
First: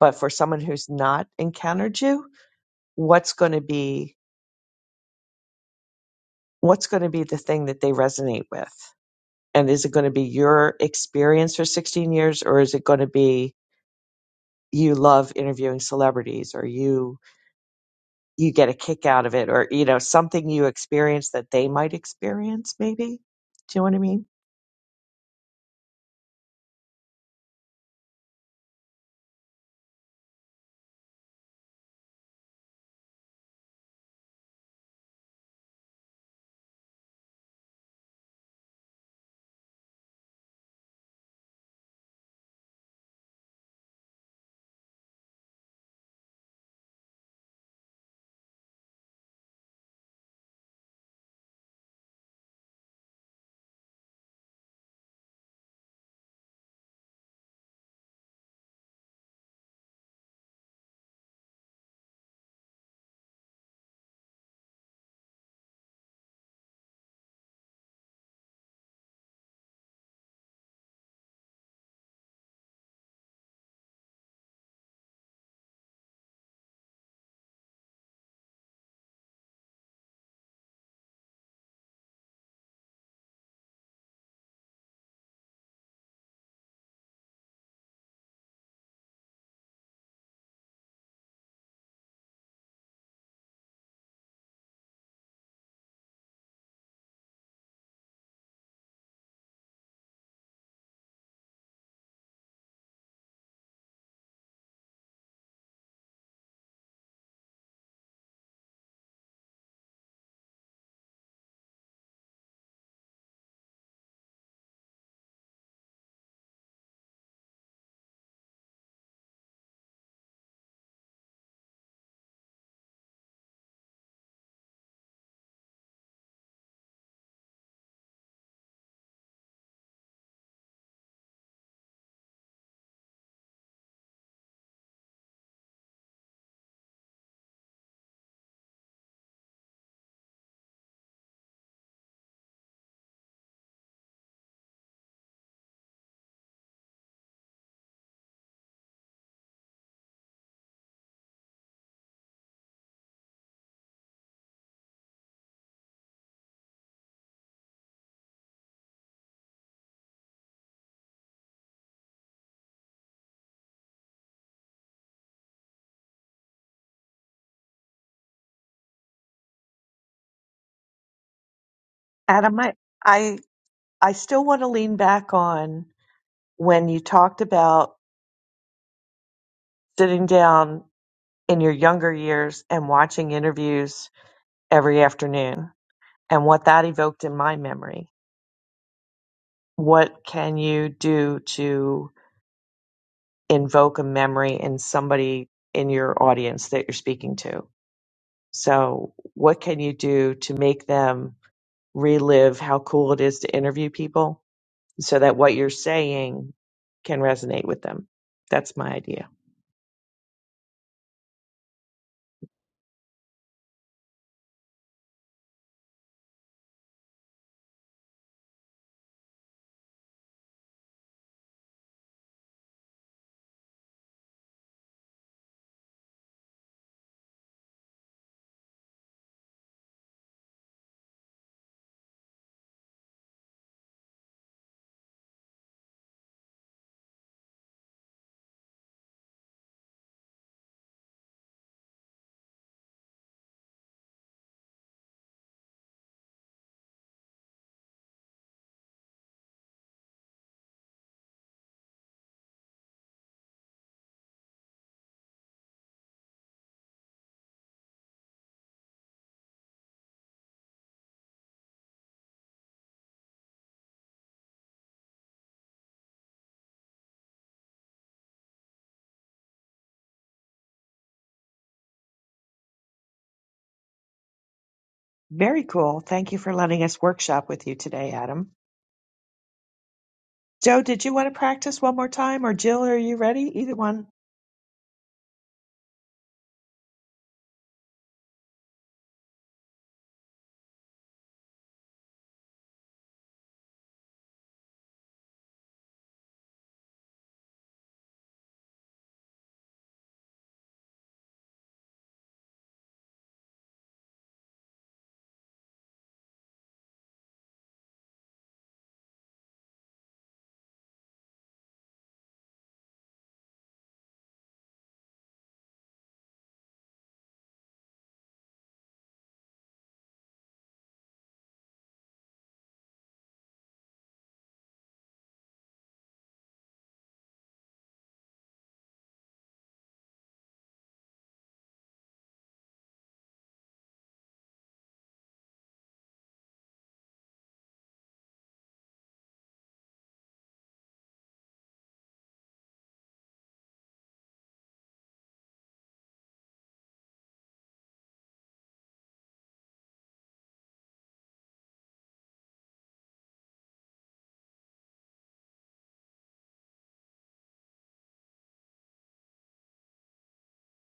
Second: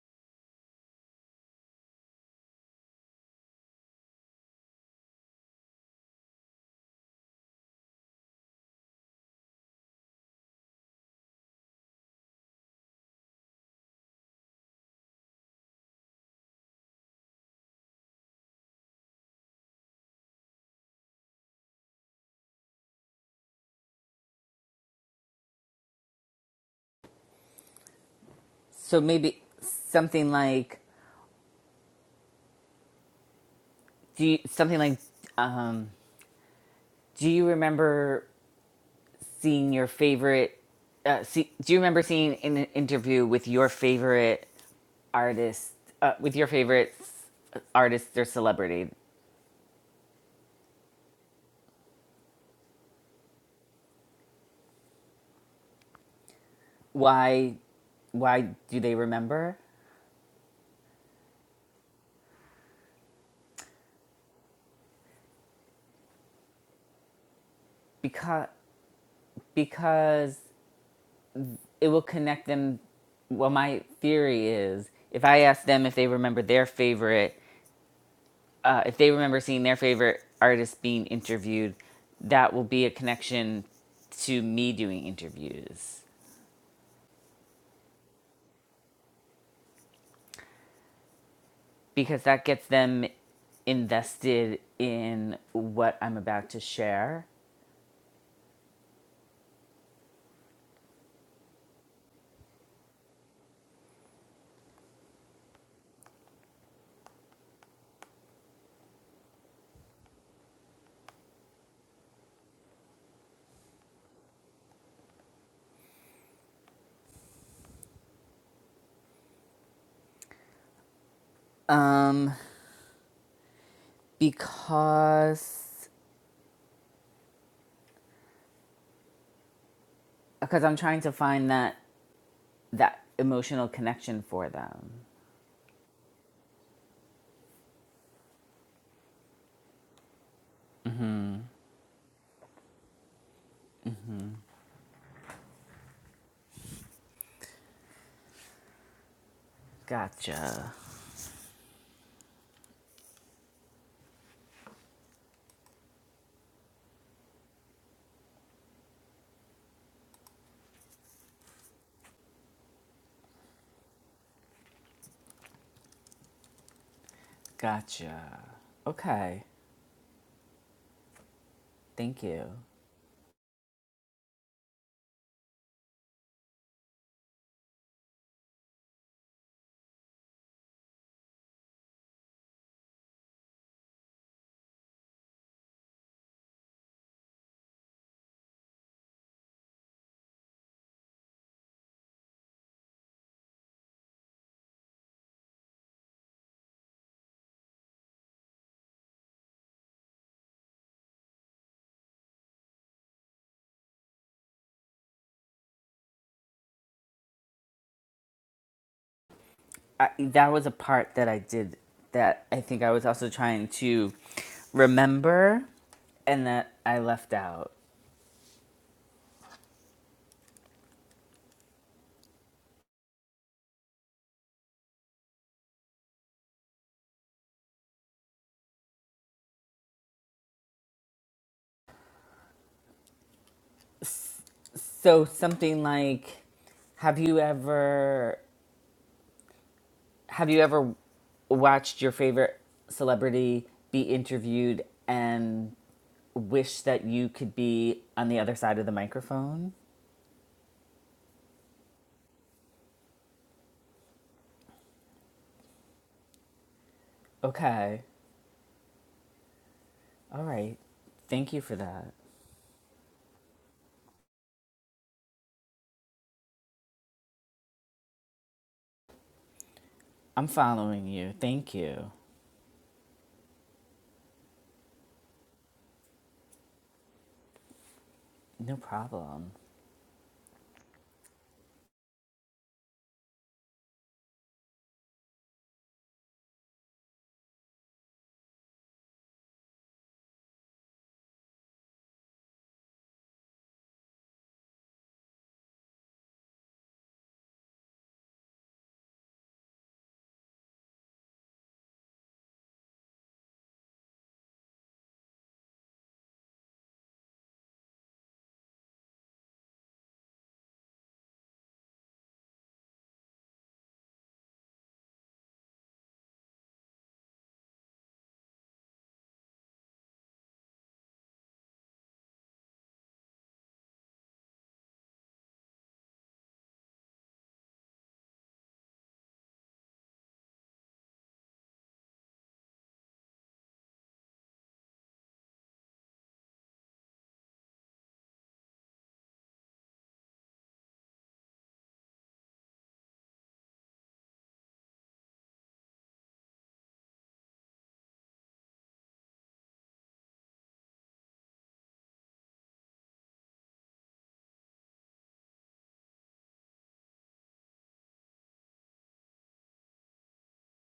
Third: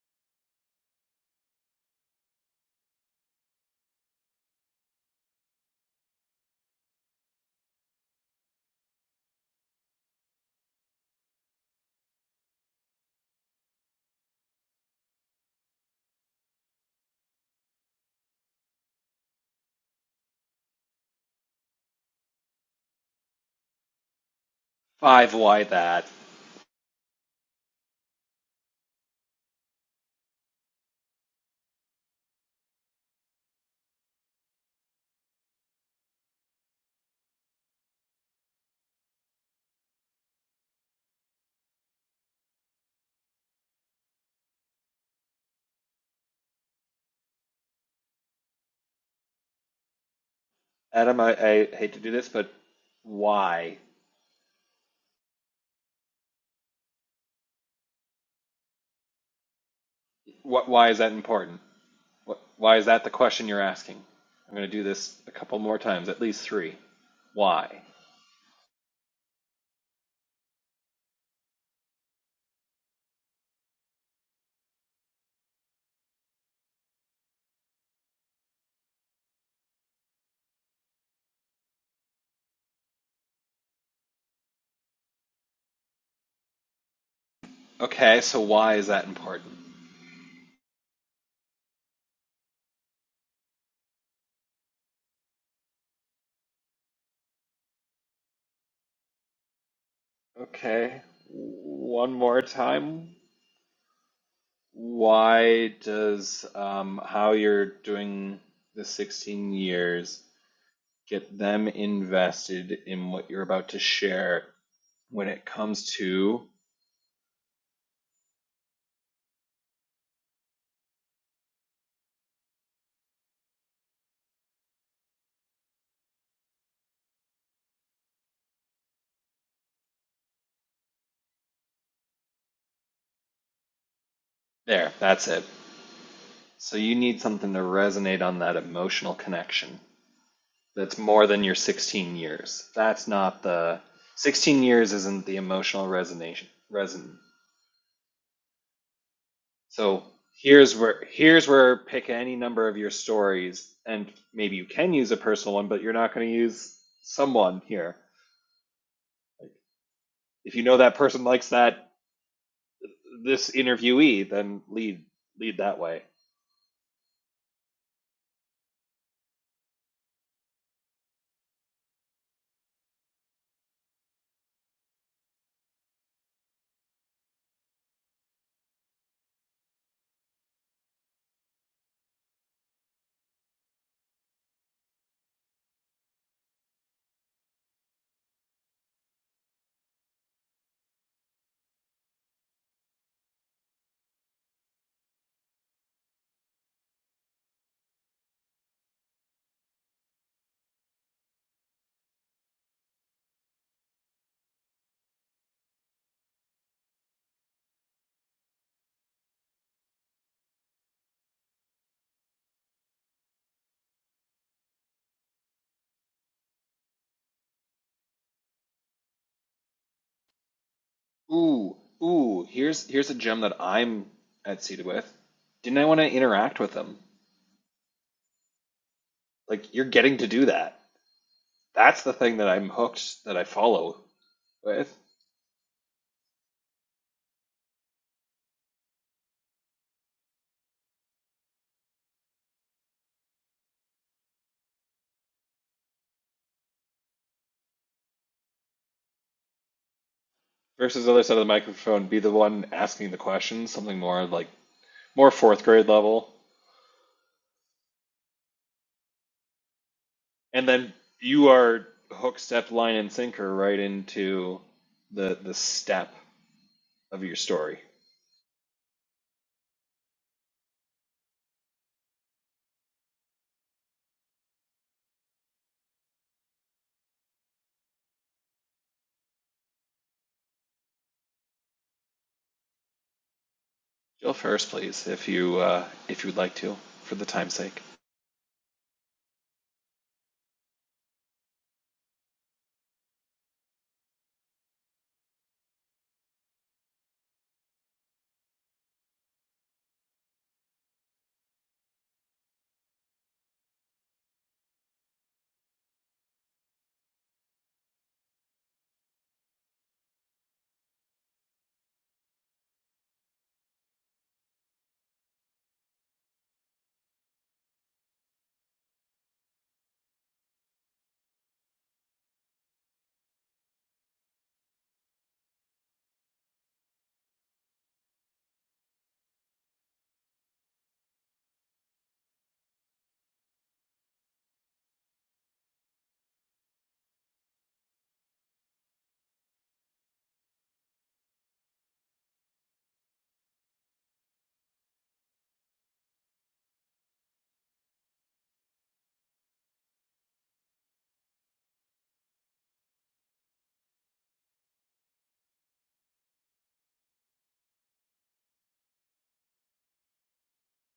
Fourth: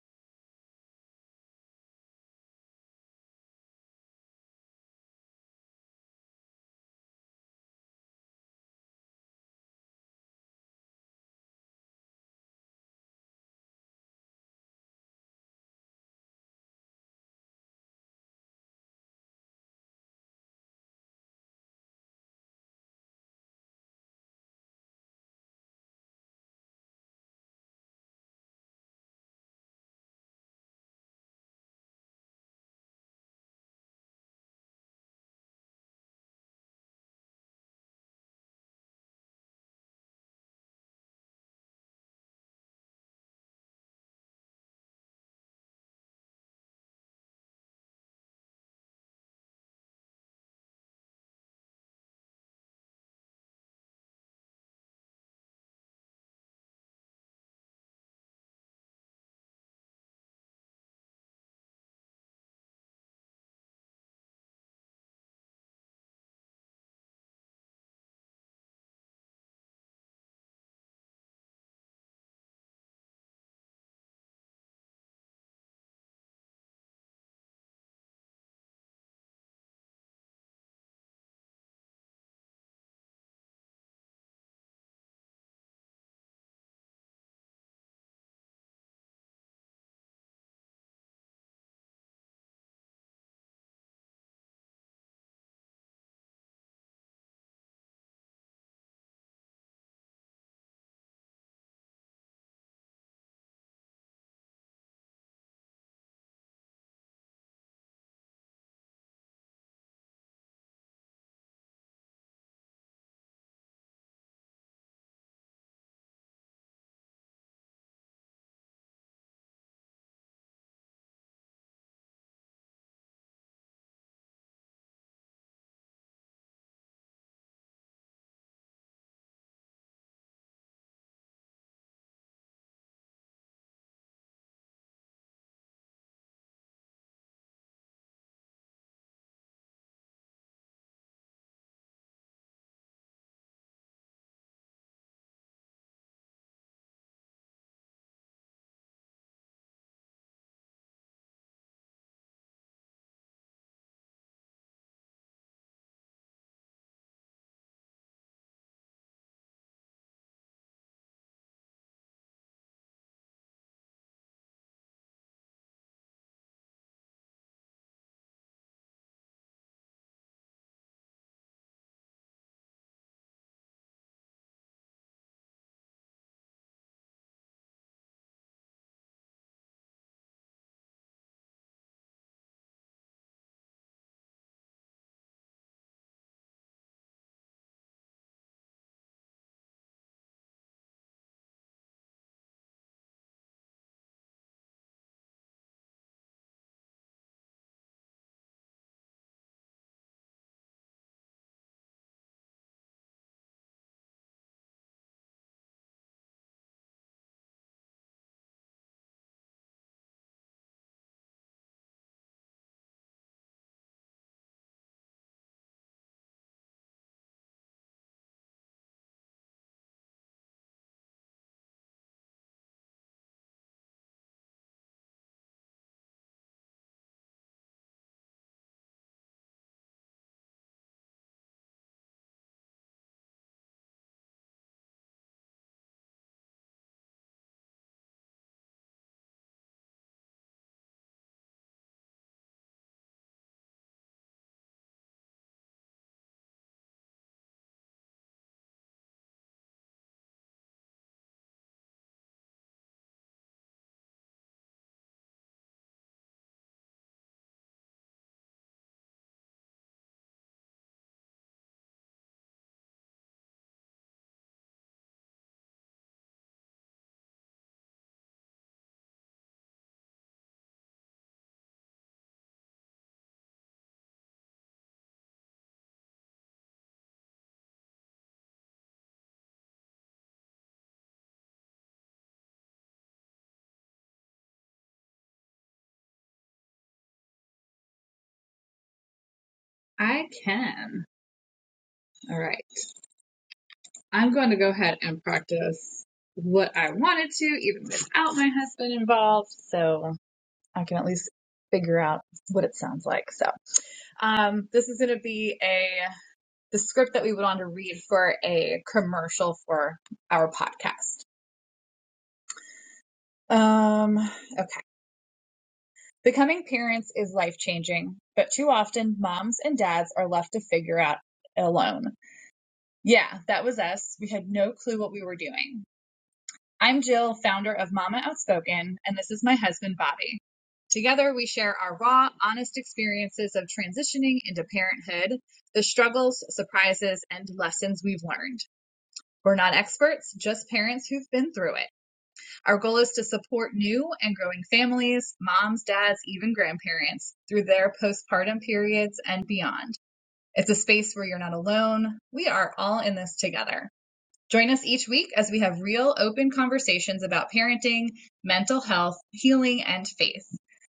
S2: But for someone who's not encountered you, what's going to be what's going to be the thing that they resonate with? And is it going to be your experience for 16 years or is it going to be you love interviewing celebrities or you you get a kick out of it or you know something you experience that they might experience maybe? Do you know what I mean?
S3: Five, why that?
S1: So maybe something like do you, something like um, do you remember seeing your favorite uh, see, do you remember seeing an interview with your favorite artist uh, with your favorite s- artist or celebrity
S3: Adam, I, I hate to do this, but why?
S1: why why do they remember
S3: What, why is that important? What, why is that the question you're asking? I'm going to do this a couple more times, at least three. Why?
S1: because because it will connect them well my theory is if i ask them if they remember their favorite uh, if they remember seeing their favorite artist being interviewed that will be a connection to me doing interviews
S3: Okay, so why is that important?
S1: because that gets them invested in what i'm about to share
S3: Okay, one more time. Why does um, how you're doing the 16 years get them invested in what you're about to share when it comes to
S1: um because because I'm trying to find that that emotional connection for them.
S3: there, that's it. So you need something to resonate on that emotional connection. That's more than your 16 years. That's not the 16 years isn't the emotional resonation reson. So
S1: Gotcha.
S3: here's where here's where pick any number of your stories and maybe you can use a personal one, but you're not going to use someone here. If you know that person likes that this interviewee, then lead lead that way.
S1: Gotcha. Okay. Thank you.
S2: Adam, I I, I still want to lean back on when you talked about sitting down in your younger years and watching interviews every afternoon and what that evoked in my memory. What can you do to invoke a memory in somebody in your audience that you're speaking to? So, what can you do to make them relive how cool it is to interview people? so that what you're saying can resonate with them. That's my idea.
S1: I, that was a part that I did that I think I was also trying to remember and that I left out.
S3: Ooh, ooh, here's here's a gem that I'm at seated with. Didn't I want to interact with them? Like you're getting to do that. That's the thing that I'm hooked that I follow with.
S1: So something like have you ever Have you ever watched your favorite celebrity be interviewed and wish that you could be on the other side of the microphone?
S3: Versus the other side of the microphone, be the one asking the questions, something more like more fourth grade level.
S1: Okay. All
S3: And
S1: right.
S3: then you
S1: Thank you for
S3: are
S1: that.
S3: hook, step, line, and sinker right into the the step of your story.
S1: I'm following you. Thank you.
S2: Very cool. Thank you for letting us workshop with you today, Adam.
S1: No problem.
S2: Joe, did you want to practice one more time or Jill, are you ready? Either one.
S3: Jill first, please, if you uh, if you would like to, for the time's sake.
S4: I can. All right. I'm going to go ahead and practice what I wanted to, even without my husband involved. So I can at least figure out what it sounds like. So, um, this is going to be a the script that we would want to read for a commercial for our podcast. Um, okay. Becoming parents is life changing, but too often moms and dads are left to figure out alone. Yeah, that was us. We had no clue what we were doing. I'm Jill, founder of Mama Outspoken, and this is my husband, Bobby. Together, we share our raw, honest experiences of transitioning into parenthood, the struggles, surprises, and lessons we've learned. We're not experts, just parents who've been through it. Our goal is to support new and growing families, moms, dads, even grandparents through their postpartum periods and beyond. It's a space where you're not alone. We are all in this together. Join us each week as we have real, open conversations about parenting, mental health, healing, and faith.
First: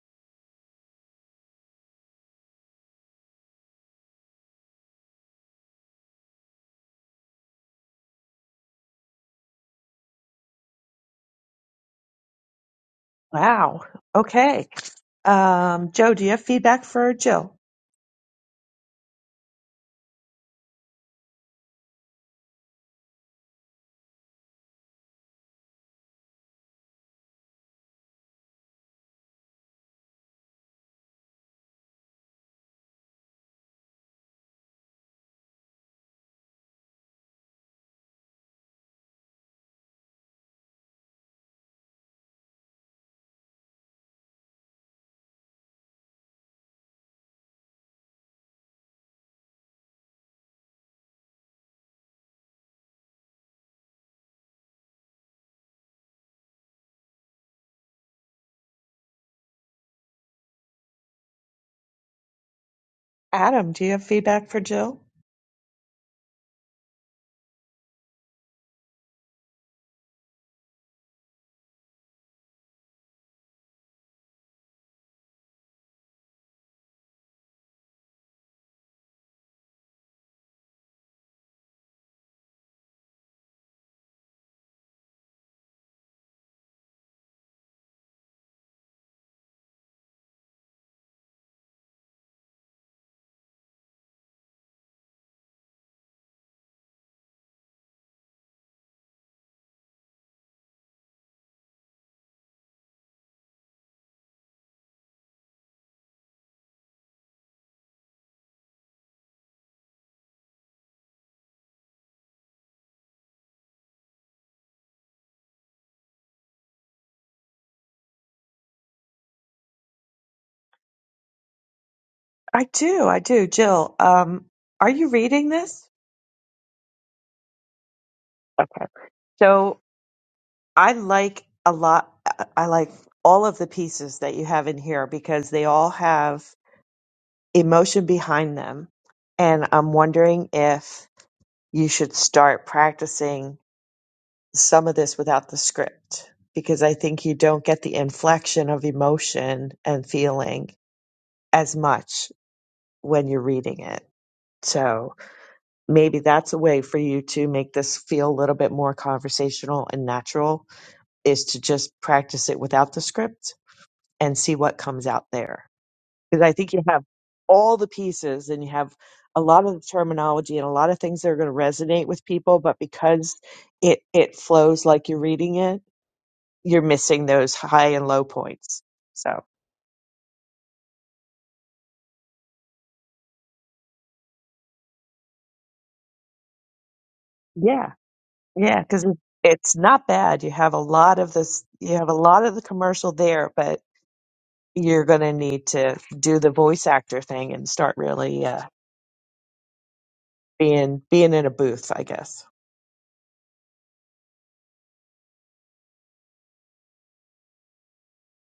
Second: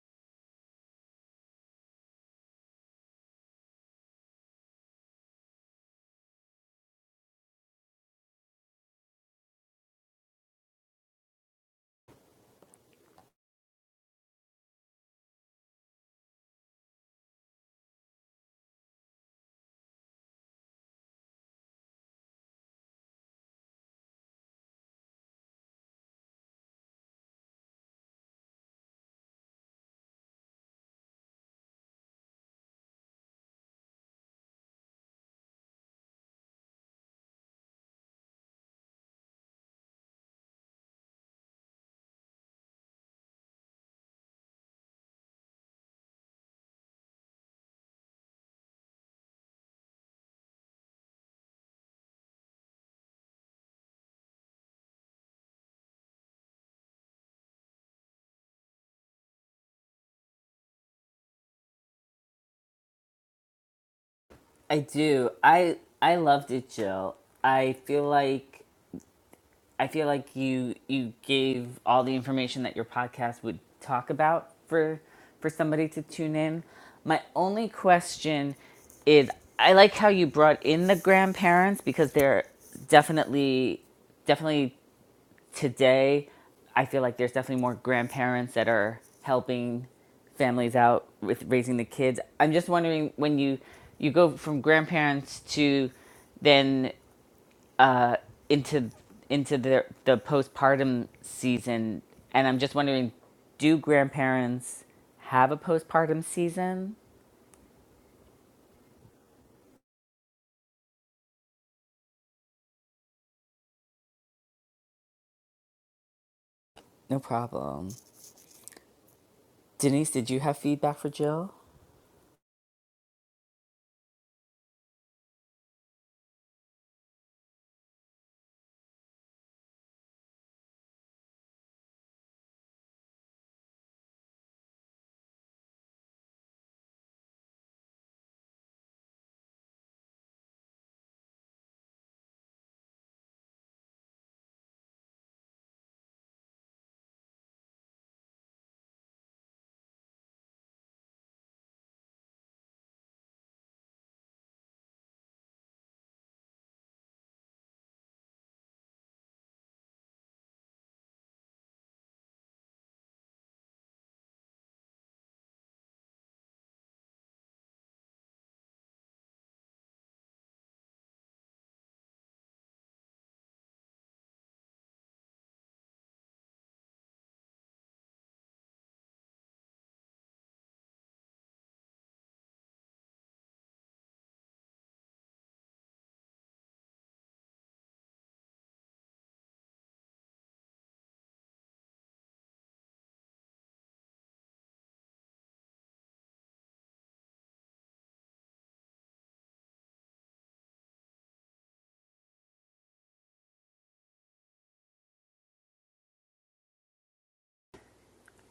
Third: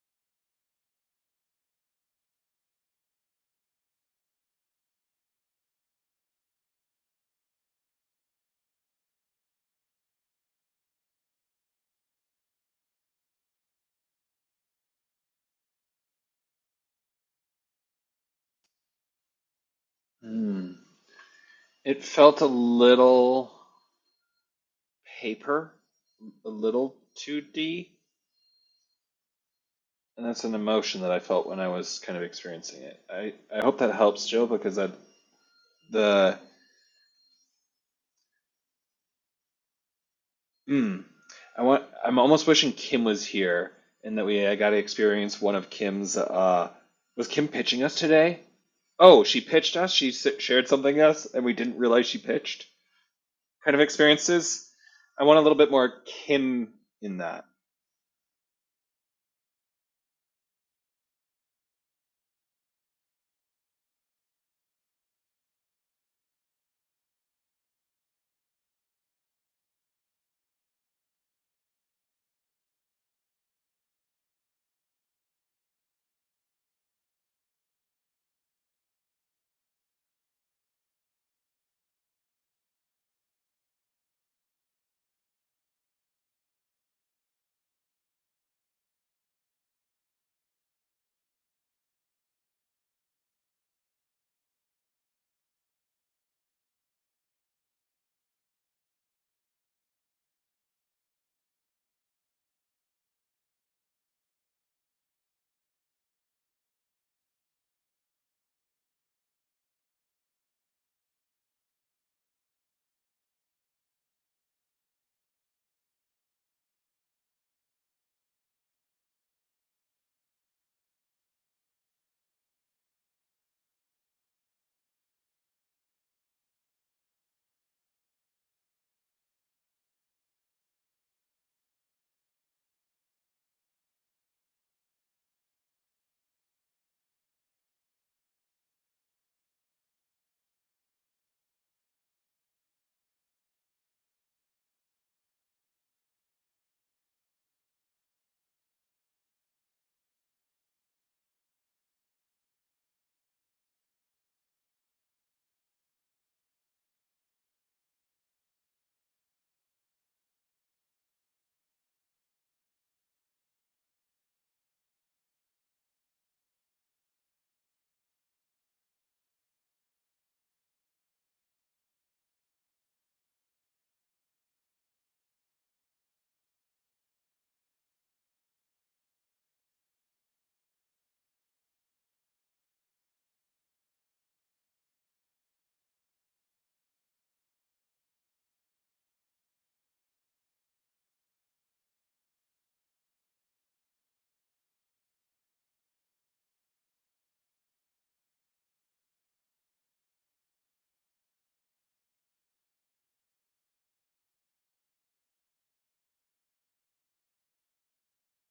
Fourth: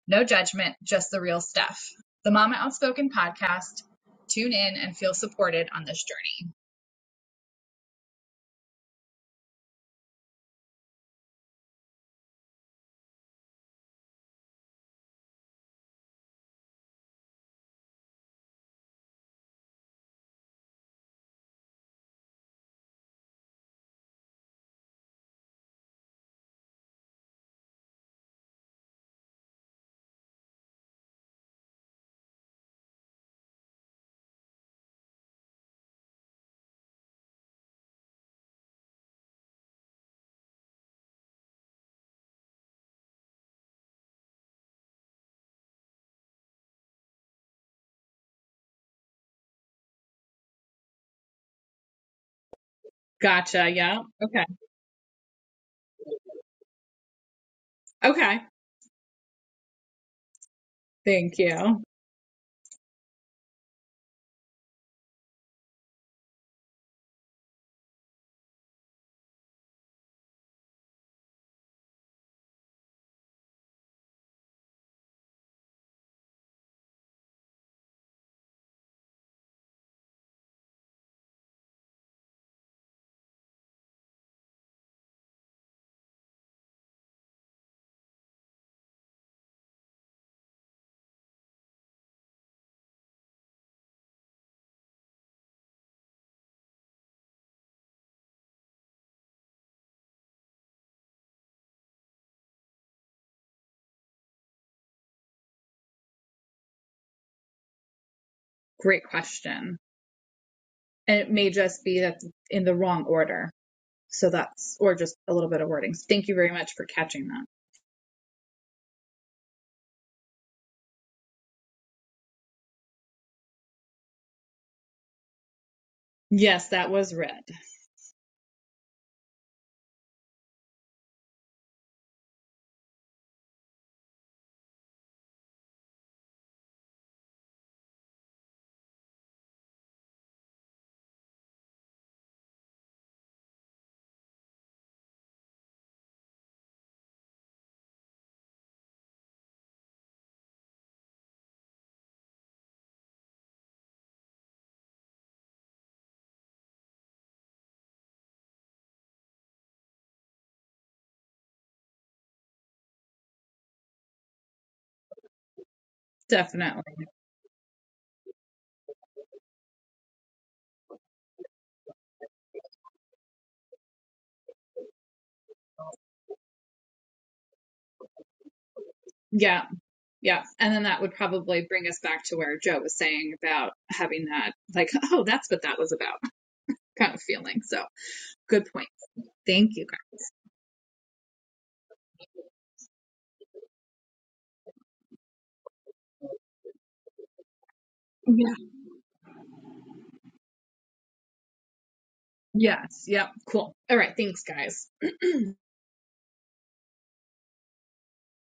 S4: No judgment, just the real stuff. The Mama Outspoken podcast. Tune in and feel supported on this journey.
S2: Wow. Okay. Um, Joe, do you have feedback for Jill?
S3: Hmm. It felt a little paper, a little 2D, and that's an emotion that I felt when I was kind of experiencing it. I, I hope that helps, Joe, because that the mm, I want I'm almost wishing Kim was here and that we I got to experience one of Kim's. Uh, was Kim pitching us today? Oh, she pitched us. She shared something us, and we didn't realize she pitched.
S4: Gotcha.
S3: Kind of
S4: Yeah. Okay.
S3: experiences. I want a little bit more Kim in that.
S4: Okay. Thank you.
S2: Adam, do you have feedback for
S1: I
S2: Jill?
S1: do. I I loved it, Jill. I feel like I feel like you you gave all the information that your podcast would talk about for for somebody to tune in. My only question is I like how you brought in the grandparents because they're definitely definitely today I feel like there's definitely more grandparents that are helping families out with raising the kids. I'm just wondering when you you go from grandparents to then into into the the postpartum season, and I'm just wondering, do grandparents have a postpartum season?
S4: Great question. And it may just be that in the wrong order. So that's, or just a little bit of wording. So Thank you very much for
S1: No
S4: catching that.
S1: problem. Denise, did you have feedback for Jill?
S2: I do, I do. Jill, um, are you reading this?
S4: Yes, that was red.
S2: Okay. So I like a lot, I I like all of the pieces that you have in here because they all have emotion behind them. And I'm wondering if you should start practicing some of this without the script because I think you don't get the inflection of emotion and feeling as much when you're reading it. So maybe that's a way for you to make this feel a little bit more conversational and natural is to just practice it without the script and see what comes out there. Because I think you
S4: Definitely.
S2: have all the pieces and you have a lot of the terminology and a lot of things that are going to resonate with people, but because it it flows like you're reading it, you're missing those high and low points. So
S4: Yeah. Yeah. And then that would probably bring us back to where Joe was saying about having that, like, oh, that's what that was about kind of feeling. So
S2: yeah.
S4: good
S2: Yeah,
S4: point.
S2: because
S4: Thank
S2: it's
S4: you
S2: not
S4: guys.
S2: bad. You have a lot of this, you have a lot of the commercial there, but you're going to need to do the voice actor thing and start really
S4: Yeah.
S2: uh, being being in a booth, I guess.
S4: Yes. Yep. Yeah. Cool. All right. Thanks, guys.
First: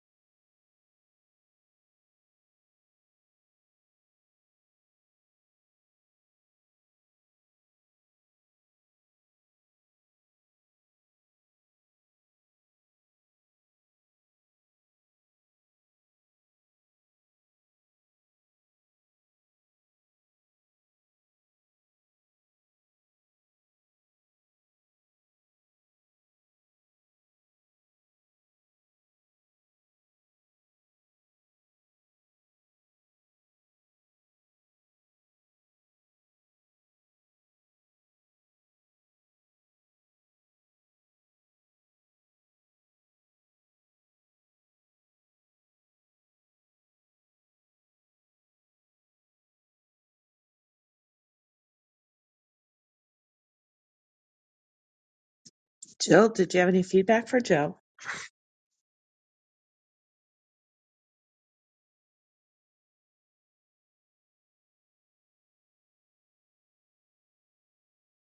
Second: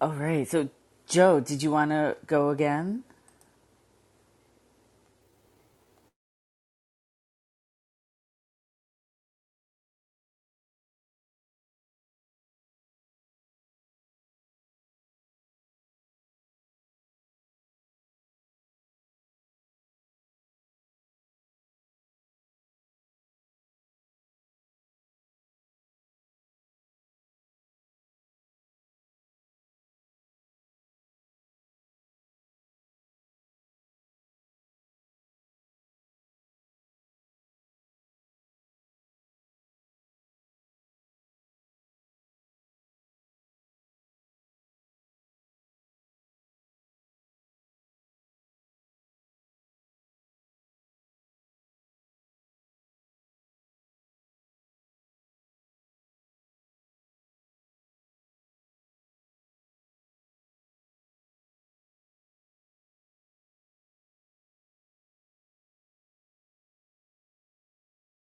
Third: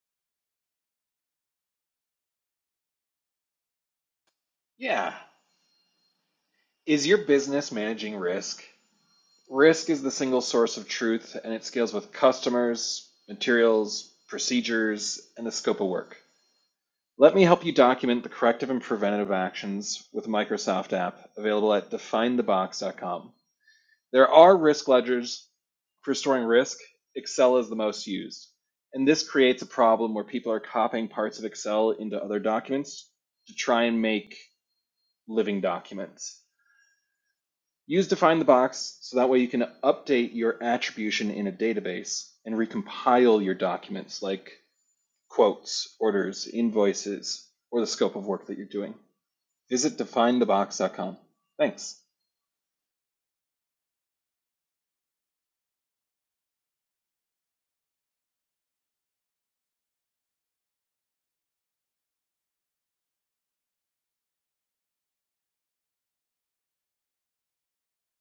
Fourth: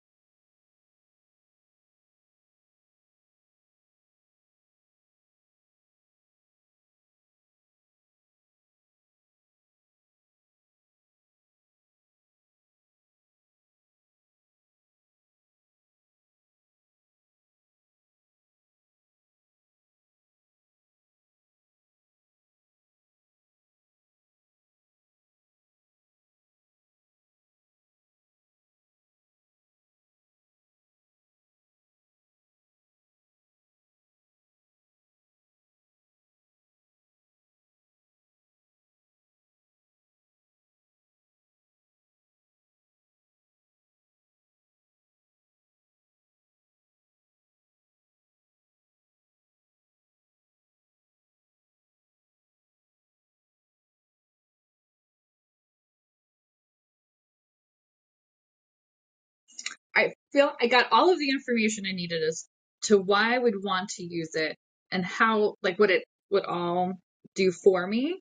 S1: All right. So, Joe, did you want to go again?
S3: Yeah. Is your business managing risk? Risk is the single source of truth, and it scales with customers, materials, procedures, and the scope of work. Let me help you document the corrective and preventative actions with the Microsoft app available at definethebox.com. There are risk ledgers for storing risk. Excel is the most used. And this creates a problem where people are copying parts of Excel into other documents to try and make living documents. Use define the box so that way you can update your attribution in a database and recompile your documents like quotes, orders, invoices, or the scope of work that you're doing. Visit Define the definethebox.com. Thanks.
S2: Jill, did you have any feedback for Joe?
S4: I feel I got all of the information I needed as to why I would want to use it and how, like, what it would all do for me.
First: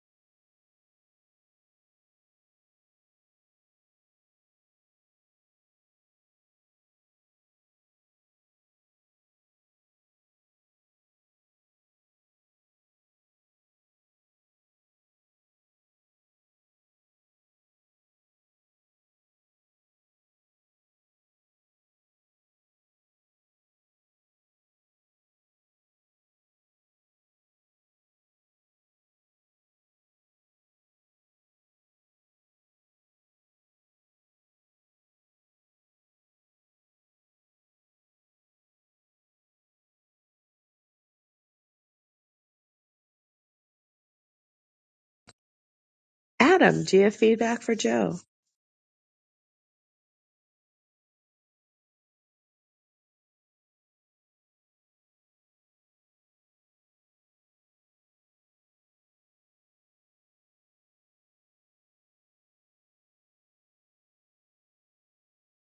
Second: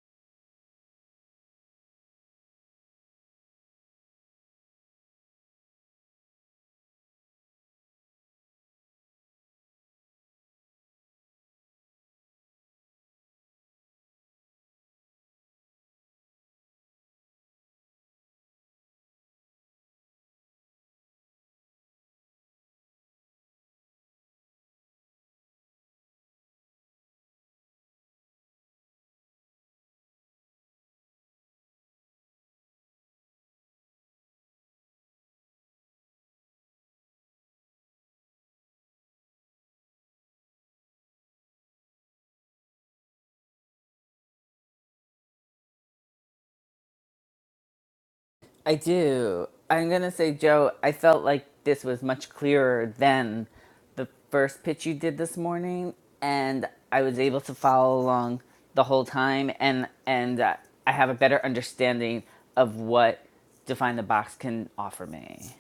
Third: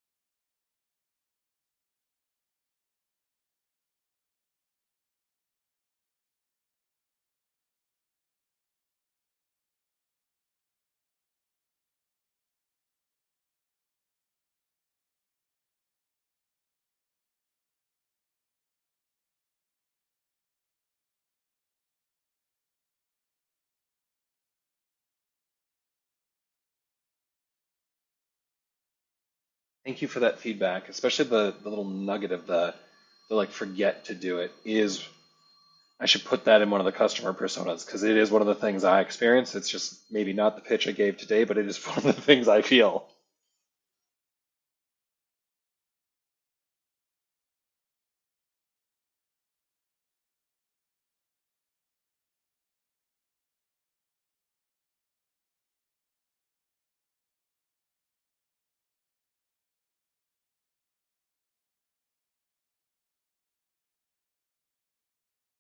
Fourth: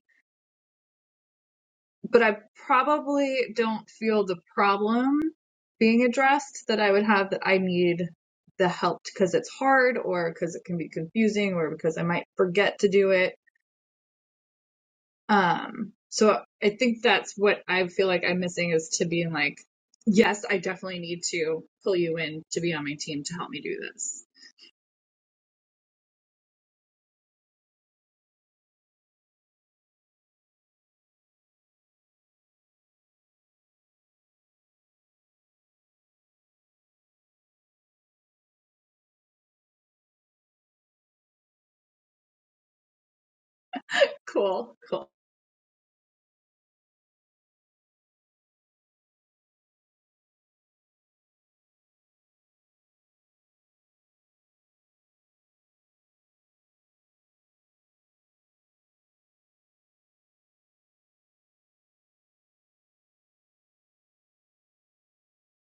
S4: But I probably don't feel the problem being addressed that I would have that I need the help because it's hard or because it can be confusing or because I might forget to do it. Um, so I think that's what I feel like I'm missing is to being like, yes, I definitely need to pull you in to be on my team to help me do this.
S3: Thank you for that feedback, especially the, the little nugget of the, the like forget to do it is I should put that in one of the customer personas because it is one of the things I experience. It's just maybe not the pitch I gave today, but it is *laughs* one of the things I feel.
S4: Cool, cool.
S2: Adam, do you have feedback for Joe?
S1: I do. I'm going to say, Joe, I felt like this was much clearer than the first pitch you did this morning, and I was able to follow along the whole time, and and uh, I have a better understanding of what Define the Box can offer me.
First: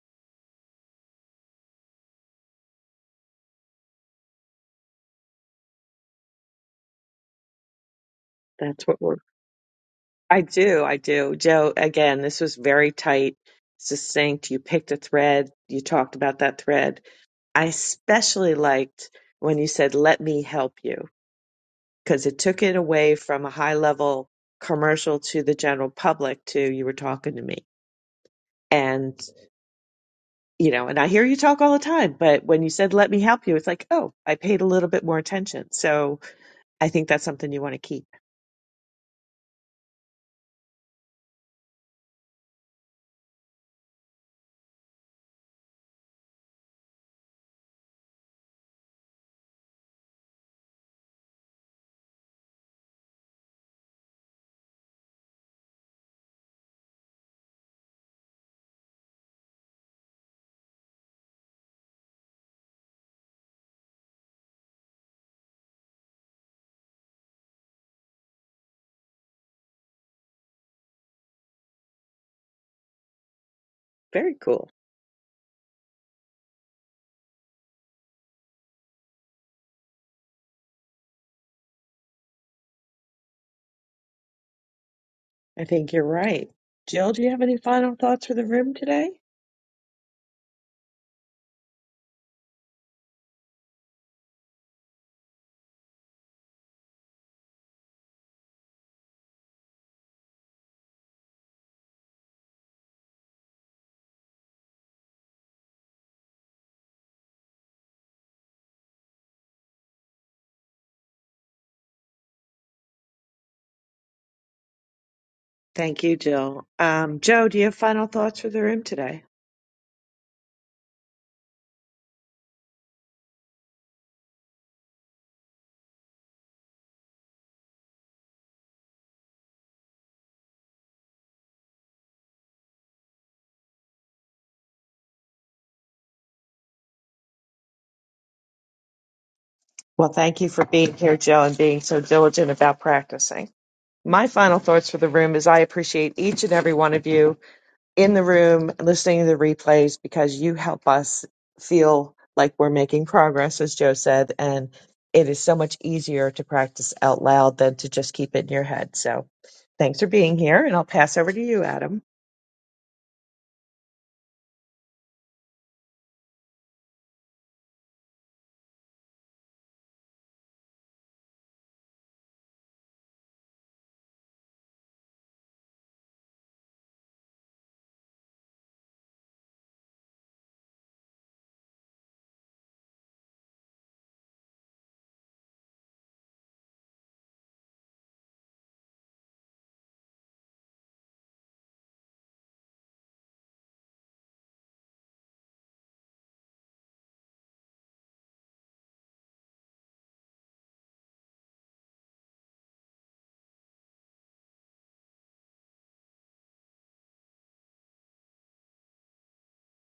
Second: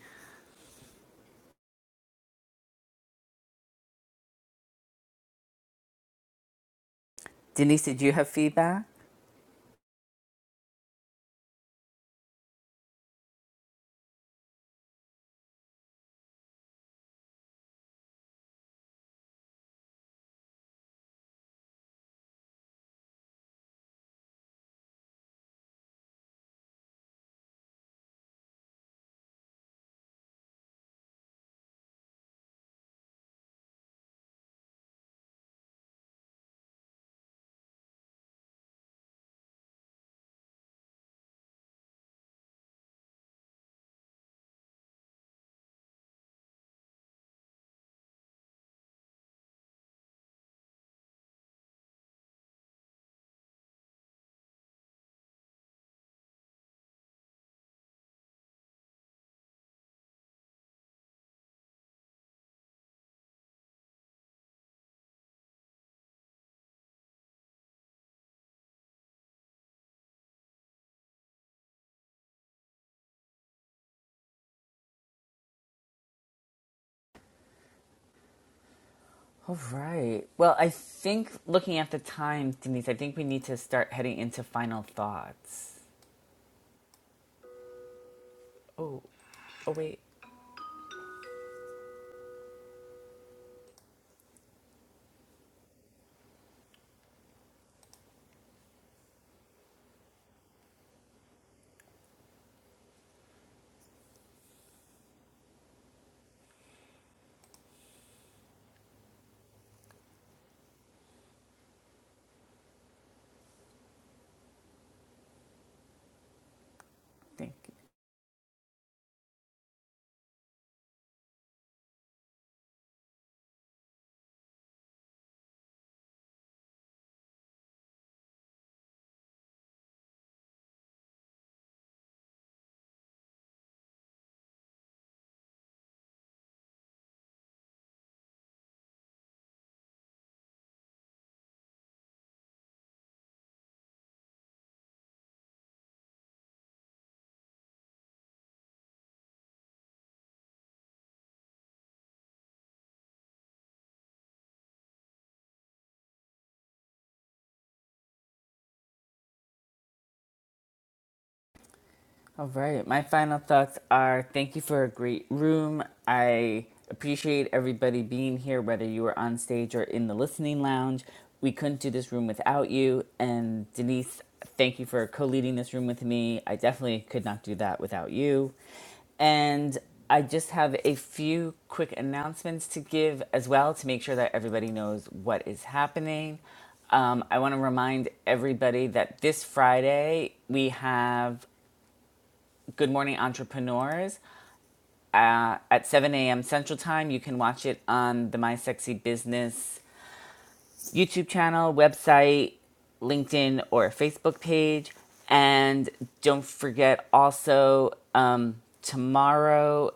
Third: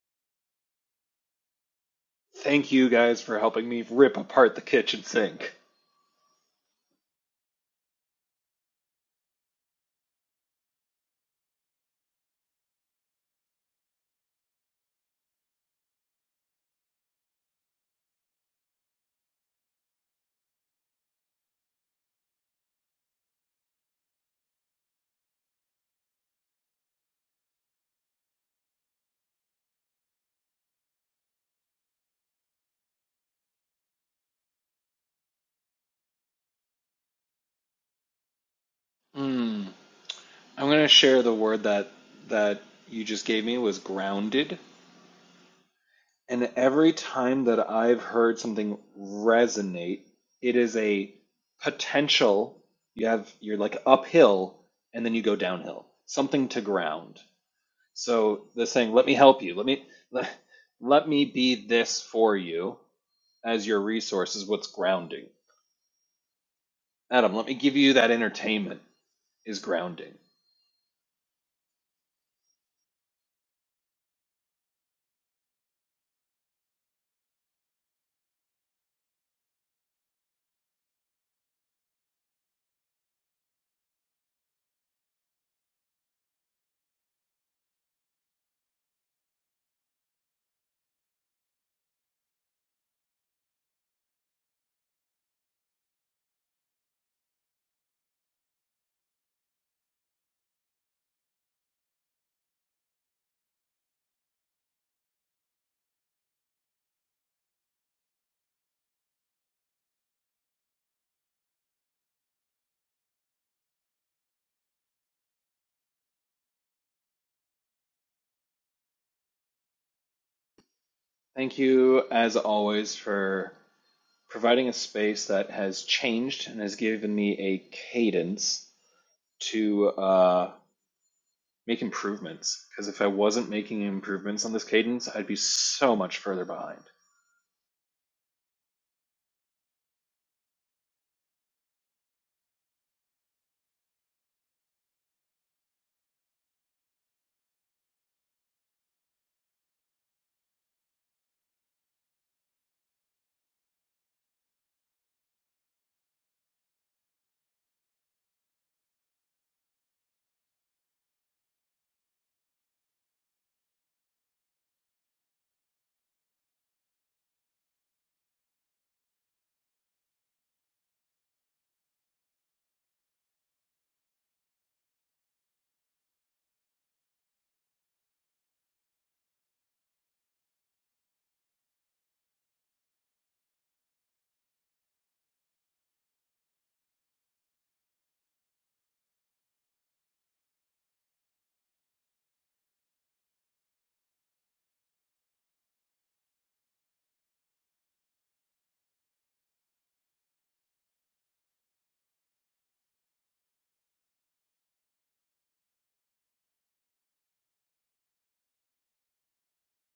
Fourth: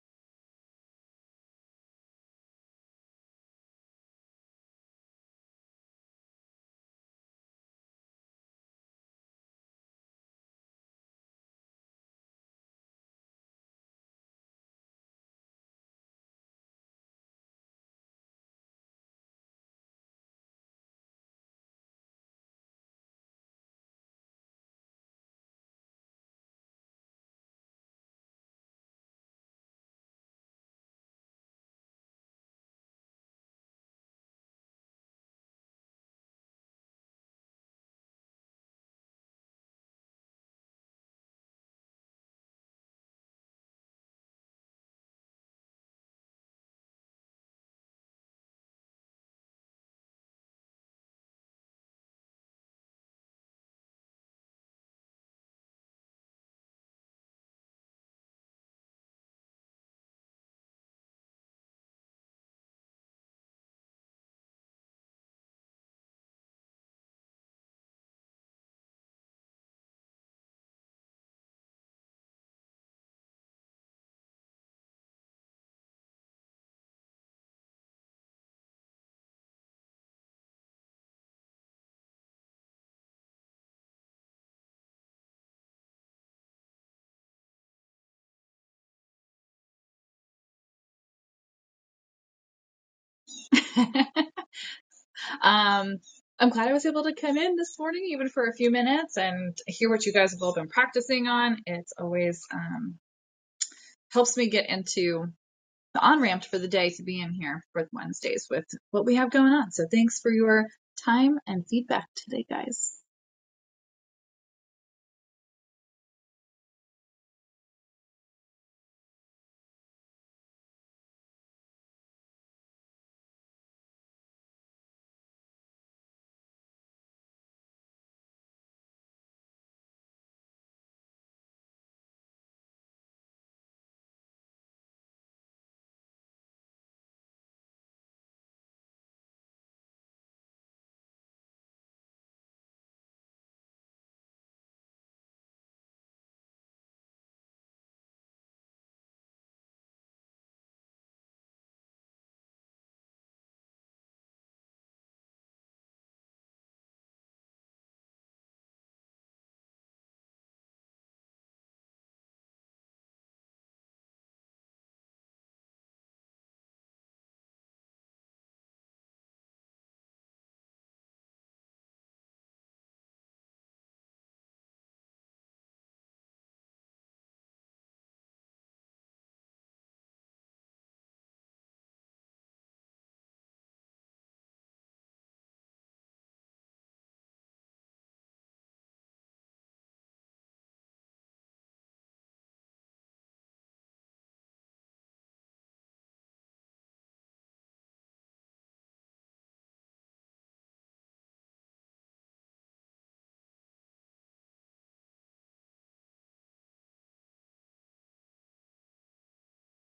S3: Thank you guys for helping me rip apart the kitchen sink.
S1: Denise, did you have feedback?
S2: That's what we're. I do, I do. Joe, again, this was very tight, succinct. You picked a thread, you talked about that thread. I especially liked when you said, "Let me help you." because it took it away from a high level commercial to the general public to you were talking to me. And, you know, and I hear you talk all the time, but when you said, let me help you, it's like, oh, I paid a little bit more attention. So I think that's something you want to keep.
S3: Mm. I'm gonna share the word that that you just gave me was grounded. And every time that I've heard something resonate, it is a potential. You have you're like uphill and then you go downhill. Something to ground. So they're saying, "Let me help you. Let me let, let me be this for you as your resource is what's grounding." Adam, let me give you that entertainment. is grounding.
S2: Very cool.
S1: All right. Well, I think looking at the time, Denise, I think we need to start heading into final
S2: I
S1: thoughts.
S2: think you're right. Jill, do you have any final thoughts for the room
S1: Oh,
S2: today?
S1: oh wait.
S4: *laughs* um, I'm glad I was able to come in this morning, even for a few minutes, and hear what you guys have all been practicing on. It's always um, helps me get into the on ramp for the day to be in here for Wednesdays with what we have going on. So thanks for your time and feedback today, guys.
S2: Thank you, Jill. Um, Joe,
S1: Thank
S2: do you
S1: you.
S2: have final thoughts for the room today?
S3: Thank you, as always, for providing a space that has changed and has given me a cadence to uh, make improvements. Because if I wasn't making improvements on this cadence, I'd be so much further behind.
S2: Well, thank you for being here, Joe, and being so diligent about practicing. My final thoughts for the room is I appreciate each and every one of you in the room listening to the replays because you help us feel like we're making progress, as Joe said. And it is so much easier to practice out loud than to just keep it in your head. So thanks for being here. And I'll pass over to you, Adam.
S1: All right. My final thoughts are thank you for a great room. I appreciate everybody being here, whether you were on stage or in the listening lounge. We couldn't do this room without you. And Denise, thank you for co leading this room with me. I definitely could not do that without you. And I just have a few quick announcements to give as well to make sure that everybody knows what is happening. Um, I want to remind everybody that this Friday we have Good Morning Entrepreneurs uh, at 7 a.m. Central Time. You can watch it on the My Sexy Business YouTube channel, website, LinkedIn, or Facebook page. And don't forget also um, tomorrow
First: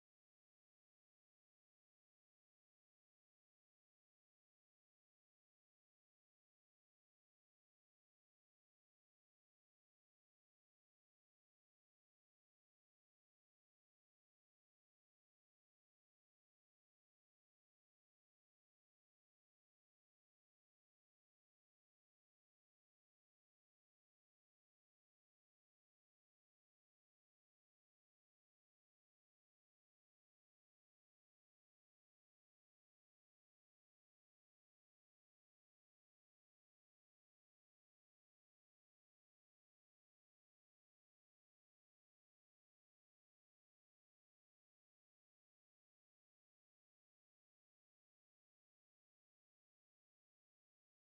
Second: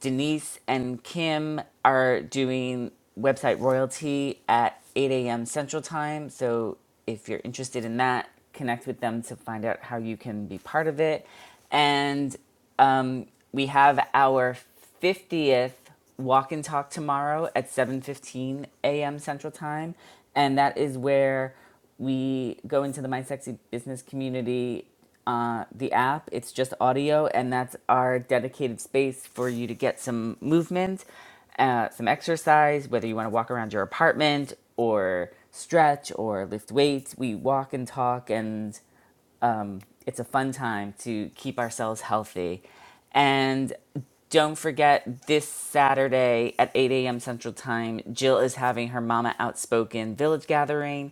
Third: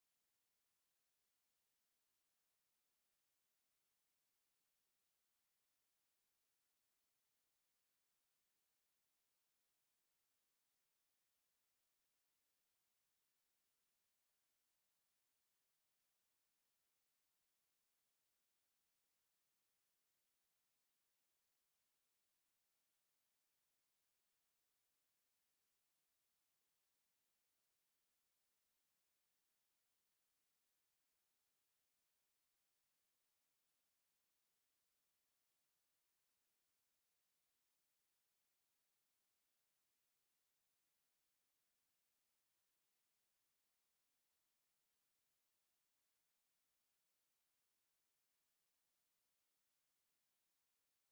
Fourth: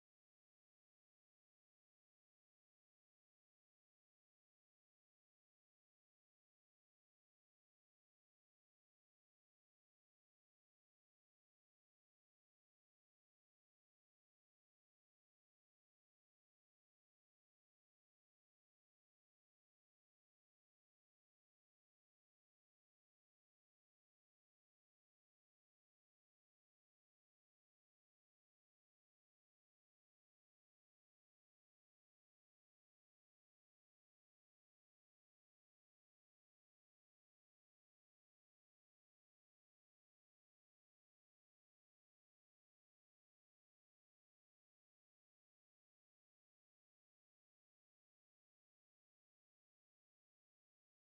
S1: Denise and Kim are doing website royalty at 8 a.m. Central Time. So if you're interested in that, connect with them to find out how you can be part of it. And um, we have our 50th walk and talk tomorrow at 7:15 a.m. Central Time, and that is where we go into the My Sexy Business community, uh, the app. It's just audio, and that's our dedicated space for you to get some movement, uh, some exercise, whether you want to walk around your apartment or stretch or lift weights. We walk and talk, and it's a fun time to keep ourselves healthy. And don't forget this Saturday at 8 a.m. Central Time, Jill is having her Mama Outspoken Village Gathering.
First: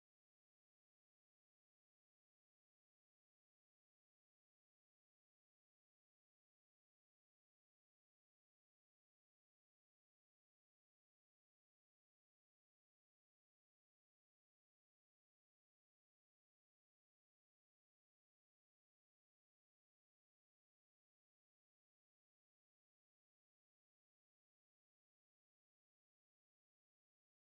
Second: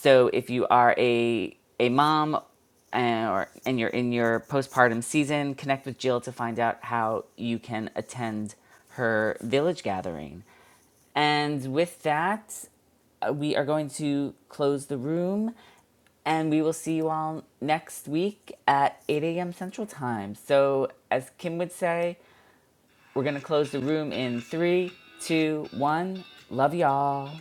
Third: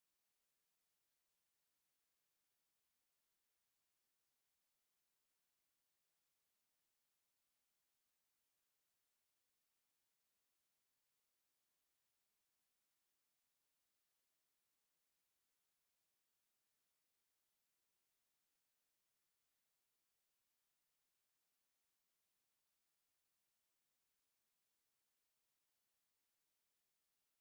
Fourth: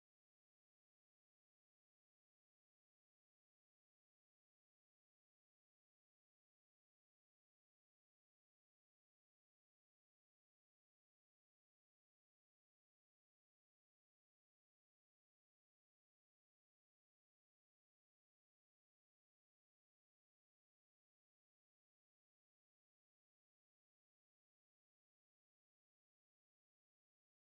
S1: So if you are a a mom and, or and you're in your postpartum season, connect with Jill to find out how you can attend her village gathering. And with that, uh, we are going to close the room and we will see you all next week at 8 a.m. Central Time. So, as Kim would say, we're going to close the room in three, two, one. Love y'all.